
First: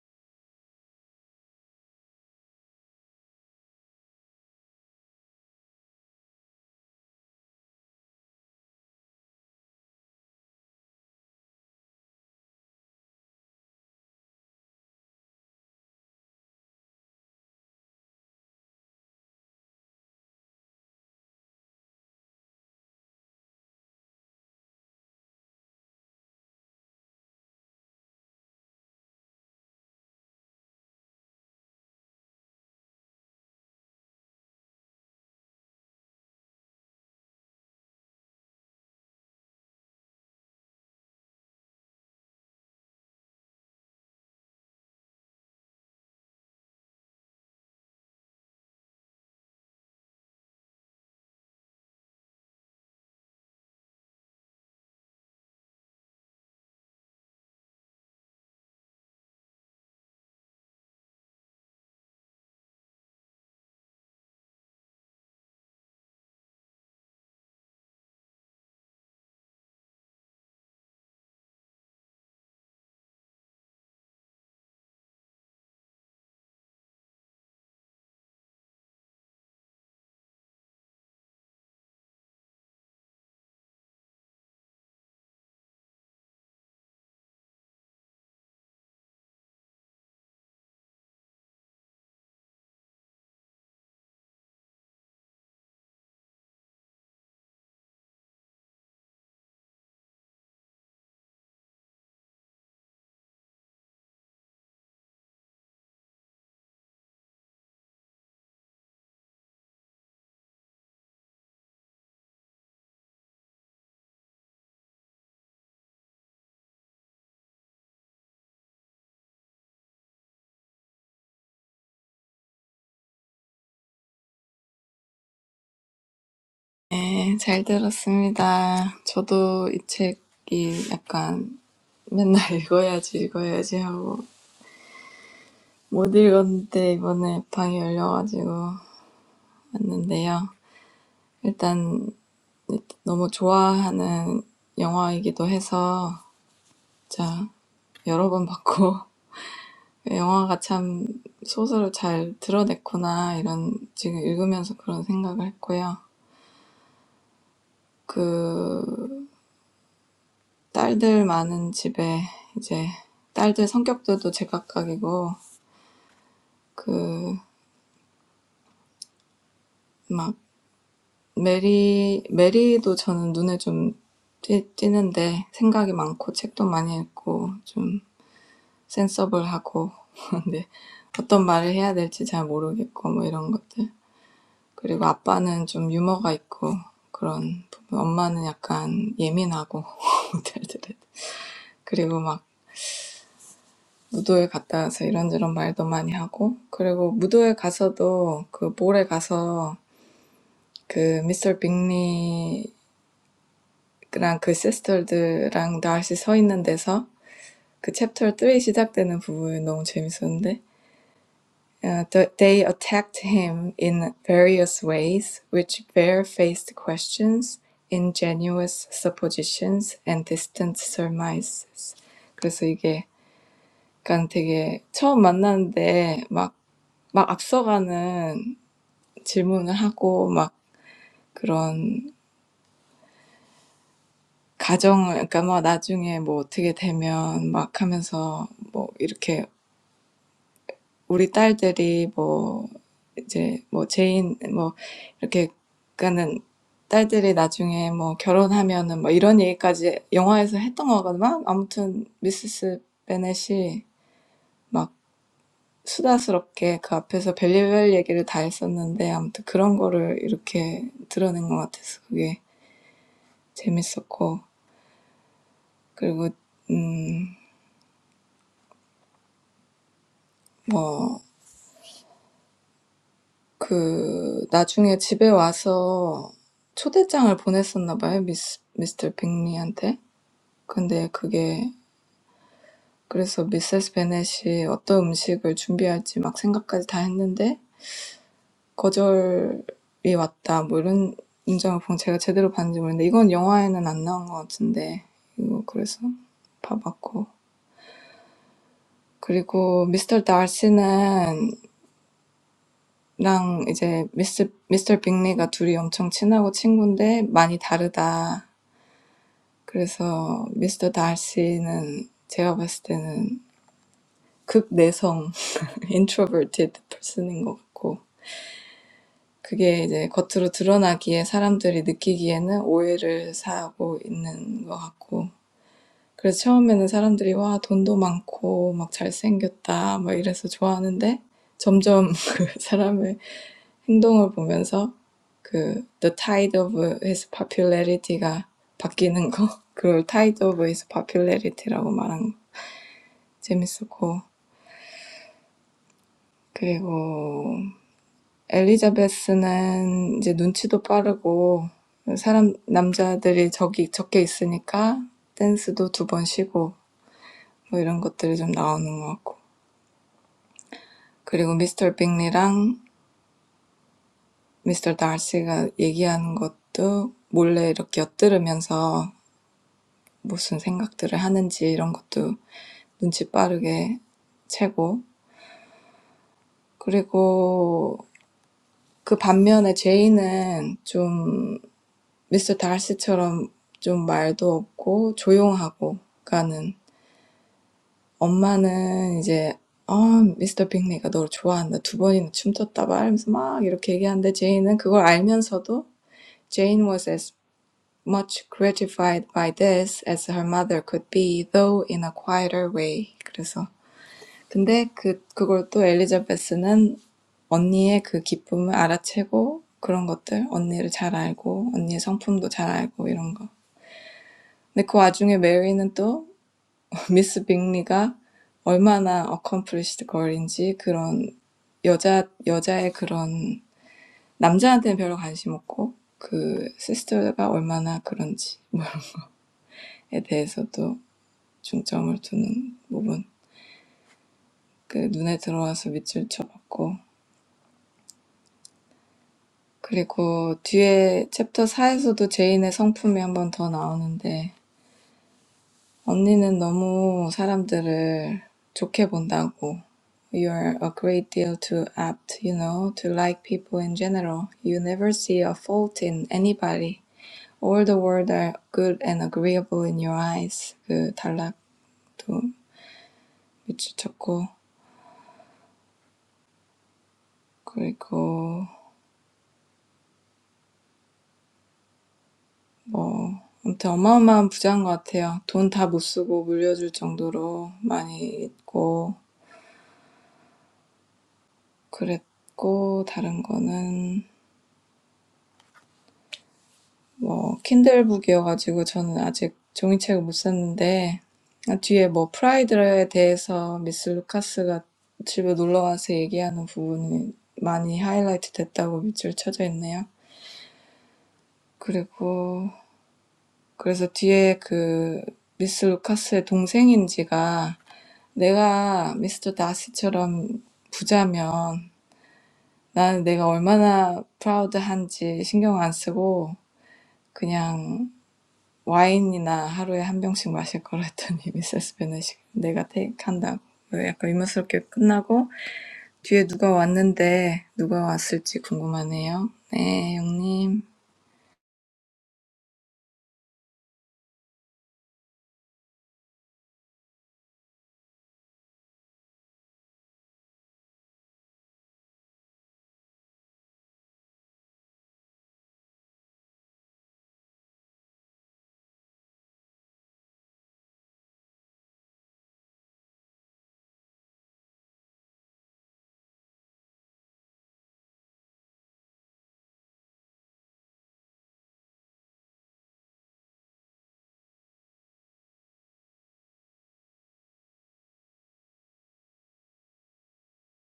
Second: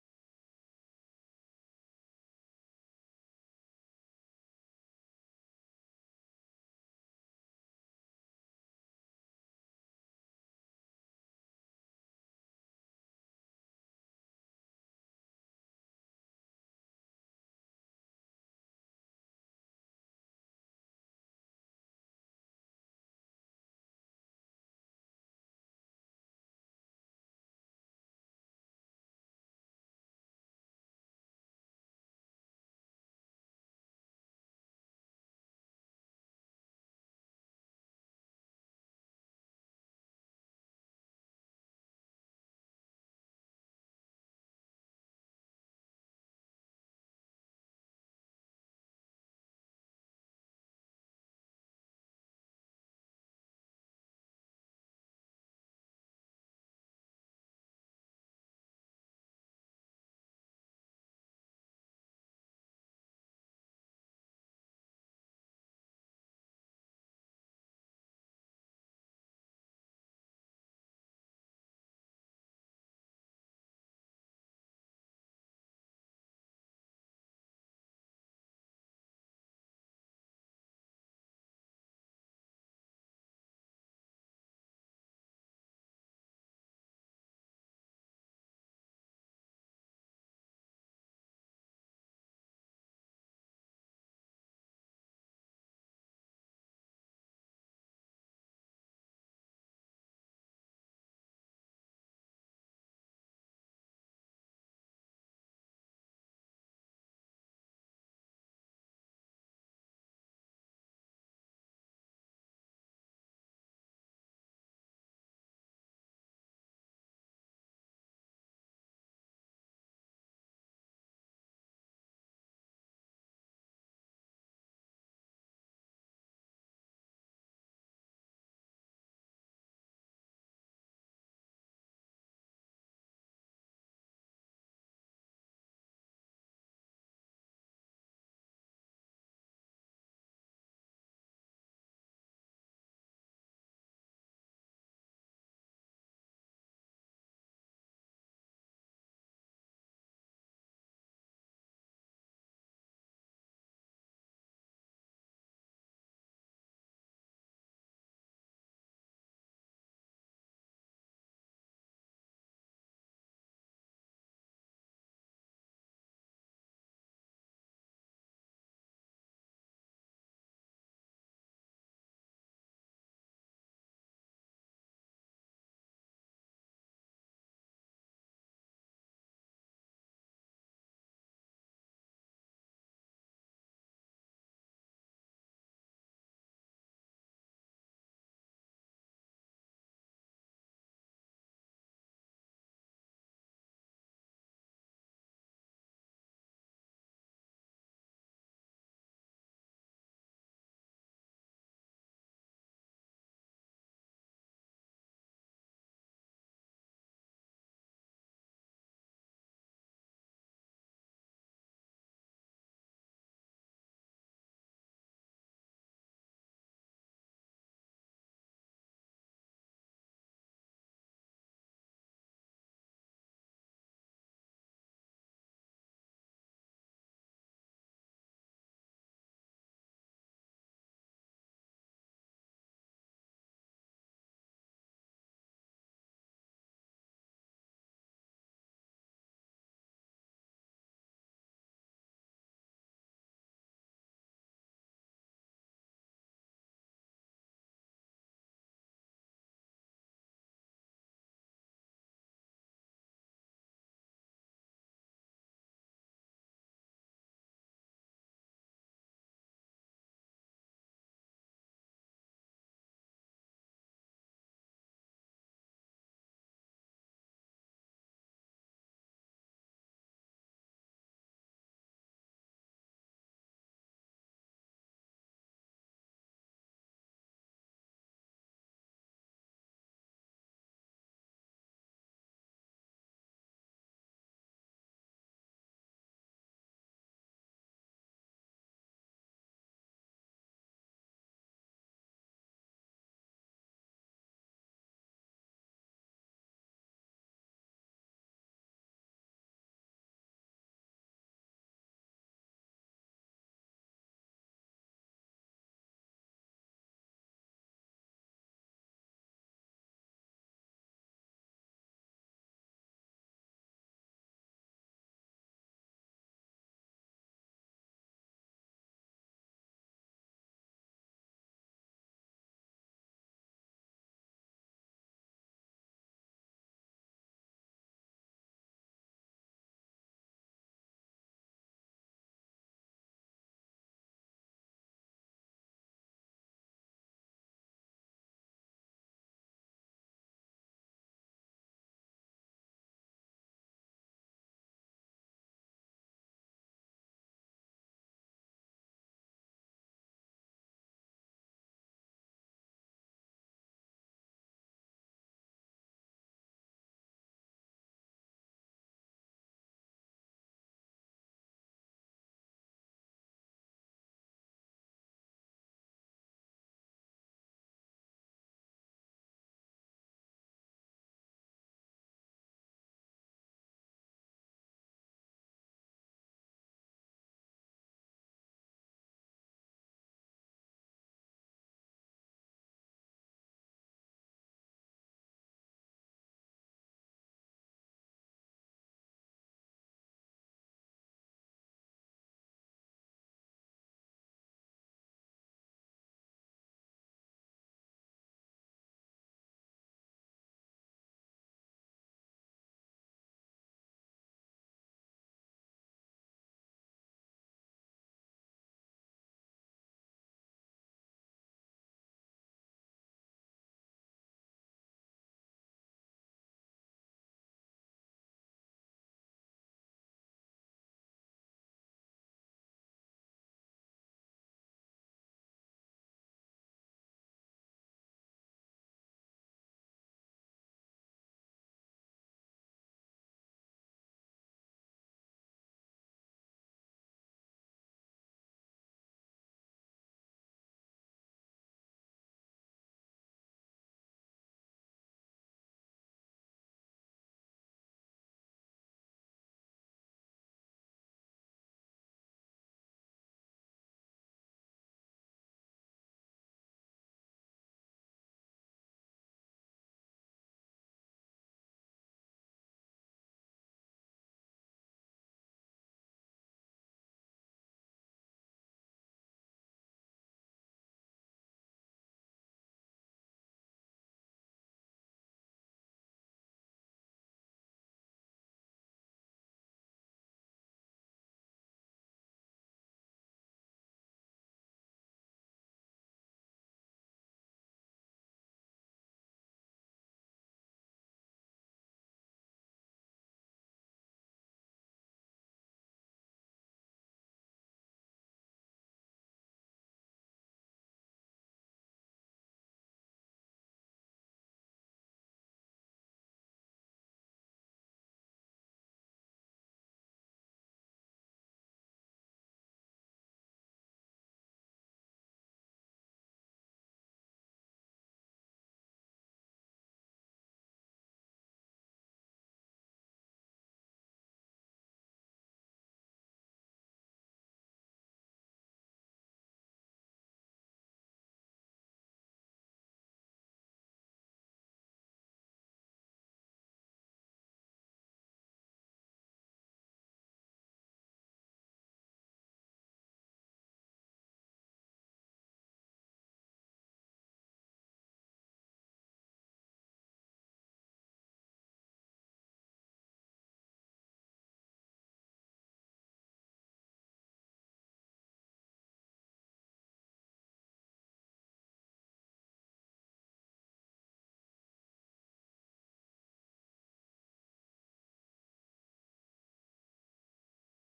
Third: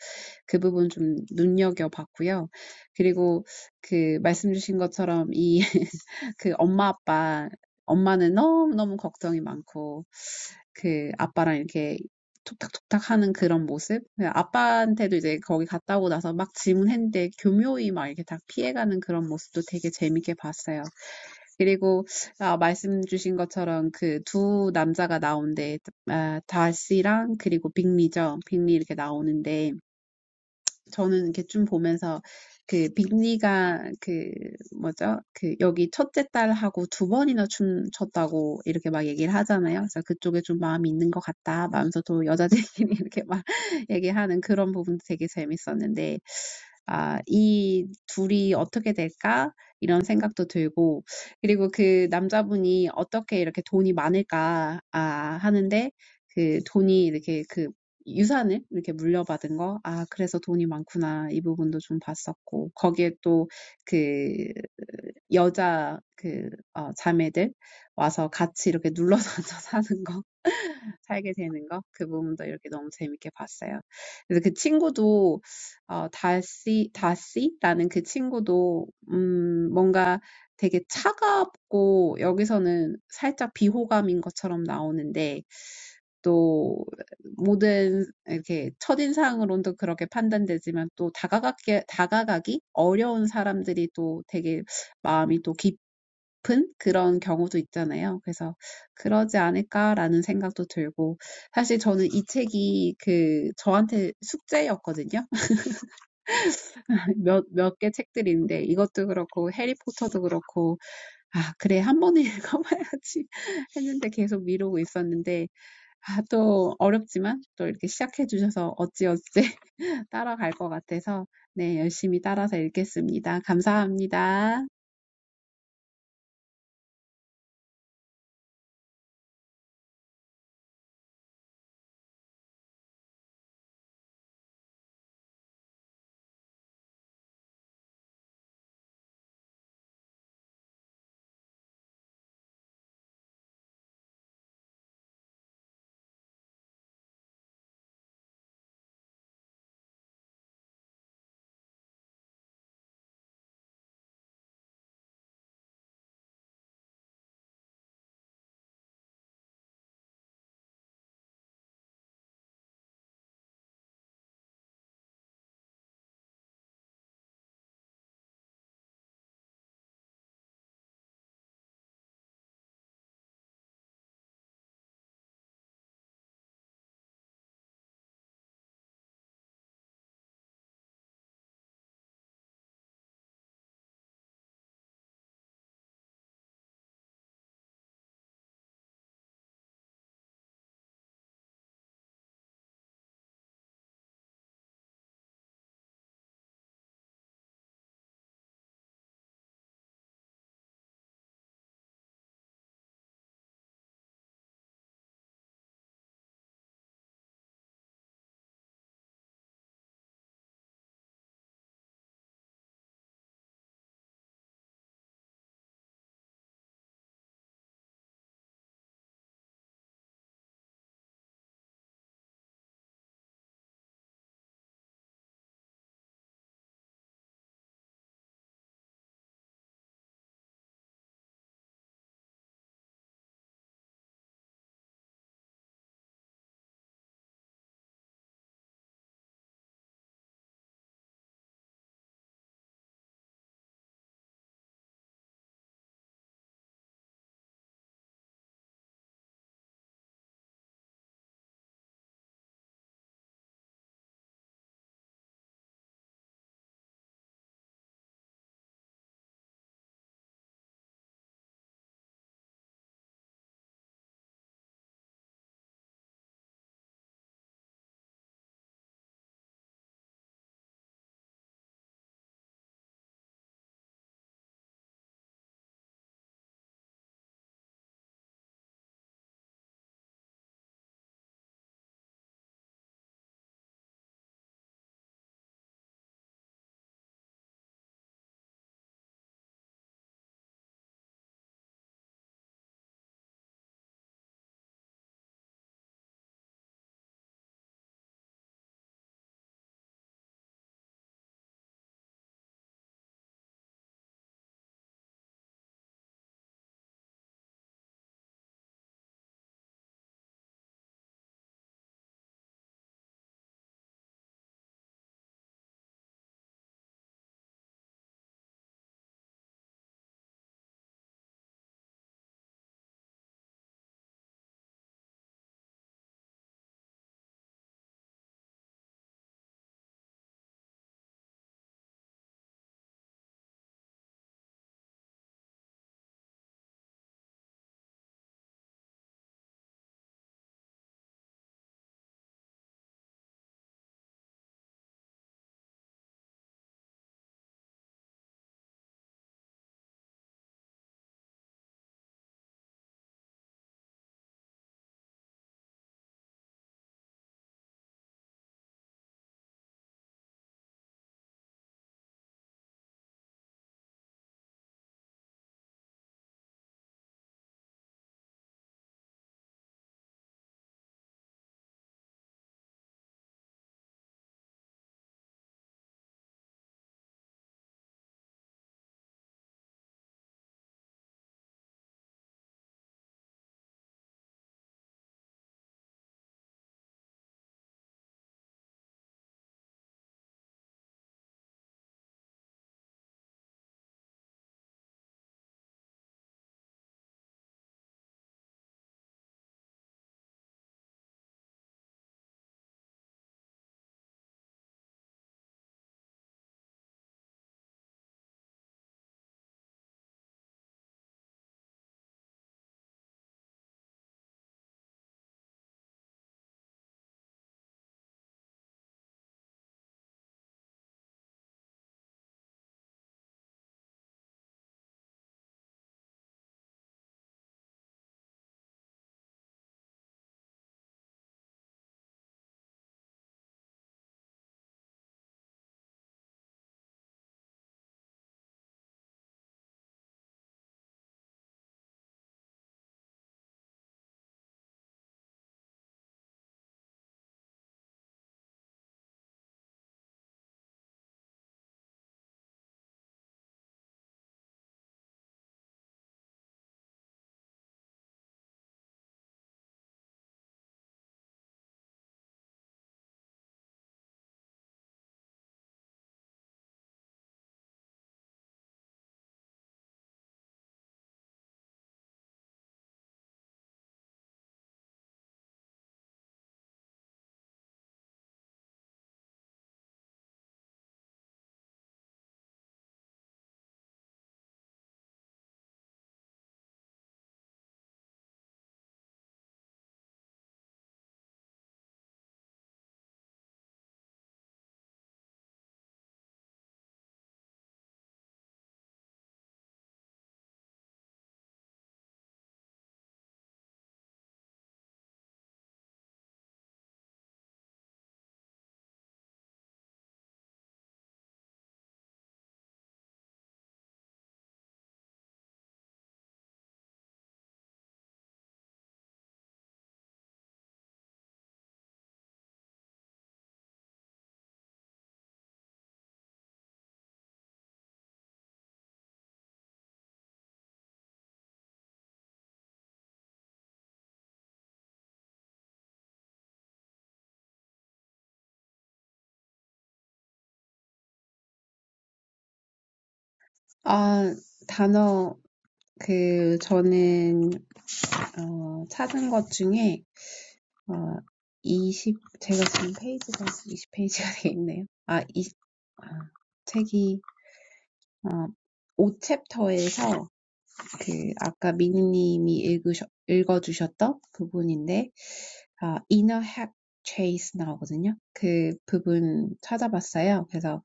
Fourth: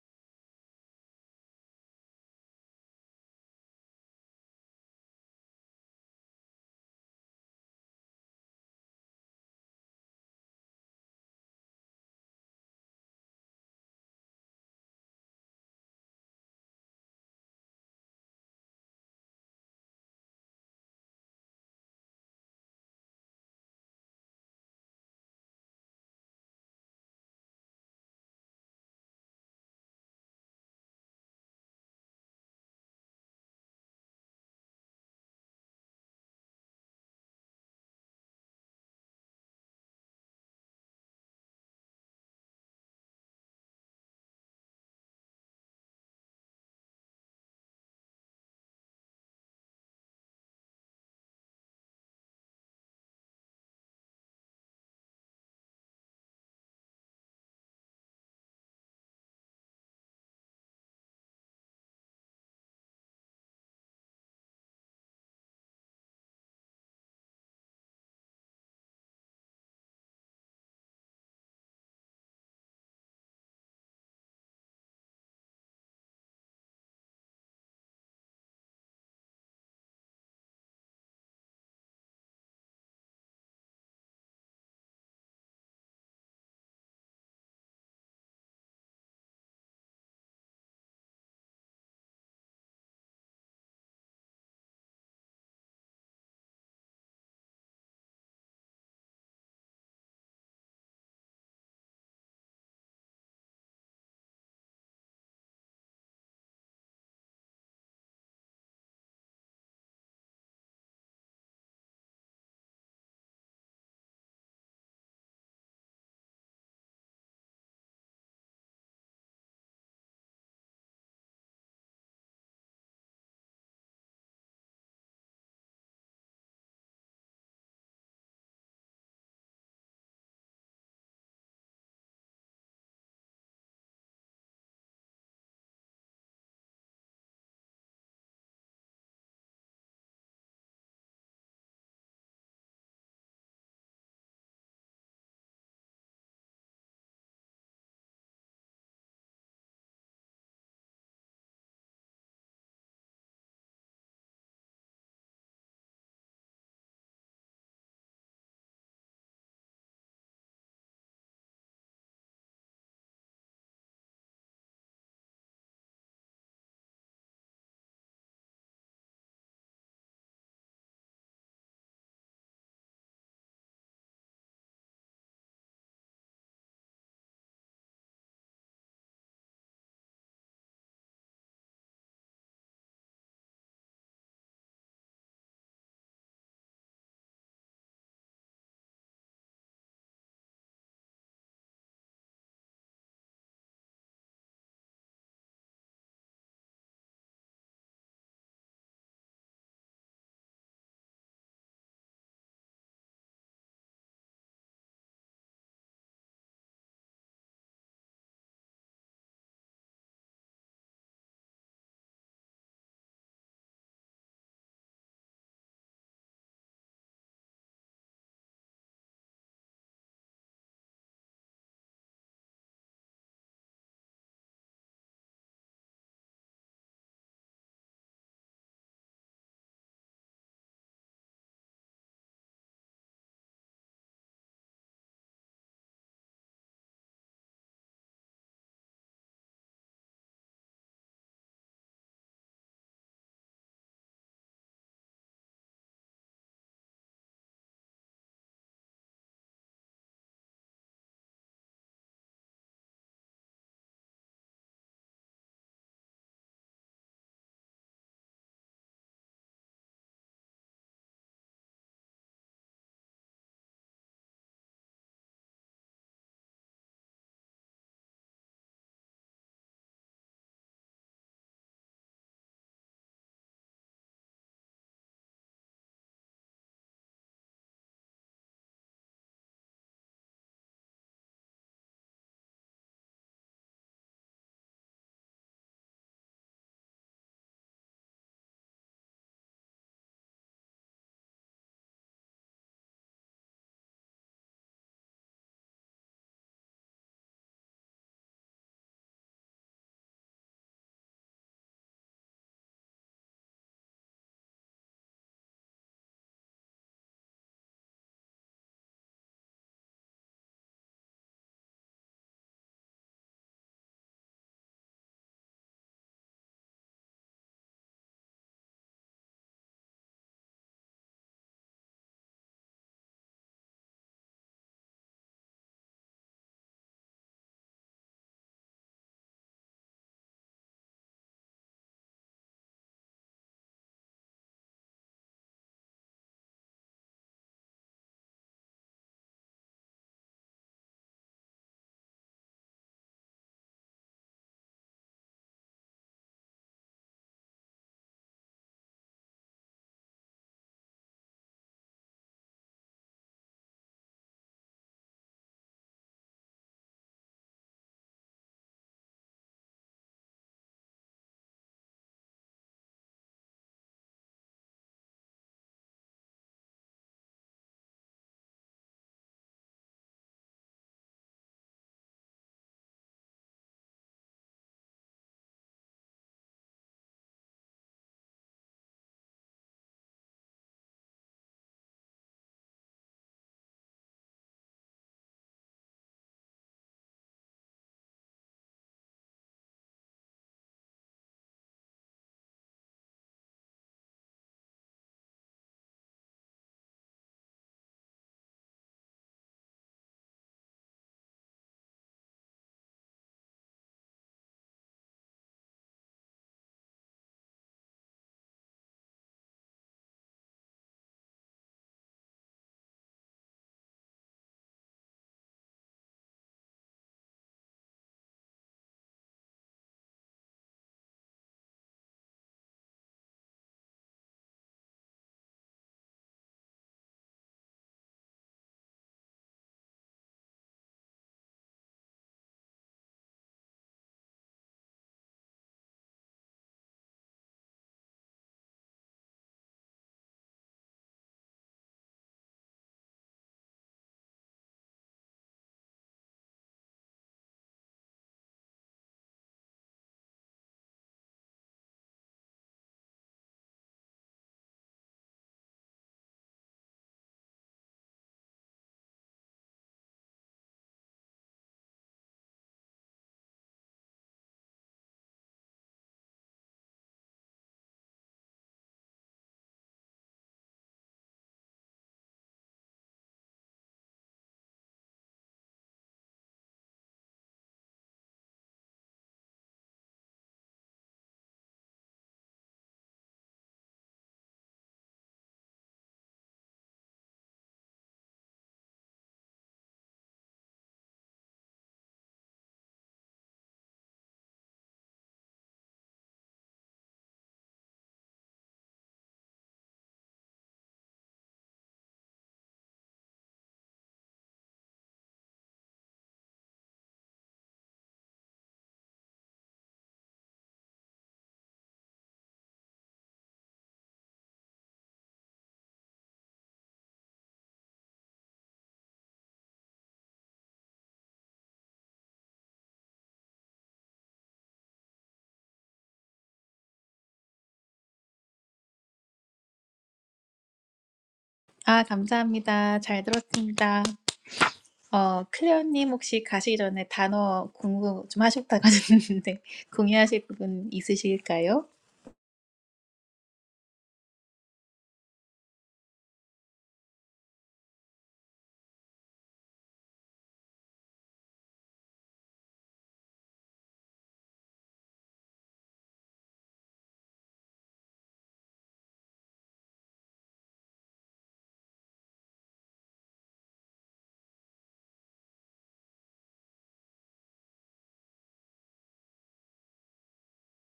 S3: 그 부분 좀 눈여겨봤고요. 그리고 그 말씀 주신 것처럼 이 그 엄마 아빠 엄마는 너무너무 걱정이 많고 그 아빠랑 이렇게 톡탁톡탁 하는 그런 모습 아빠한테도 이제 거기 갔다 오고 나서 막 질문했는데 교묘히 막 이렇게 다 피해가는 그런 모습도 되게 재밌게 봤어요. 그리고 아, 말씀 주신 것처럼 그 두 남자가 나오는데 아, 다시랑 그리고 빅리죠. 빅리 이렇게 나오는데 저는 이렇게 좀 보면서 그 빅리가 그 뭐죠? 그 여기 첫째 딸하고 두 번이나 춤췄다고 이렇게 막 얘기를 하잖아요. 그래서 그쪽에 좀 마음이 있는 것 같다. 하면서 또 여자들끼리 이렇게 막 얘기하는 그런 부분도 되게 재밌었는데, 아, 이 둘이 어떻게 될까? 이런 생각도 들고, 그리고 그 남자분이 어떻게 이렇게 돈이 많을까? 아, 하는데, 그 돈이 이렇게 그 유산을 이렇게 물려받은 거, 아, 그래서 돈이 많구나. 이 부분도 좀 봤었고, 거기에 또 그 여자 그, 어, 자매들 와서 같이 이렇게 눌러서 앉아 사는 거. 살게 되는 거. 그 부분도 이렇게 너무 재밌게 봤어요. 그래서 그 친구도, 어, 다시, 다시라는 그 친구도, 음, 뭔가 되게 차갑고, 여기서는 살짝 비호감인 것처럼 나오는데, 또, 모든, 이렇게, 첫인상으로도 그렇게 판단되지만, 또 다가가기, 다가가기 어려운 사람들이 또 되게 마음이 또 깊은 그런 경우도 있잖아요. 그래서 그러지 않을까라는 생각도 들고 사실 저는 이 책이 그 저한테 숙제였거든요. 몇, 몇 개 책들인데 이것도 그렇고 해리포터도 그렇고 아, 그래, 한 번에 읽어봐야지 했는데 계속 미루고 있었는데 아, 또 어렵지만 또 이렇게 시작해 주셔서 어찌어찌 따라갈 것 같아서 네, 열심히 따라서 읽겠습니다. 감사합니다.
S4: 네, 잘 들었습니다. 저도 이 책이 약간 맨날 읽어야지, 읽어야지 하고 못 읽었는데 이번에 방이 열려가지고 왔는데요. 일단 너무 좋아하는 영화이기도 해서 자, 여러 번 봤고 영화가 참 소설을 잘 드러냈구나 이런 지금 읽으면서 그런 생각을 했고요. 그 딸들 많은 집에 이제 딸들 성격들도 제각각이고 그막 메리 메리도 저는 눈에 좀 띄, 띄는데 생각이 많고 책도 많이 읽고 좀 센서블하고 근데 어떤 말을 해야 될지 잘 모르겠고 뭐 이런 것들 그리고 아빠는 좀 유머가 있고 그런 부분 엄마는 약간 예민하고 딸들은 그리고 막 무도회 갔다 와서 이런저런 말도 많이 하고, 그리고 무도회 가서도 그 볼에 가서 그 미스터 빅리랑 그 시스터들랑 나시 서 있는 데서 그 챕터 3 시작되는 부분 너무 재밌었는데, 어, They attacked him in various ways, which barefaced questions, ingenuous suppositions, and distant surmises. 그래서 이게 약간 되게 처음 만났는데 막 막 앞서가는 질문을 하고 막 그런 가정을 그러니까 막 나중에 뭐 어떻게 되면 막 하면서 뭐 이렇게 우리 딸들이 뭐 이제 뭐 제인 뭐 이렇게 그러니까는 딸들이 나중에 뭐 결혼하면은 뭐 이런 얘기까지 영화에서 했던 거거든요. 아무튼 미세스 베넷이 막 수다스럽게 그 앞에서 별의별 얘기를 다 했었는데 아무튼 그런 거를 이렇게 드러낸 것 같아서 그게 재밌었고 그리고 음, 뭐, 그, 나중에 집에 와서 초대장을 보냈었나 봐요, 미스, 미스터 빅리한테. 근데 그게, 그래서 미세스 베넷이 어떤 음식을 준비할지 막 생각까지 다 했는데, 거절이 왔다, 뭐 이런 문장을 보면 제가 제대로 봤는지 모르겠는데, 이건 영화에는 안 나온 것 같은데, 이거 그래서 봐봤고. 그리고 미스터 다시는 랑 이제 미스, 미스터 빅리가 둘이 엄청 친하고 친군데 많이 다르다. 그래서 미스터 달시는 제가 봤을 때는 극내성, introverted person인 것 같고 그게 이제 겉으로 드러나기에 사람들이 느끼기에는 오해를 사고 있는 것 같고 그래서 처음에는 사람들이 와 돈도 많고 막 잘생겼다 막 이래서 좋아하는데 점점 그 사람의 행동을 보면서 그 The Tide of His Popularity가 바뀌는 거 그걸 Tide of His Popularity라고 말한 거 재밌었고 그리고 엘리자베스는 이제 눈치도 빠르고 사람 남자들이 적이 적게 있으니까 댄스도 두번 쉬고 뭐 이런 것들이 좀 나오는 것 같고 그리고 미스터 빅리랑 미스터 다시가 얘기하는 것도 몰래 이렇게 엿들으면서 무슨 생각들을 하는지 이런 것도 눈치 빠르게 채고 그리고 그 반면에 Jane는 좀 Mr. Darcy처럼 좀 말도 없고 조용하고 가는 엄마는 이제 Mr. Bennet가 너를 좋아한다 두 번이나 춤췄다 말하면서 막 이렇게 얘기한데 Jane는 그걸 알면서도 Jane was as much gratified by this as her mother could be, though in a quieter way. 그래서 근데 그 그걸 또 엘리자베스는 언니의 그 기쁨을 알아채고 그런 것들 언니를 잘 알고 언니의 성품도 잘 알고 이런 거. 근데 그 와중에 메리는 또 미스 빅리가 얼마나 어컴플리시드 걸인지 그런 여자 여자의 그런 남자한테는 별로 관심 없고 그 시스터가 얼마나 그런지 뭐에 대해서도 중점을 두는 부분. 그 눈에 들어와서 밑줄 쳐봤고 그리고 뒤에 챕터 4에서도 제인의 성품이 한번더 나오는데 언니는 너무 사람들을 좋게 본다고. You're a great deal too apt, you know, to like people in general. You never see a fault in anybody. All the world are good and agreeable in your eyes. 그 단락도 미치쳤고 그리고 뭐 아무튼 어마어마한 부자인 것 같아요. 돈 다 못 쓰고 물려줄 정도로 많이 있고 그랬고 다른 거는 뭐 킨들북이어가지고 저는 아직 종이책을 못 샀는데 뒤에 뭐 프라이드에 대해서 미스 루카스가 집에 놀러 와서 얘기하는 부분이 많이 하이라이트 됐다고 밑줄 쳐져 있네요. 그리고 그래서 뒤에 그 미스 루카스의 동생인지가 내가 미스터 다시처럼 부자면 나는 내가 얼마나 프라우드한지 신경 안 쓰고 그냥 와인이나 하루에 한 병씩 마실 거라 했더니 미세스 베넷이 내가 테이크한다고 약간 의문스럽게 끝나고 뒤에 누가 왔는데 누가 왔을지 궁금하네요. 네, 영님.
S1: 아, 감사합니다. 잘 들었습니다. 어, 클레어님 혹시 가시기 전에 단어 공부 좀 하셨다고 하셨는데 공유하실 부분 있으실까요?
S3: 아, 단어 그 저는 어, 찾은 것 중에 어, 20, 제가 지금 페이지가 이십 페이지가 돼 있네요. 아, 이, 아, 책이, 어, 5챕터에서 그, 아까 미니님이 읽으셔, 읽어주셨던 부분인데, 아, inner hack chase 나오거든요. 그 부분 찾아봤어요. 그래서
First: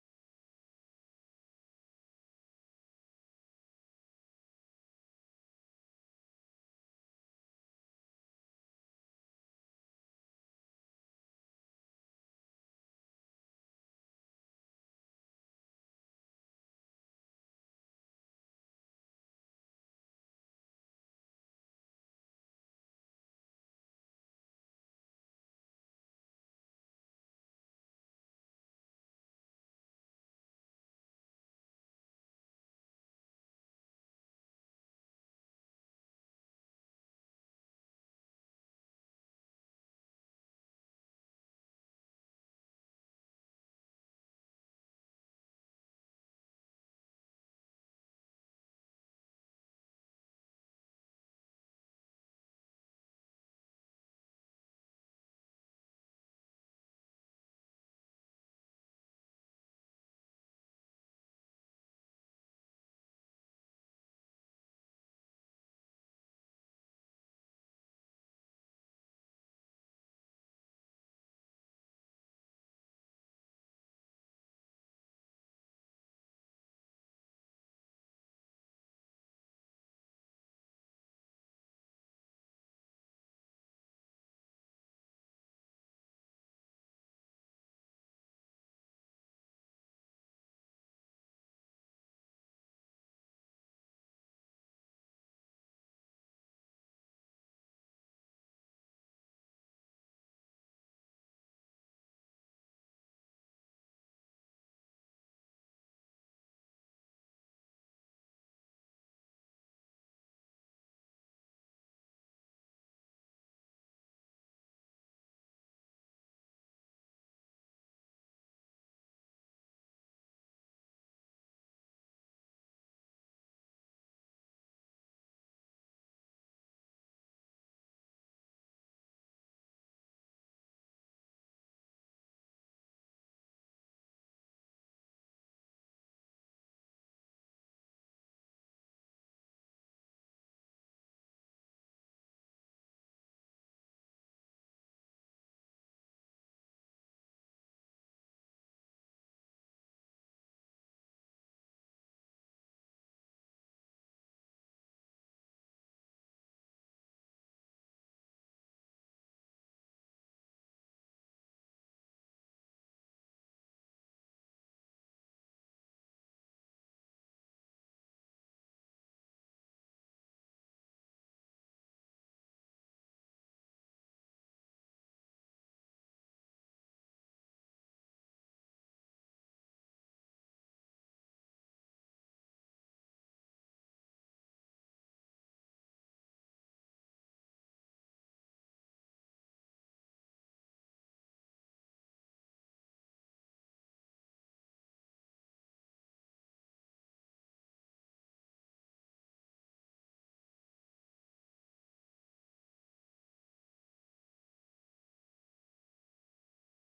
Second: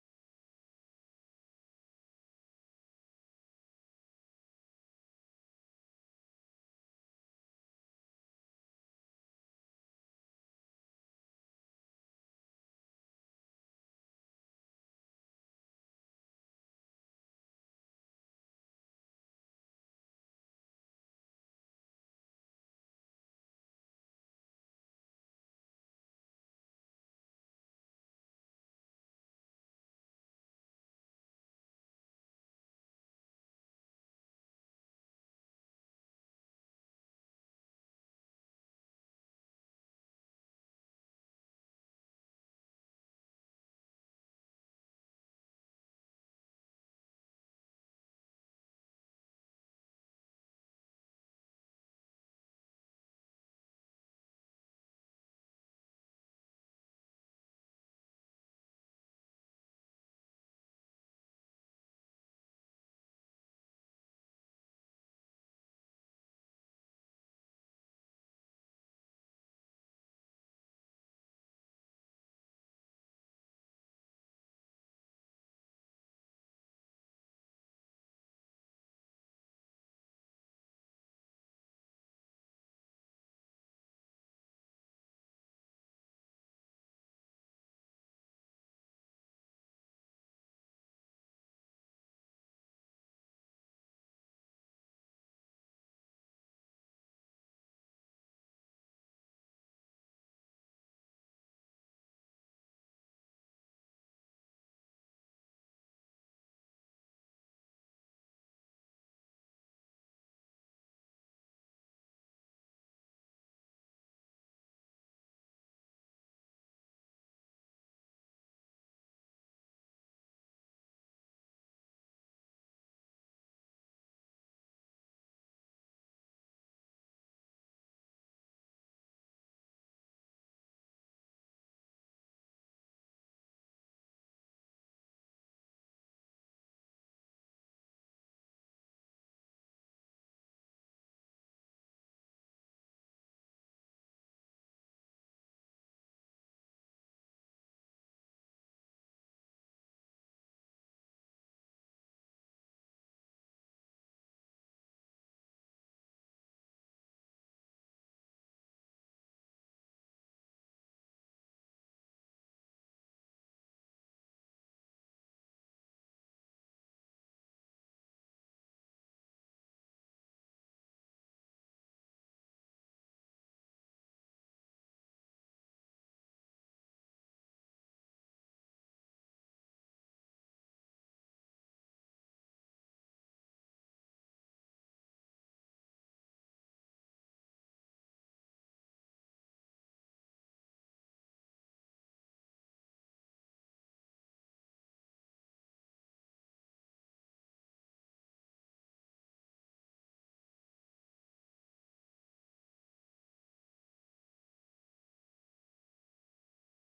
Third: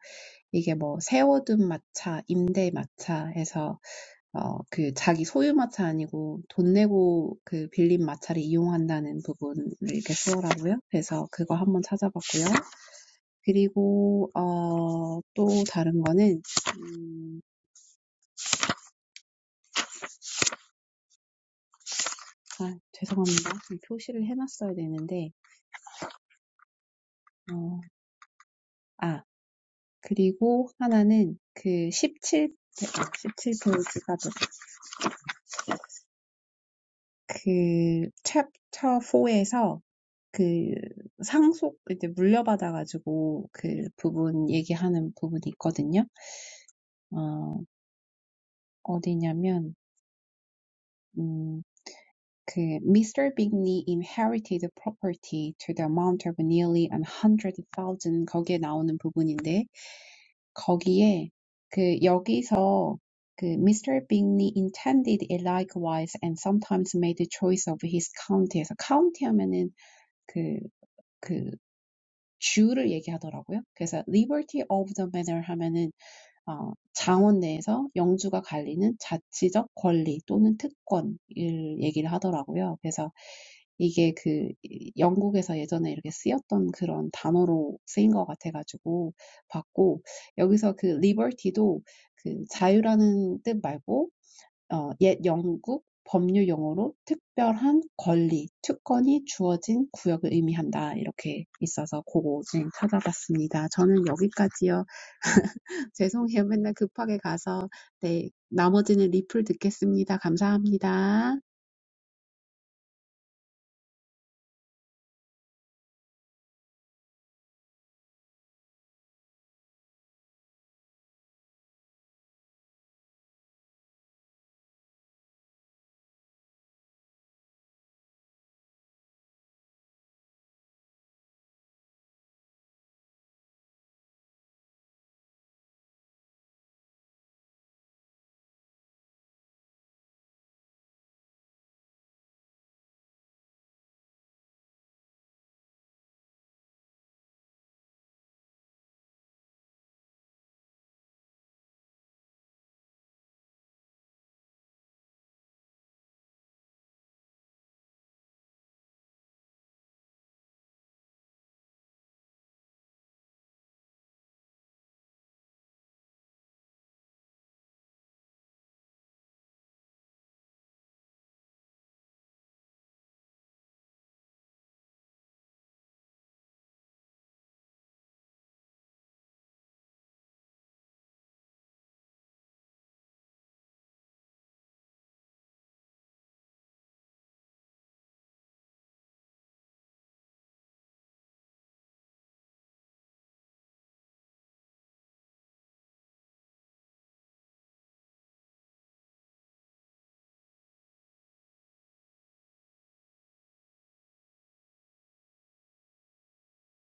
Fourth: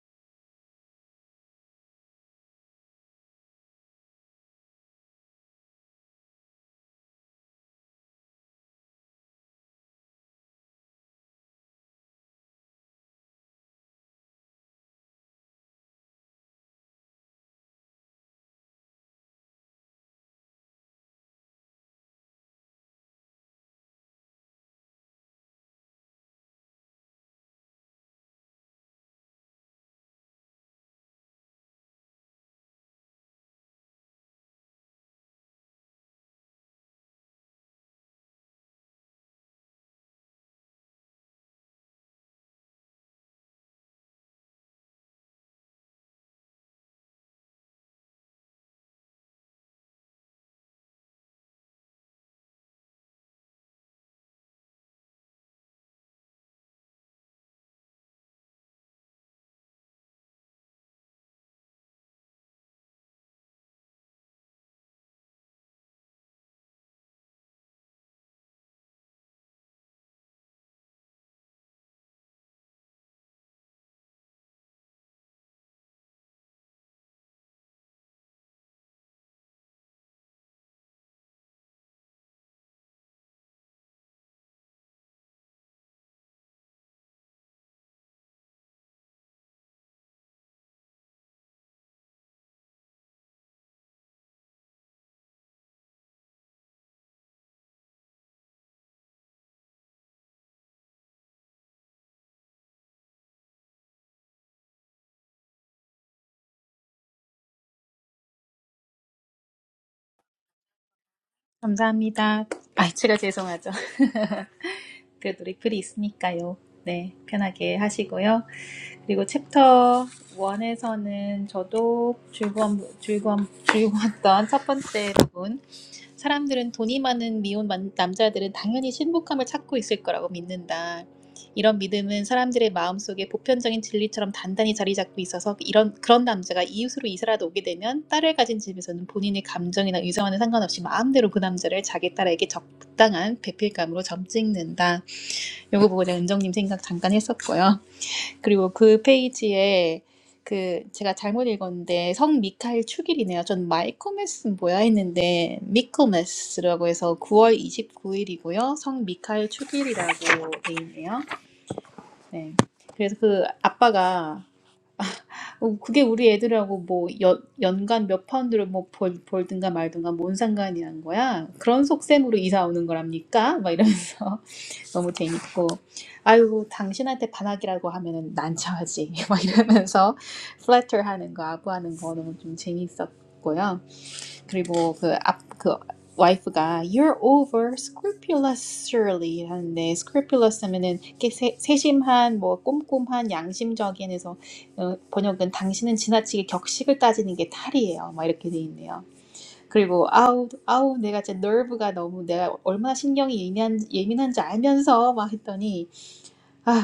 S3: 이게 뭐, 세워둔 마차, 임대 마차에서 어, 그 자기 소유 마차 아니고 돈 내고 그 빌린 마차를 이용한다는 부분을 이렇게 쓰더라고요. 그래서 그거 한번 찾아봤고요. 그리고 어, 또 다른 거는 음, 아, 죄송합니다. 표시를 해놨어야 되는데 어, 아 그리고 하나는 그 17, 17페이지가 그 챕터 4에서 그 상속 이제 물려받아 가지고 그 부분 얘기하는 부분이 있거든요. 어, 어디냐면 음, 그 Mr. Bigney inherited property to the amount of nearly 100,000 거기에 나오는 부분인데 거기에 그 여기서 그 Mr. Bigney intended it likewise and sometimes made the choice of his county. 에서 county 하면은 그, 그 주를 얘기하더라고요. 그래서 liberty of the manor 하면은 어, 자원 내에서 영주가 갈리는 자치적 권리 또는 특권을 얘기를 하더라고요. 그래서 이게 그 영국에서 예전에 이렇게 쓰였던 그런 단어로 쓰인 것 같아가지고 봤고 여기서 그 liberty도 그 자유라는 뜻 말고 어, 옛 영국 법률 용어로 특별한 권리, 특권이 주어진 구역을 의미한다. 이렇게 있어서 그거 좀 찾아봤습니다. 저는 여기까지요. 죄송해요. 맨날 급하게 가서. 네, 나머지는 리플 듣겠습니다. 감사합니다.
S1: 감사합니다. 아, 제가 죄송하죠. 그래도리플이 있으니까요. 네, 편하게 하시고요. 그리고 챕터 1에서는 저도 즐거운, 즐거운, 즐거웠던 첫 번째 부분. 사람들은 돈이 많은 미혼 남자들은 당연히 신복함을 찾고 있을 거라고 믿는다. 이런 믿음은 사람들의 마음속에 보편적인 진리처럼 단단히 자리 잡고 있어서 이런 그런 남자가 이웃으로 이사라도 오게 되면 딸을 가진 집에서는 본인의 감정이나 의사와는 상관없이 마음대로 그 남자를 자기 딸에게 적당한 배필감으로 점찍는다. 요거 보고 제가 은정님 생각 잠깐 했었고요. 그리고 그 페이지에 그 제가 잘못 읽었는데 성 미카엘 축일이네요. 전 마이코메스 뭐야 했는데 미코메스라고 해서 9월 29일이고요. 성 미카엘 축일이라고 돼 있네요. 네. 그래서 그 아빠가 어, 그게 우리 애들하고 뭐 연, 연간 몇 파운드를 뭐 벌, 벌든가 말든가 뭔 상관이 난 거야? 그런 속셈으로 이사 오는 거랍니까? 막 이러면서 너무 재밌고 아유 당신한테 반항이라고 하면은 난처하지 막 이러면서 플래터 하는 거 아부하는 거 너무 좀 재밌었고요 그리고 그 앞 그 와이프가 you're over scrupulous surely 하는데 scrupulous 하면은 이렇게 세, 세심한 뭐 꼼꼼한 양심적인 해서 어, 번역은 당신은 지나치게 격식을 따지는 게 탈이에요 막 이렇게 돼 있네요 그리고 아우 아우 내가 진짜 너브가 너무 내가 얼마나 신경이 예민한 예민한지 알면서 막 했더니 아휴,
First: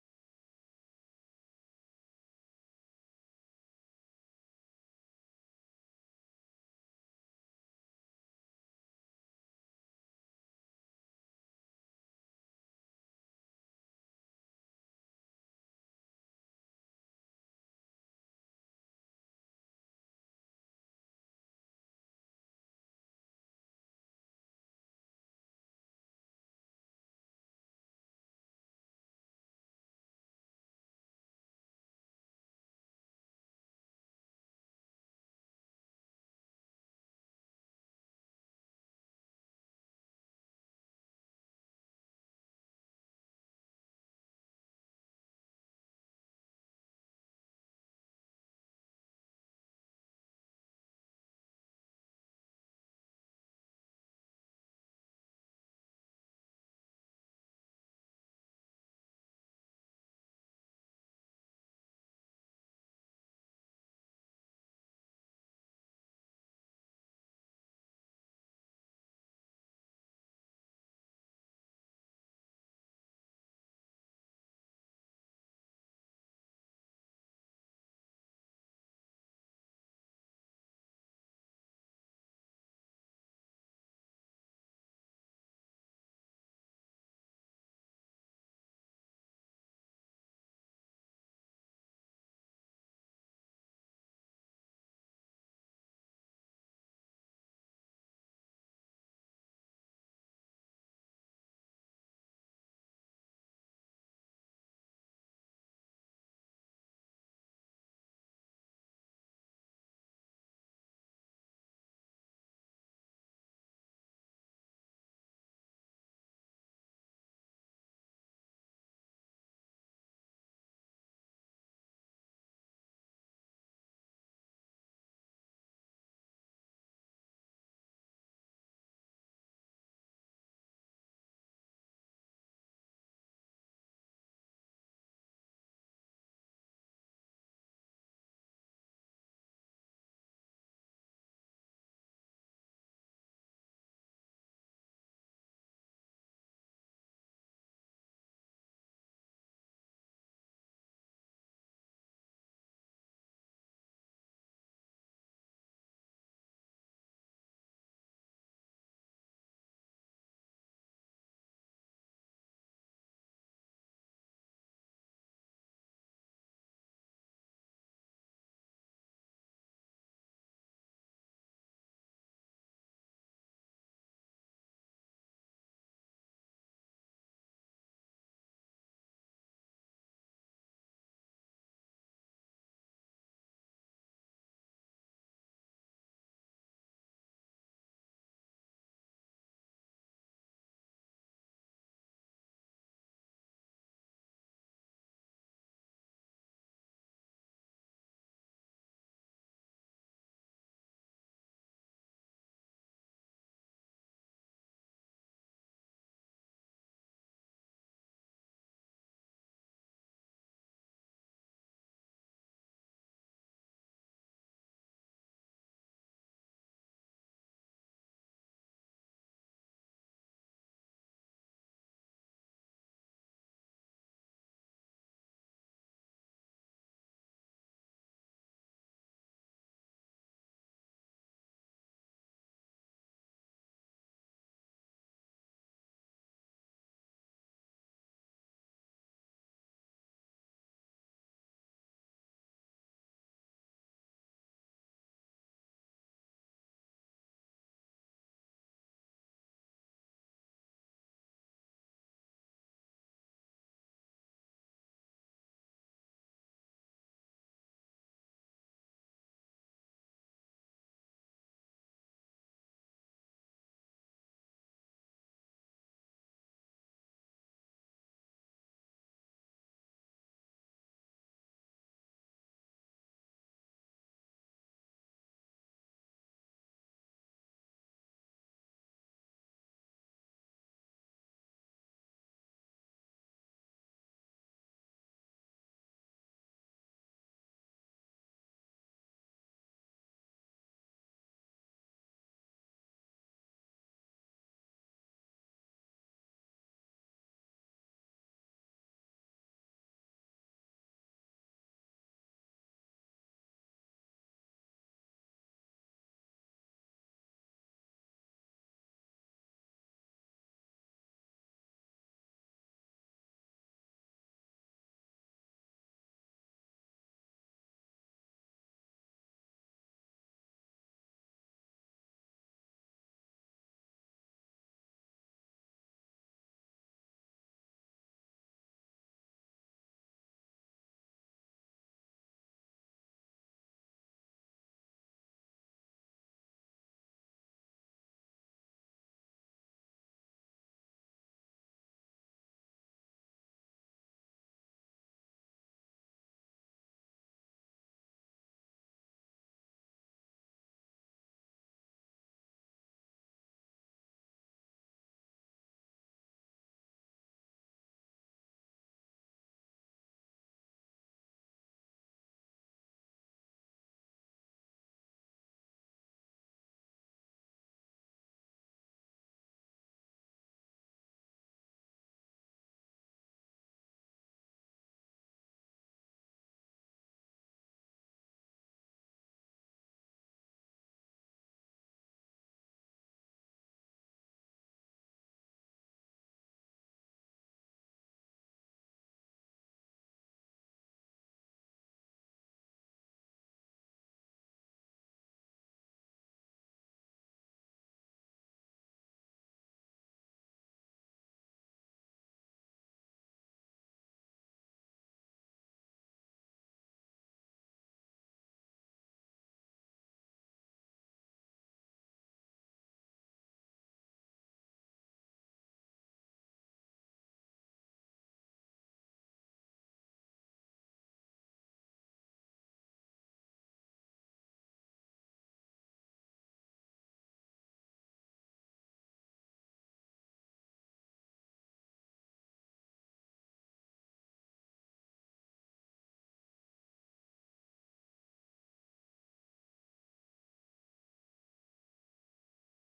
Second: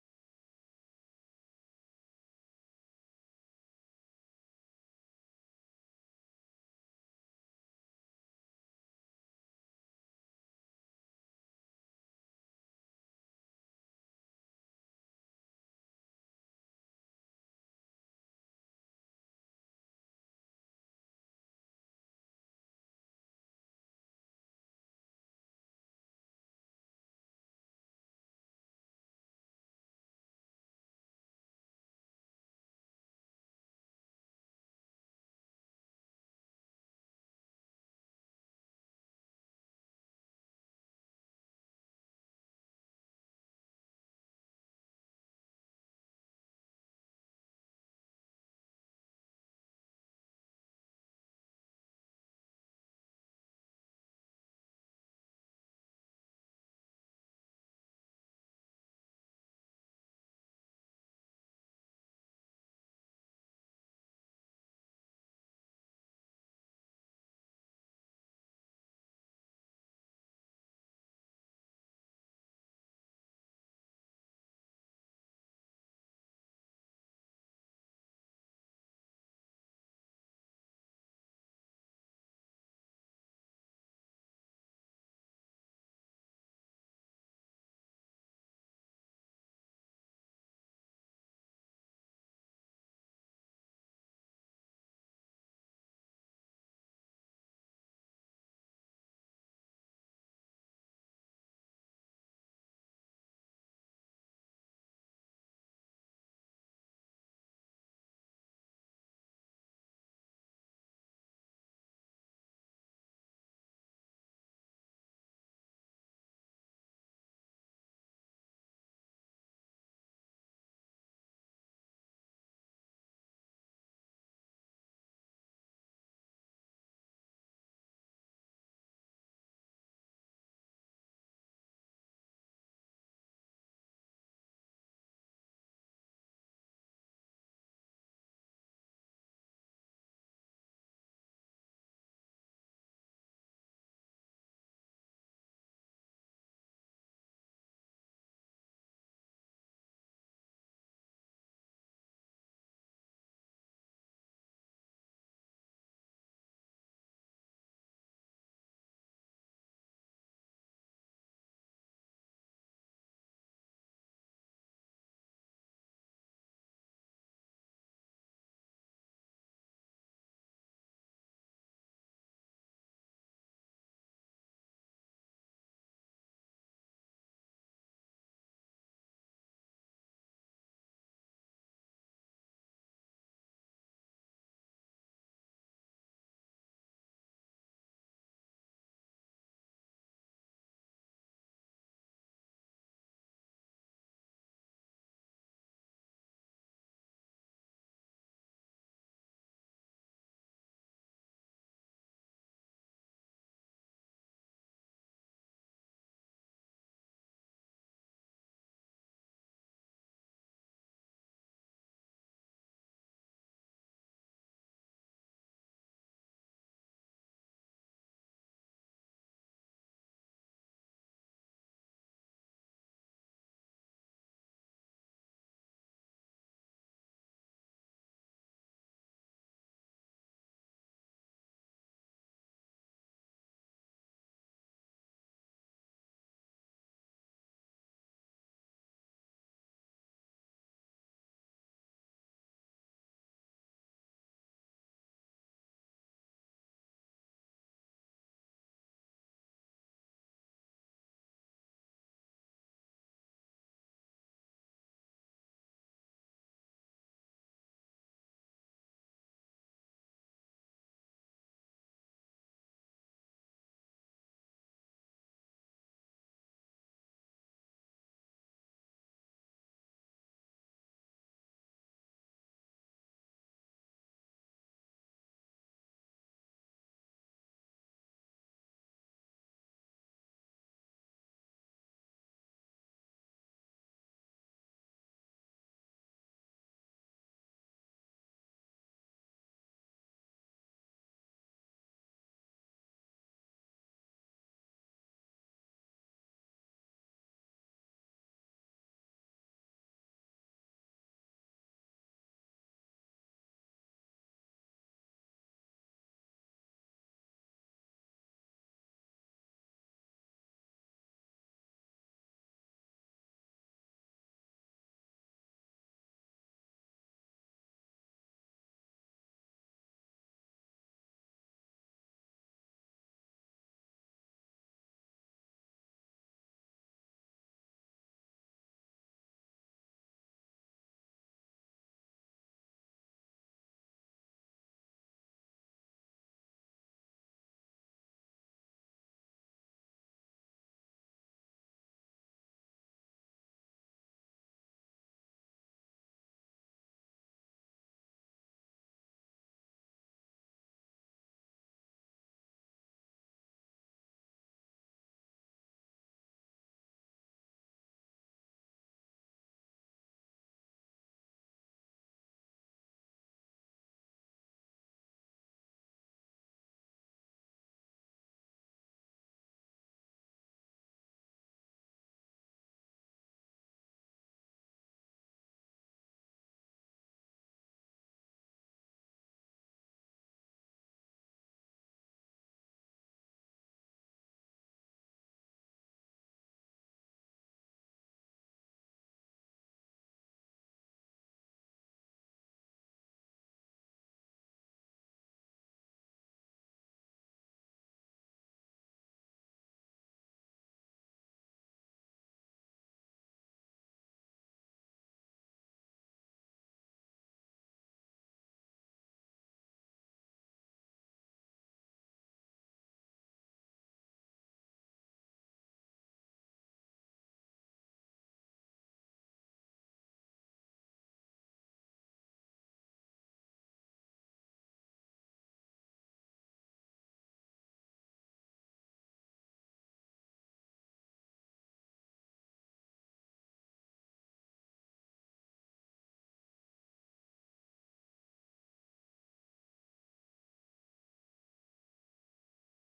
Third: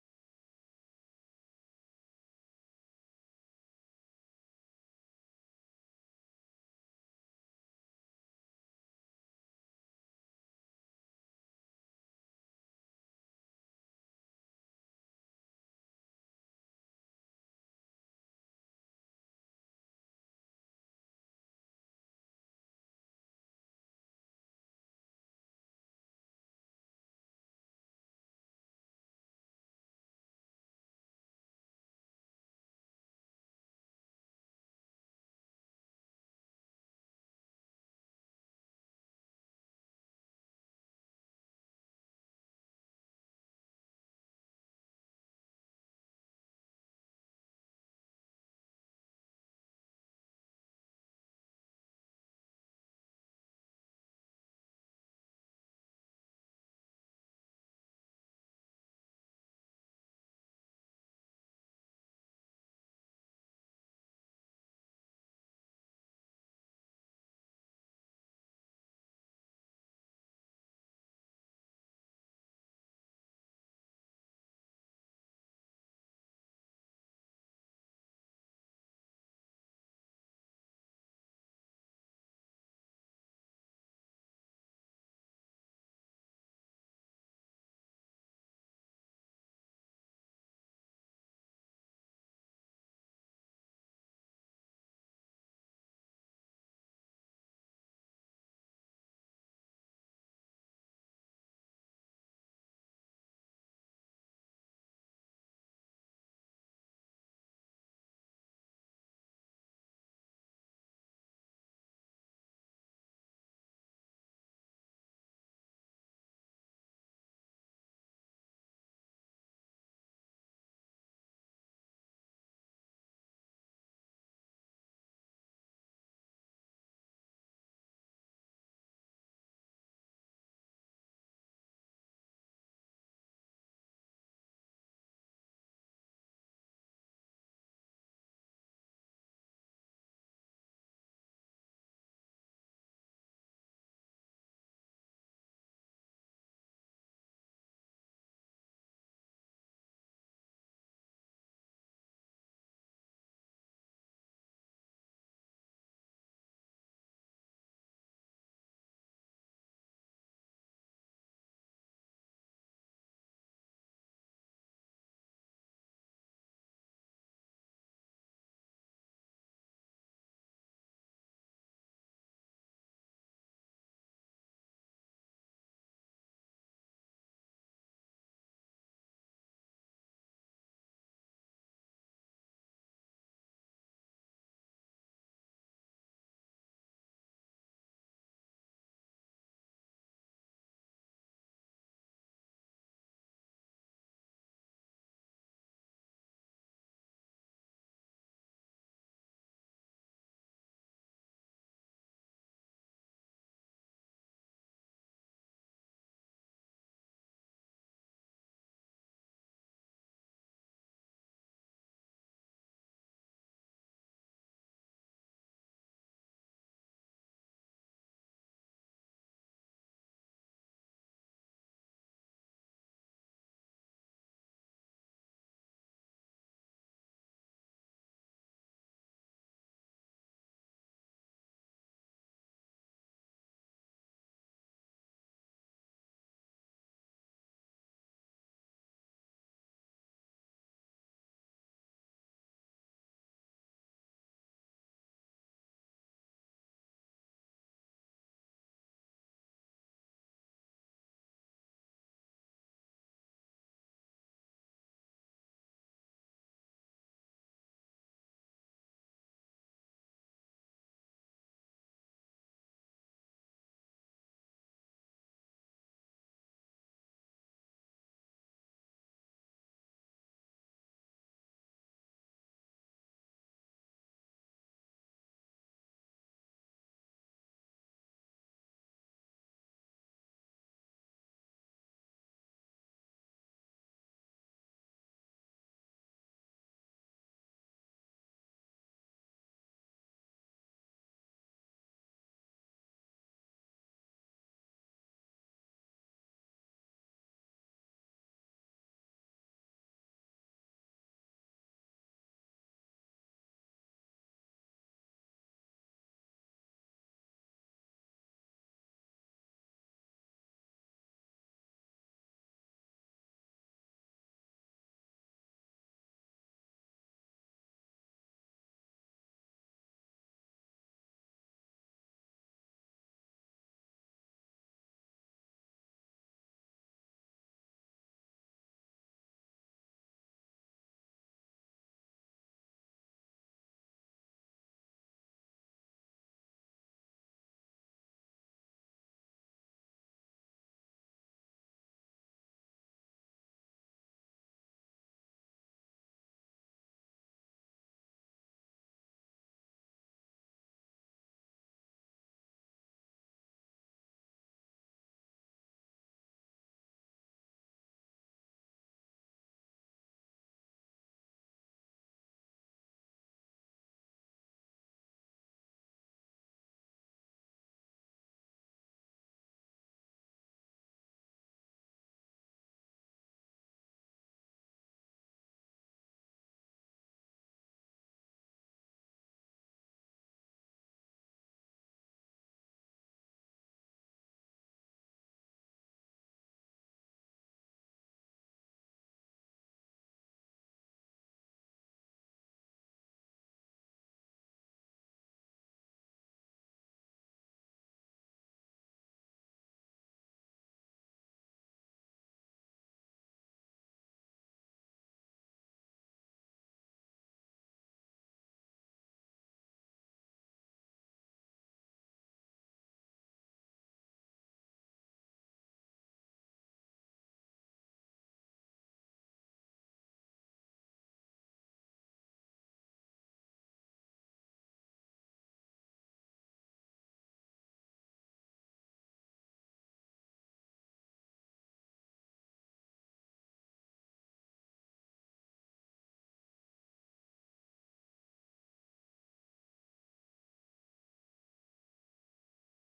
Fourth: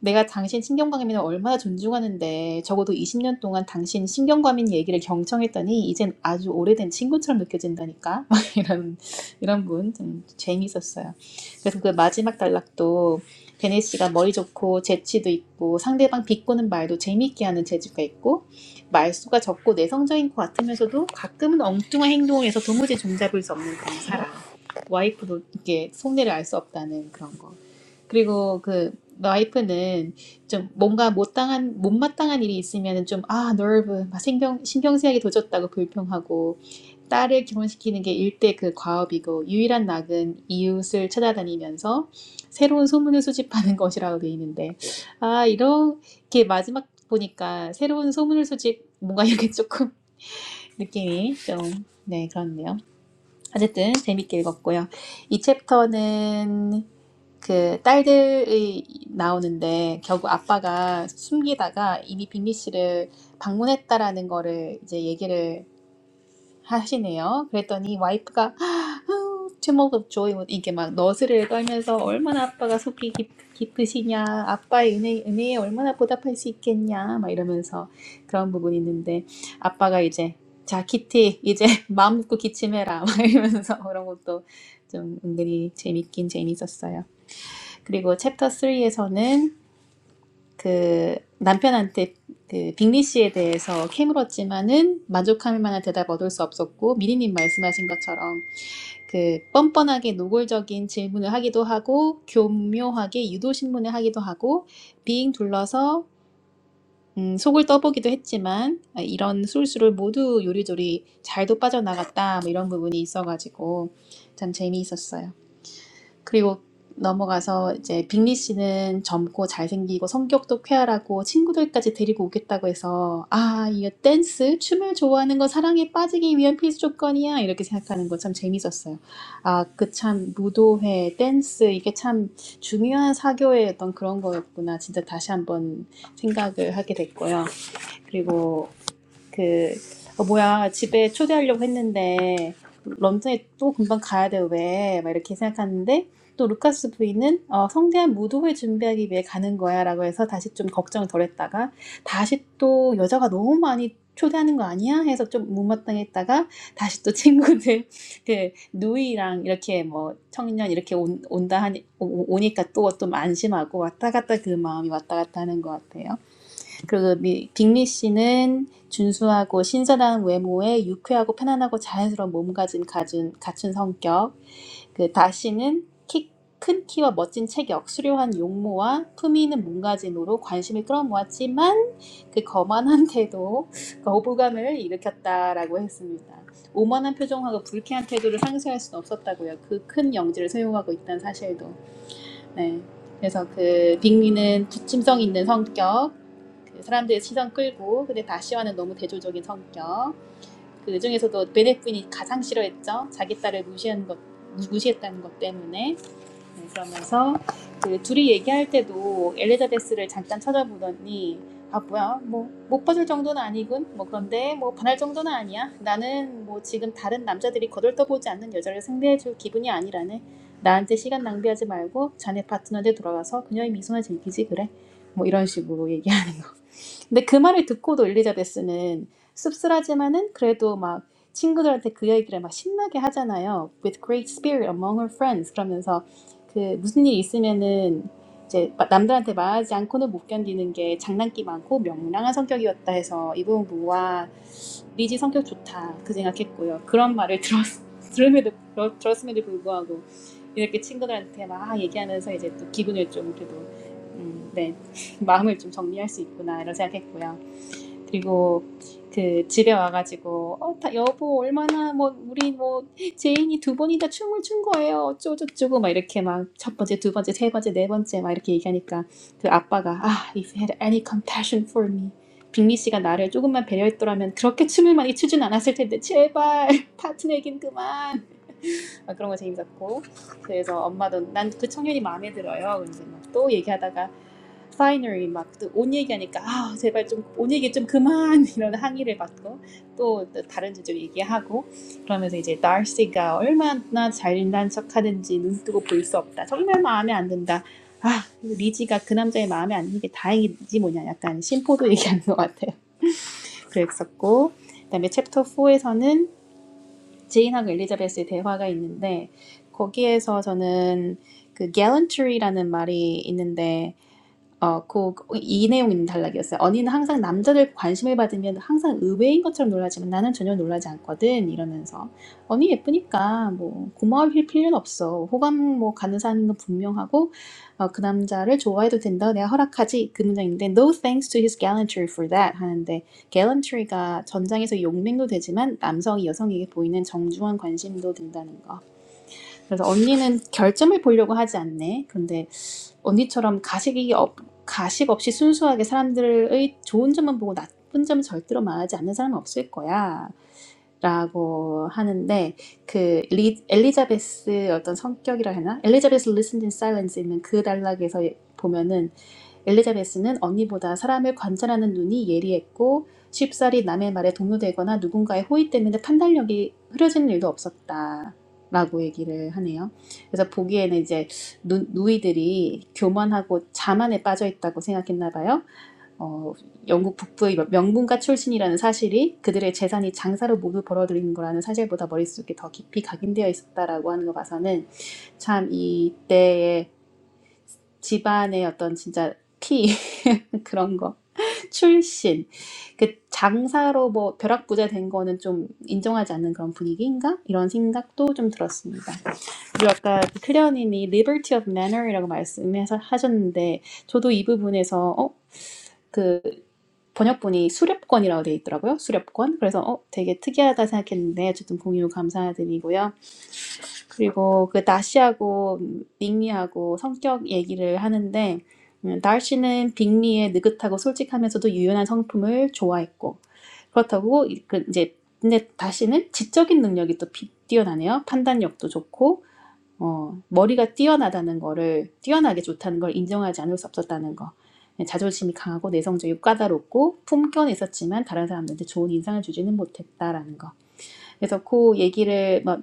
S1: 내가 당신 신경과민을 얼마나 존중하는데 적어도 20년 동안 당신 신경과민 얘기를 경청했더니 이젠 아주 오래된 친구처럼 느껴진다니까 이런 이런 분 좀 재미있었어요. 그래서 그 마지막 단락도 베네 씨가 머리 좋고 재치도 있고 상대방 비꼬는 말도 재미있게 하는 재주가 있고 말수가 적고 내성적인 것 같으면서도 가끔은 엉뚱한 행동에서 도무지 종잡을 수 없는 그런 사람. 와이프도 이게 속내를 알 수 없다는 그런 거. 그리고 그 와이프는 좀 뭔가 못당한 못마땅한 일이 있으면은 좀아 너브 막 신경 신경쓰이게 도졌다고 불평하고 딸을 결혼시키는 게 일대 그 과업이고 유일한 낙은 이웃을 찾아다니면서 새로운 소문을 수집하는 것이라고 돼 있는데 아 이렇게 마지막 보니까 새로운 소문을 수집 뭔가 이렇게 조금 느낌이 좀 네 그렇네요. 어쨌든 재밌게 읽었고요. 이 챕터는 그 딸들이 나오는데 결국 아빠가 숨기다가 이미 빅리 씨를 방문했다라는 거를 이제 얘기를 하시네요. 그랬더니 와이프가 제목 없죠. 이게 막 너스를 떨면서 얼마나 아빠가 속이 깊, 깊으시냐, 아빠의 은혜, 은혜에 얼마나 보답할 수 있겠냐, 막 이러면서 그런 부분이 있는데 아빠가 이제 자 키티 이제 마음 먹고 기침해라 막 이러면서 그런 것도 좀 은근히 재밌긴 재밌었어요. 그리고 챕터 3에서는 그 남편한테 그 빅리 씨에 대해서 캐물었지만은 만족할 만한 대답 얻을 수 없었고 미리님 말씀하신 것처럼 그 뻔뻔하게 노골적인 질문을 하기도 하고 교묘하게 유도 신문을 하기도 하고 빙 둘러서 음, 속을 떠보기도 했지만 아, 이런 술수를 모두 요리조리 잘도 빠져나갔다 뭐 이런 부분이 있어가지고 참 재미있었어요. 그리고 넘어가서 이제 빅리 씨는 젊고 잘생기고 성격도 쾌활하고 친구들까지 데리고 오겠다고 해서 아, 이거 댄스, 춤을 좋아하는 건 사랑에 빠지기 위한 필수 조건이야. 이렇게 생각하는 거 참 재밌었어요. 아, 그 참 무도회, 댄스 이게 참 중요한 사교의 어떤 그런 거였구나. 진짜 다시 한번 생각을 하게 됐고요. 그리고 그, 어, 뭐야, 집에 초대하려고 했는데, 런던에 또 금방 가야 돼, 왜? 막 이렇게 생각하는데, 또 루카스 부인은 어, 성대한 무도회 준비하기 위해 가는 거야 라고 해서 다시 좀 걱정을 덜 했다가, 다시 또 여자가 너무 많이 초대하는 거 아니야? 해서 좀 못마땅했다가, 다시 또 친구들, 그, 누이랑 이렇게 뭐, 청년 이렇게 온, 온다 하니, 오, 오- 니까 또, 좀 안심하고 왔다 갔다 그 마음이 왔다 갔다 하는 것 같아요. 그리고 미- 빅리 씨는 준수하고 신선한 외모에 유쾌하고 편안하고 자연스러운 몸가짐 가진 갖춘 성격. 그 다씨는 키, 큰 키와 멋진 체격, 수려한 용모와 품위 있는 몸가짐으로 관심을 끌어모았지만 그 거만한 태도, 거부감을 일으켰다라고 했습니다. 오만한 표정하고 불쾌한 태도를 상쇄할 수는 없었다고요. 그 큰 영지를 소유하고 있다는 사실도. 네. 그래서 그 빅리는 부침성 있는 성격, 그 사람들의 시선 끌고 근데 다시와는 너무 대조적인 성격 그 중에서도 베넷부인이 가장 싫어했죠 자기 딸을 무시한 것 무- 시했다는것 때문에 네, 그러면서 그 둘이 얘기할 때도 엘리자베스를 잠깐 쳐다보더니 아 뭐야 뭐 못 봐줄 정도는 아니군 뭐 그런데 뭐 반할 정도는 아니야 나는 뭐 지금 다른 남자들이 거들떠보지 않는 여자를 상대해줄 기분이 아니라네 나한테 시간 낭비하지 말고 자네 파트너한테 돌아가서 그녀의 미소나 즐기지 그래 뭐 이런 식으로 얘기하 근데 그 말을 듣고도 엘리자베스는 씁쓸하지만은 그래도 막 친구들한테 그 얘기를 막 신나게 하잖아요. With great spirit among her friends 그러면서 그 무슨 일 있으면은 이제 남들한테 말하지 않고는 못 견디는 게 장난기 많고 명랑한 성격이었다 해서 이 부분 보고 와 리지 성격 좋다 그 생각했고요. 그런 말을 들었 들음에도 들었- 들었음에도 불구하고 이렇게 친구들한테 막 아, 얘기하면서 이제 또 기분을 좀 그래도 음, 네 마음을 좀 정리할 수 있구나 이런 생각했고요. 그리고 그 집에 와가지고 어, 다 여보 얼마나 뭐 우리 뭐 제인이 두 번이나 춤을 춘 거예요 어쩌고저쩌고 막 이렇게 막 첫 번째 두 번째 세 번째 네 번째 막 이렇게 얘기하니까 그 아빠가 아 if you had any compassion for me 빅리 씨가 나를 조금만 배려했더라면 그렇게 춤을 많이 추진 않았을 텐데 제발 파트너긴 그만 막 그런 거 재밌었고 그래서 엄마도 난 그 청년이 마음에 들어요. 그래 이제 막 또 얘기하다가 파이널리 막옷 얘기하니까 아 제발 좀 옷 얘기 좀 그만 이런 항의를 받고 또, 또 다른 주제 얘기하고 그러면서 이제 달시가 얼마나 잘난 척하는지 눈 뜨고 볼 수 없다 정말 마음에 안 든다 아 리지가 그 남자의 마음에 안 드는 게 다행이지 뭐냐 약간 심포도 얘기하는 것 같아요 그랬었고 그다음에 챕터 4에서는 제인하고 엘리자베스의 대화가 있는데 거기에서 저는 그 gallantry라는 말이 있는데 어, 그, 이 내용 있는 단락이었어요. 언니는 항상 남자들 관심을 받으면 항상 의외인 것처럼 놀라지만 나는 전혀 놀라지 않거든. 이러면서. 언니 예쁘니까 뭐 고마워할 필요는 없어. 호감 뭐 가는 사람인 건 분명하고, 어, 그 남자를 좋아해도 된다. 내가 허락하지. 그 문장인데, no thanks to his gallantry for that. 하는데, gallantry가 전장에서 용맹도 되지만 남성이 여성에게 보이는 정중한 관심도 된다는 거. 그래서 언니는 결점을 보려고 하지 않네. 근데 언니처럼 가식이 없, 가식 없이 순수하게 사람들의 좋은 점만 보고 나쁜 점은 절대로 말하지 않는 사람은 없을 거야. 라고 하는데 그 리, 엘리자베스 어떤 성격이라 해나 엘리자베스 리슨 e 사 c e 스 있는 그 단락에서 보면은 엘리자베스는 언니보다 사람을 관찰하는 눈이 예리했고 쉽사리 남의 말에 동요되거나 누군가의 호의 때문에 판단력이 흐려지는 일도 없었다. 라고 얘기를 하네요. 그래서 보기에는 이제 누, 누이들이 교만하고 자만에 빠져 있다고 생각했나 봐요. 어, 영국 북부의 명분가 출신이라는 사실이 그들의 재산이 장사로 모두 벌어들인 거라는 사실보다 머릿속에 더 깊이 각인되어 있었다라고 하는 거 봐서는 참 이때의 집안의 어떤 진짜 피 그런 거 출신 그 장사로 뭐 벼락부자 된 거는 좀 인정하지 않는 그런 분위기인가 이런 생각도 좀 들었습니다. 그리고 아까 그 클레어님이 liberty of manner이라고 말씀해서 하셨는데 저도 이 부분에서 어그 번역본이 수렵권이라고 되어 있더라고요. 수렵권. 그래서 어 되게 특이하다 생각했는데 어쨌든 공유 감사드리고요. 그리고 그 다시하고 빅리하고 성격 얘기를 하는데 음, 다시는 빅리의 느긋하고 솔직하면서도 유연한 성품을 좋아했고 그렇다고 이- 그 이제 근데 다시는 지적인 능력이 또 비- 뛰어나네요. 판단력도 좋고 어, 머리가 뛰어나다는 거를 뛰어나게 좋다는 걸 인정하지 않을 수 없었다는 거. 예, 자존심이 강하고 내성적이고 까다롭고 품격은 있었지만 다른 사람들한테 좋은 인상을 주지는 못했다라는 거. 그래서 그 얘기를 뭐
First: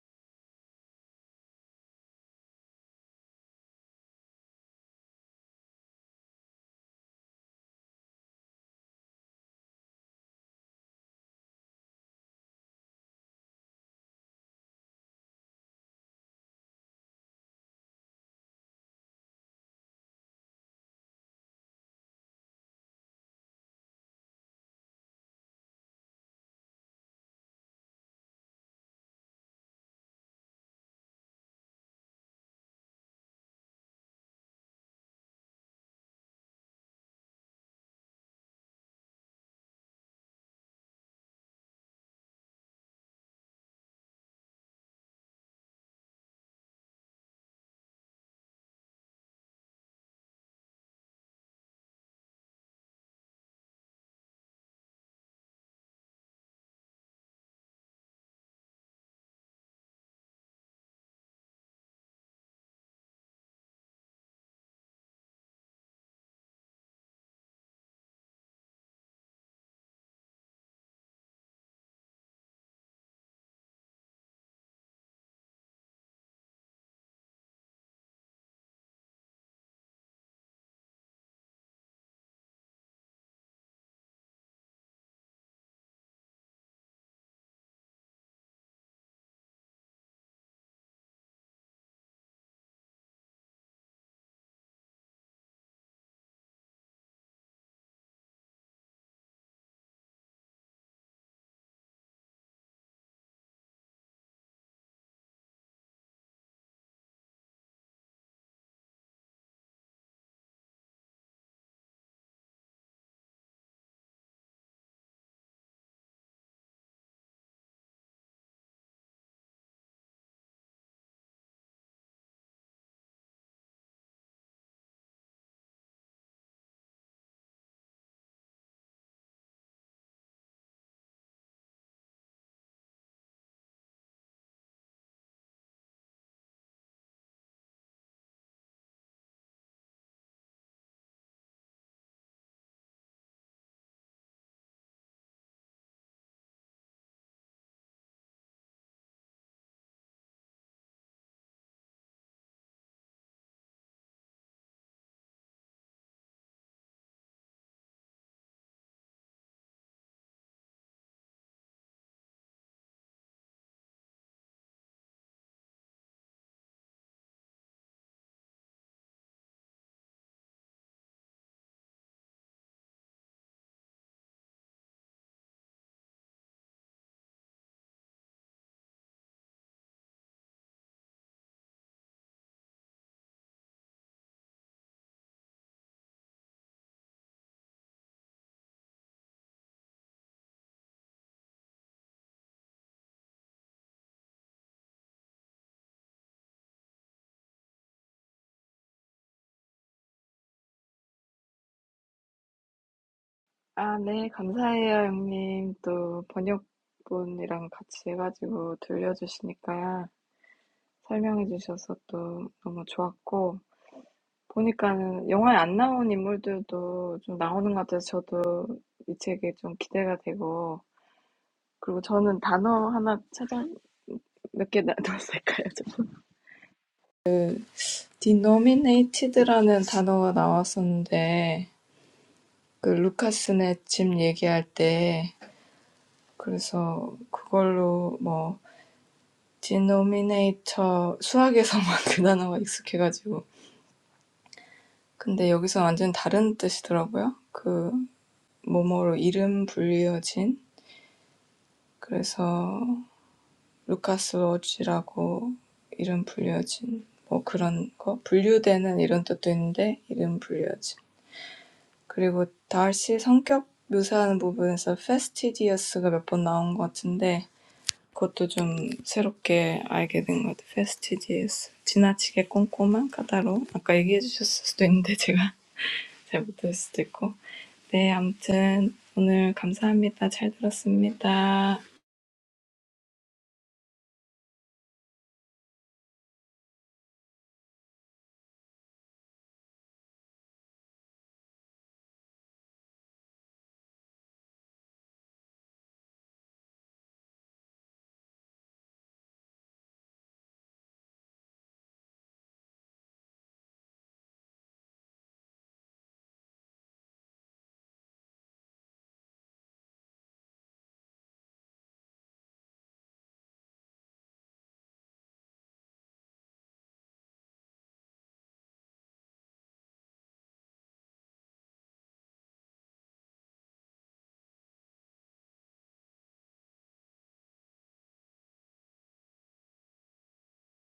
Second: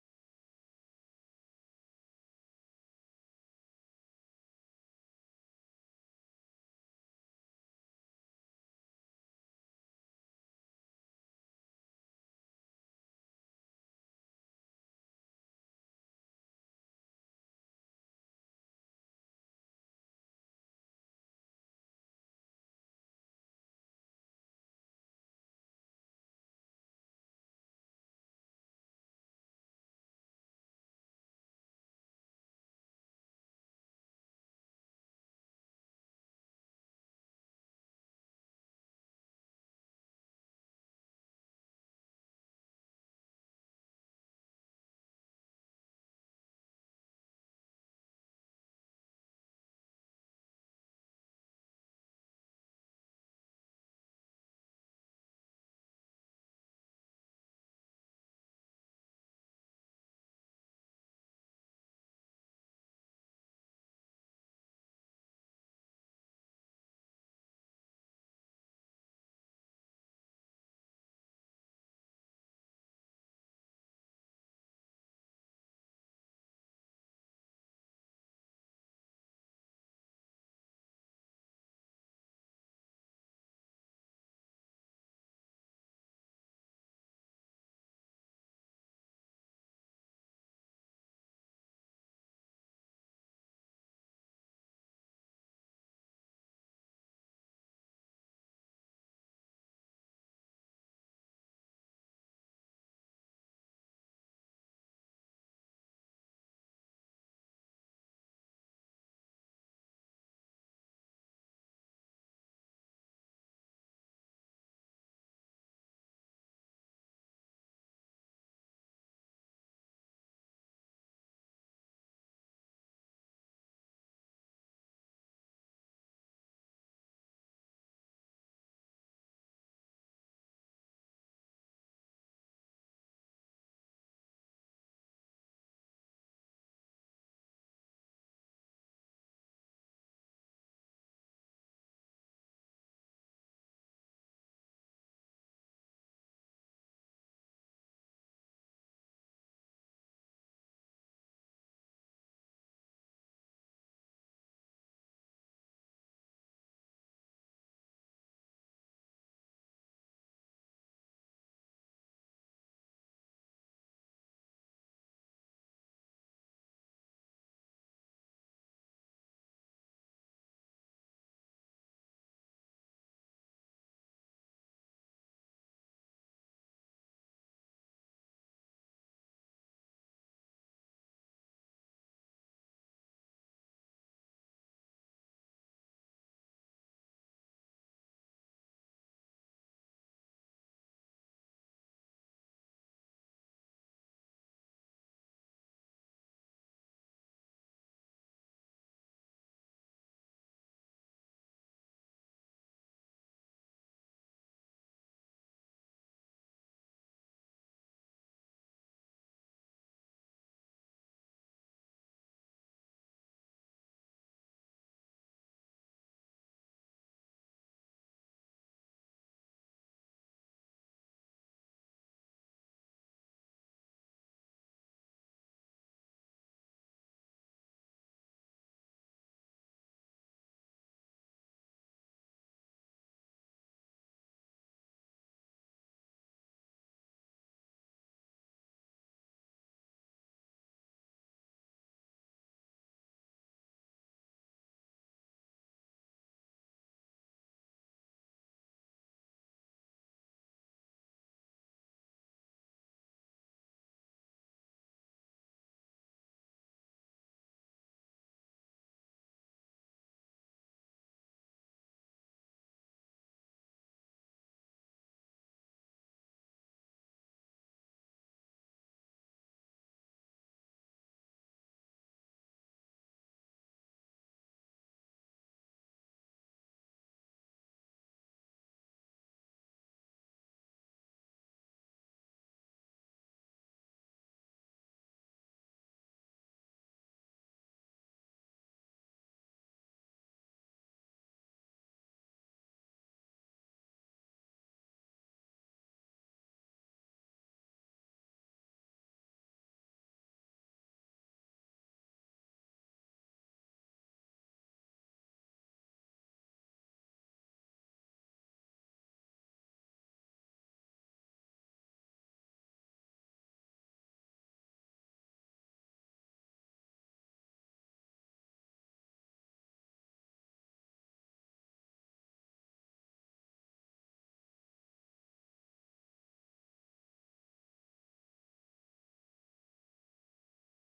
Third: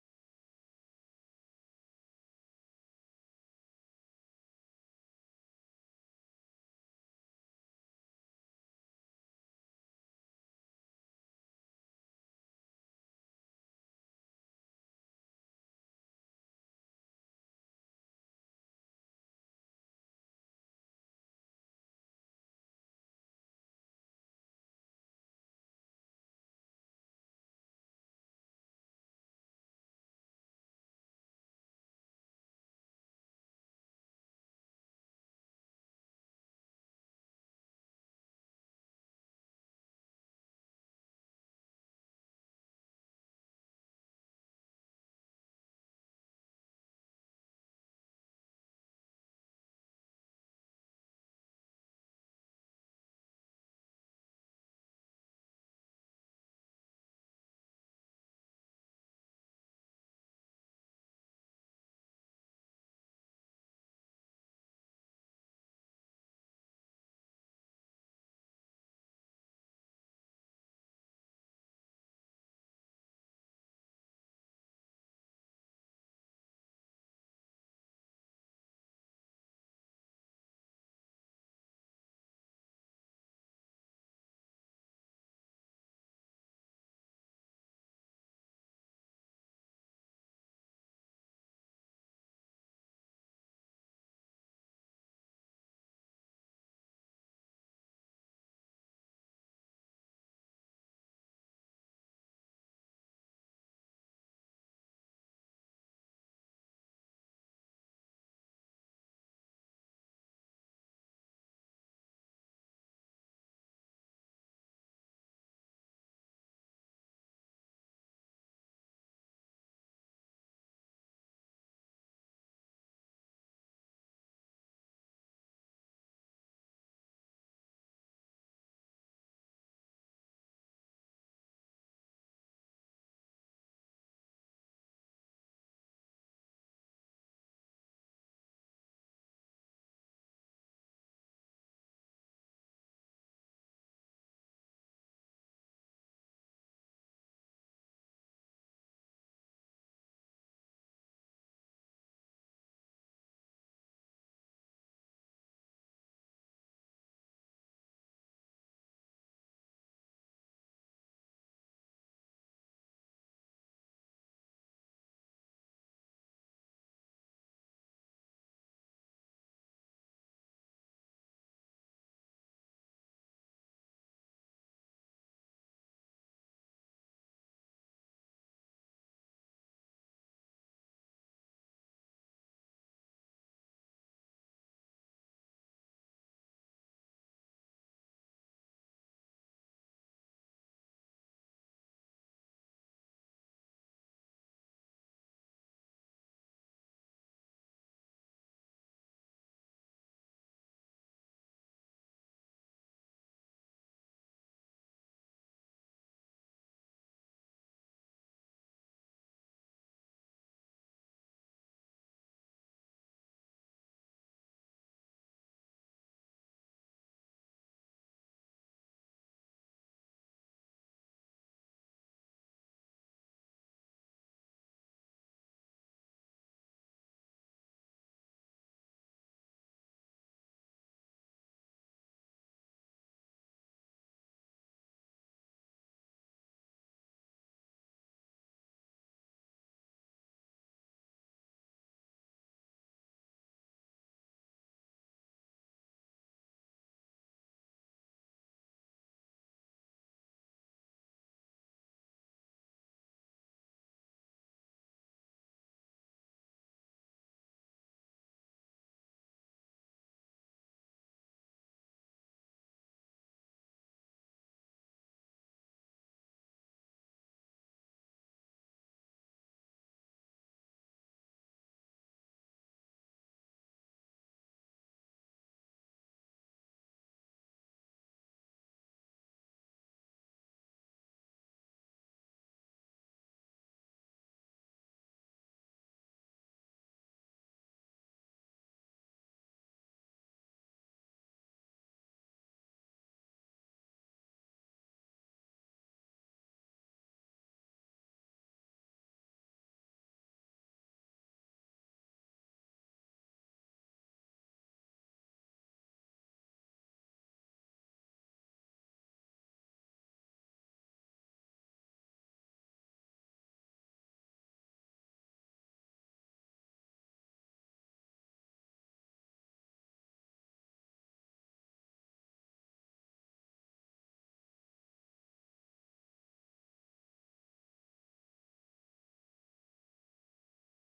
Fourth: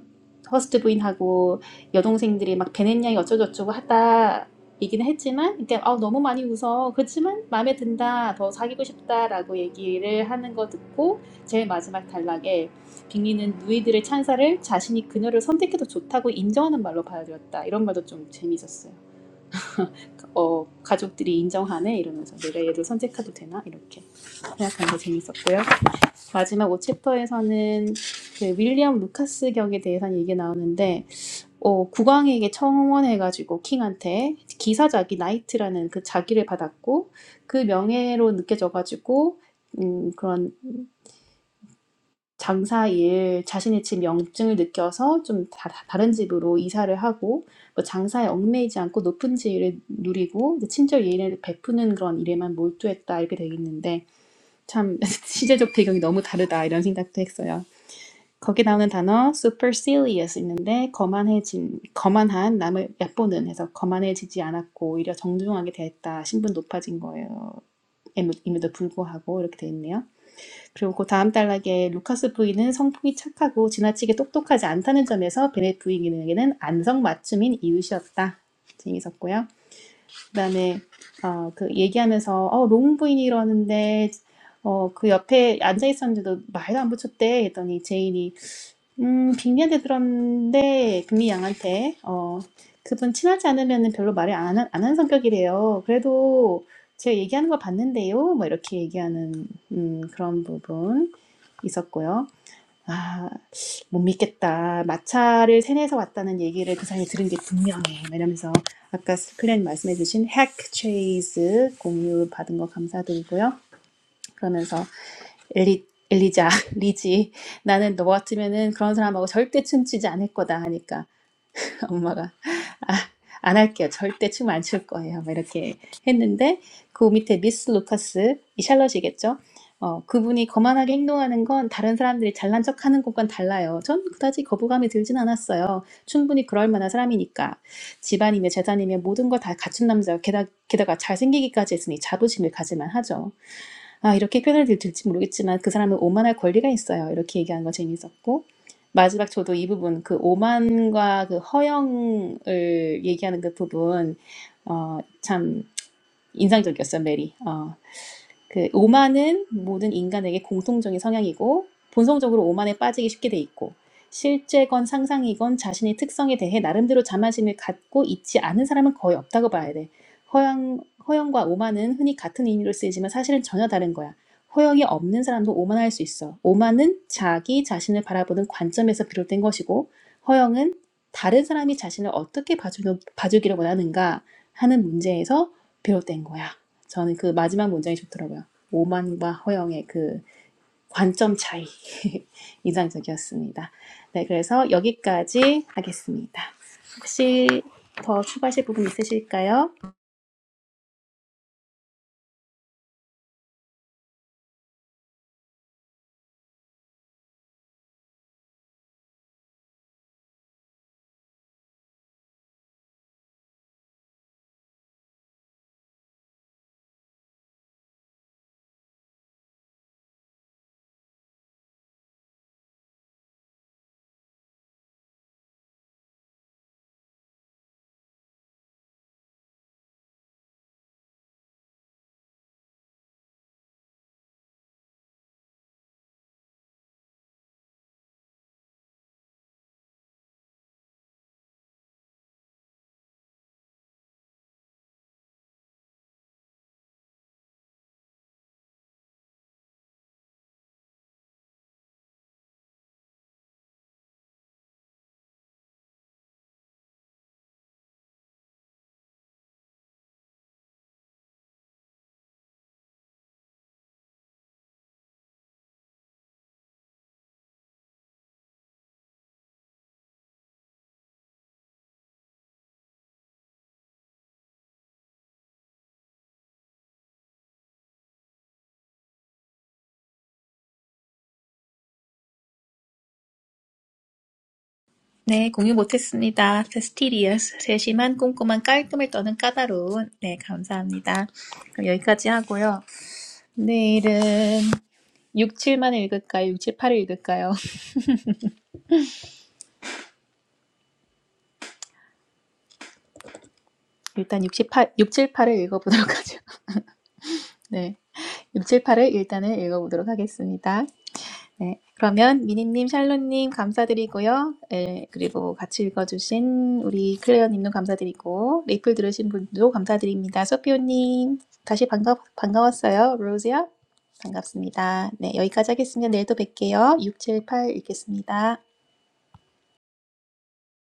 S1: 허스트 부인하고 여동생들이 막 베넷냥이 어쩌고저쩌고 하다 얘기는 했지만 그러니까 아, 너무 많이 웃어 그렇지만 마음에 든다 더 사귀고 싶다라고 얘기를 하는 거 듣고 제일 마지막 단락에 빅리는 누이들의 찬사를 자신이 그녀를 선택해도 좋다고 인정하는 말로 받아들였다 이런 말도 좀 재밌었어요 어 가족들이 인정하네 이러면서 내가 얘를 선택해도 되나 이렇게 생각하는 게 재밌었고요 마지막 5챕터에서는 그 윌리엄 루카스 격에 대해서는 얘기 나오는데 어, 국왕에게 청원해가지고 킹한테 기사자기 나이트라는 그 자기를 받았고 그 명예로 느껴져가지고 음, 그런 장사일 자신의 집 명증을 느껴서 좀 다, 다른 집으로 이사를 하고 뭐 장사에 얽매이지 않고 높은 지위를 누리고 이제 친절 예의를 베푸는 그런 일에만 몰두했다 이렇게 되어 있는데 참 시대적 배경이 너무 다르다 이런 생각도 했어요. 거기 나오는 단어 supercilious 있는데 거만해진 거만한 남을 얕보는 해서 거만해지지 않았고 오히려 정중하게 대했다 신분 높아진 거예요. 임에도 불구하고 이렇게 돼 있네요. 그리고 그 다음 단락에 루카스 부인은 성품이 착하고 지나치게 똑똑하지 않다는 점에서 베넷 부인에게는 안성맞춤인 이웃이었다. 재밌었고요. 그다음에 어, 그 얘기하면서 어, 롱 부인이 이러는데 어, 그 옆에 앉아 있었는데도 말도 안 붙였대 했더니 제인이 음, 빙의한테 들었는데, 금미 양한테, 어, 그분 친하지 않으면 별로 말을 안, 한안 성격이래요. 그래도 제가 얘기하는 걸 봤는데요. 뭐 이렇게 얘기하는, 음, 그런 부분 있었고요. 아, 못 믿겠다. 마차를 세뇌해서 왔다는 얘기를 그 사람이 들은 게 분명해. 뭐 이러면서 아까 클랜 말씀해주신 핵 트레이스 공유 받은 거 감사드리고요. 그러면서 엘리, 엘리자, 리지, 나는 너 같으면은 그런 사람하고 절대 춤추지 않을 거다 하니까 엄마가 아, 안 할게요. 절대 춤 안 출 거예요. 막 이렇게 했는데 그 밑에 미스 루카스, 이 샬럿이겠죠? 어, 그분이 거만하게 행동하는 건 다른 사람들이 잘난 척하는 것과는 달라요. 전 그다지 거부감이 들진 않았어요. 충분히 그럴 만한 사람이니까 집안이며 재산이며 모든 걸 다 갖춘 남자 게다가, 게다가 잘생기기까지 했으니 자부심을 가질만 하죠. 아, 이렇게 표현을 들- 들지 모르겠지만 그 사람은 오만할 권리가 있어요. 이렇게 얘기하는 거 재밌었고. 마지막 저도 이 부분, 그 오만과 그 허영을 얘기하는 그 부분, 어, 참 인상적이었어요, 메리. 어, 그 오만은 모든 인간에게 공통적인 성향이고 본성적으로 오만에 빠지기 쉽게 돼 있고 실제건 상상이건 자신의 특성에 대해 나름대로 자만심을 갖고 있지 않은 사람은 거의 없다고 봐야 돼. 허영, 허영과 오만은 흔히 같은 의미로 쓰이지만 사실은 전혀 다른 거야. 허영이 없는 사람도 오만할 수 있어. 오만은 자기 자신을 바라보는 관점에서 비롯된 것이고 허영은 다른 사람이 자신을 어떻게 봐주, 봐주기를 원하는가 하는 문제에서 비롯된 거야. 저는 그 마지막 문장이 좋더라고요. 오만과 허영의 그 관점 차이 인상적이었습니다. 네, 그래서 여기까지 하겠습니다. 혹시 더 추가하실 부분 있으실까요?
S4: 아, 네, 감사해요, 형님. 또 번역본이랑 같이 해가지고 들려주시니까요. 설명해주셔서 또 너무 좋았고, 보니까는 영화에 안 나온 인물들도 좀 나오는 것 같아서 저도 이 책이 좀 기대가 되고, 그리고 저는 단어 하나 찾아 몇 개 나왔을까요? 저 denominated라는 단어가 나왔었는데, 그 루카스네 집 얘기할 때, 그래서 그걸로 뭐, denominator, 수학에서만 그 단어가 익숙해가지고. 근데 여기서 완전 다른 뜻이더라고요. 그, 뭐뭐로 이름 불리어진. 그래서 루카스 워치라고 이름 불려진 뭐 그런 거 분류되는 이런 뜻도 있는데 이름 불려진 그리고 달시 성격 묘사하는 부분에서 fastidious,가 몇번 나온 것 같은데 그것도 좀 새롭게 알게 된것 같아요. fastidious 지나치게 꼼꼼한 까다로움 아까 얘기해 주셨을 수도 있는데 제가 잘 못할 수도 있고 네 아무튼 오늘 감사합니다. 잘 들었습니다.
S1: 네, 공유 못했습니다. 세스티리어스 세심한 꼼꼼한 깔끔을 떠는 까다로운. 네, 감사합니다. 그럼 여기까지 하고요. 내일은 6, 7만 읽을까요? 6, 7, 8을 읽을까요? 일단 6, 7, 8, 6, 7, 8을 읽어보도록 하죠. 네. 678을 일단은 읽어보도록 하겠습니다. 네. 그러면 미니님, 샬롯님 감사드리고요. 예, 그리고 같이 읽어주신 우리 클레어님도 감사드리고, 리플 들으신 분도 감사드립니다. 소피오님, 다시 반가, 반가웠어요. 로즈야, 반갑습니다. 네, 여기까지 하겠습니다. 내일 또 뵐게요. 678 읽겠습니다.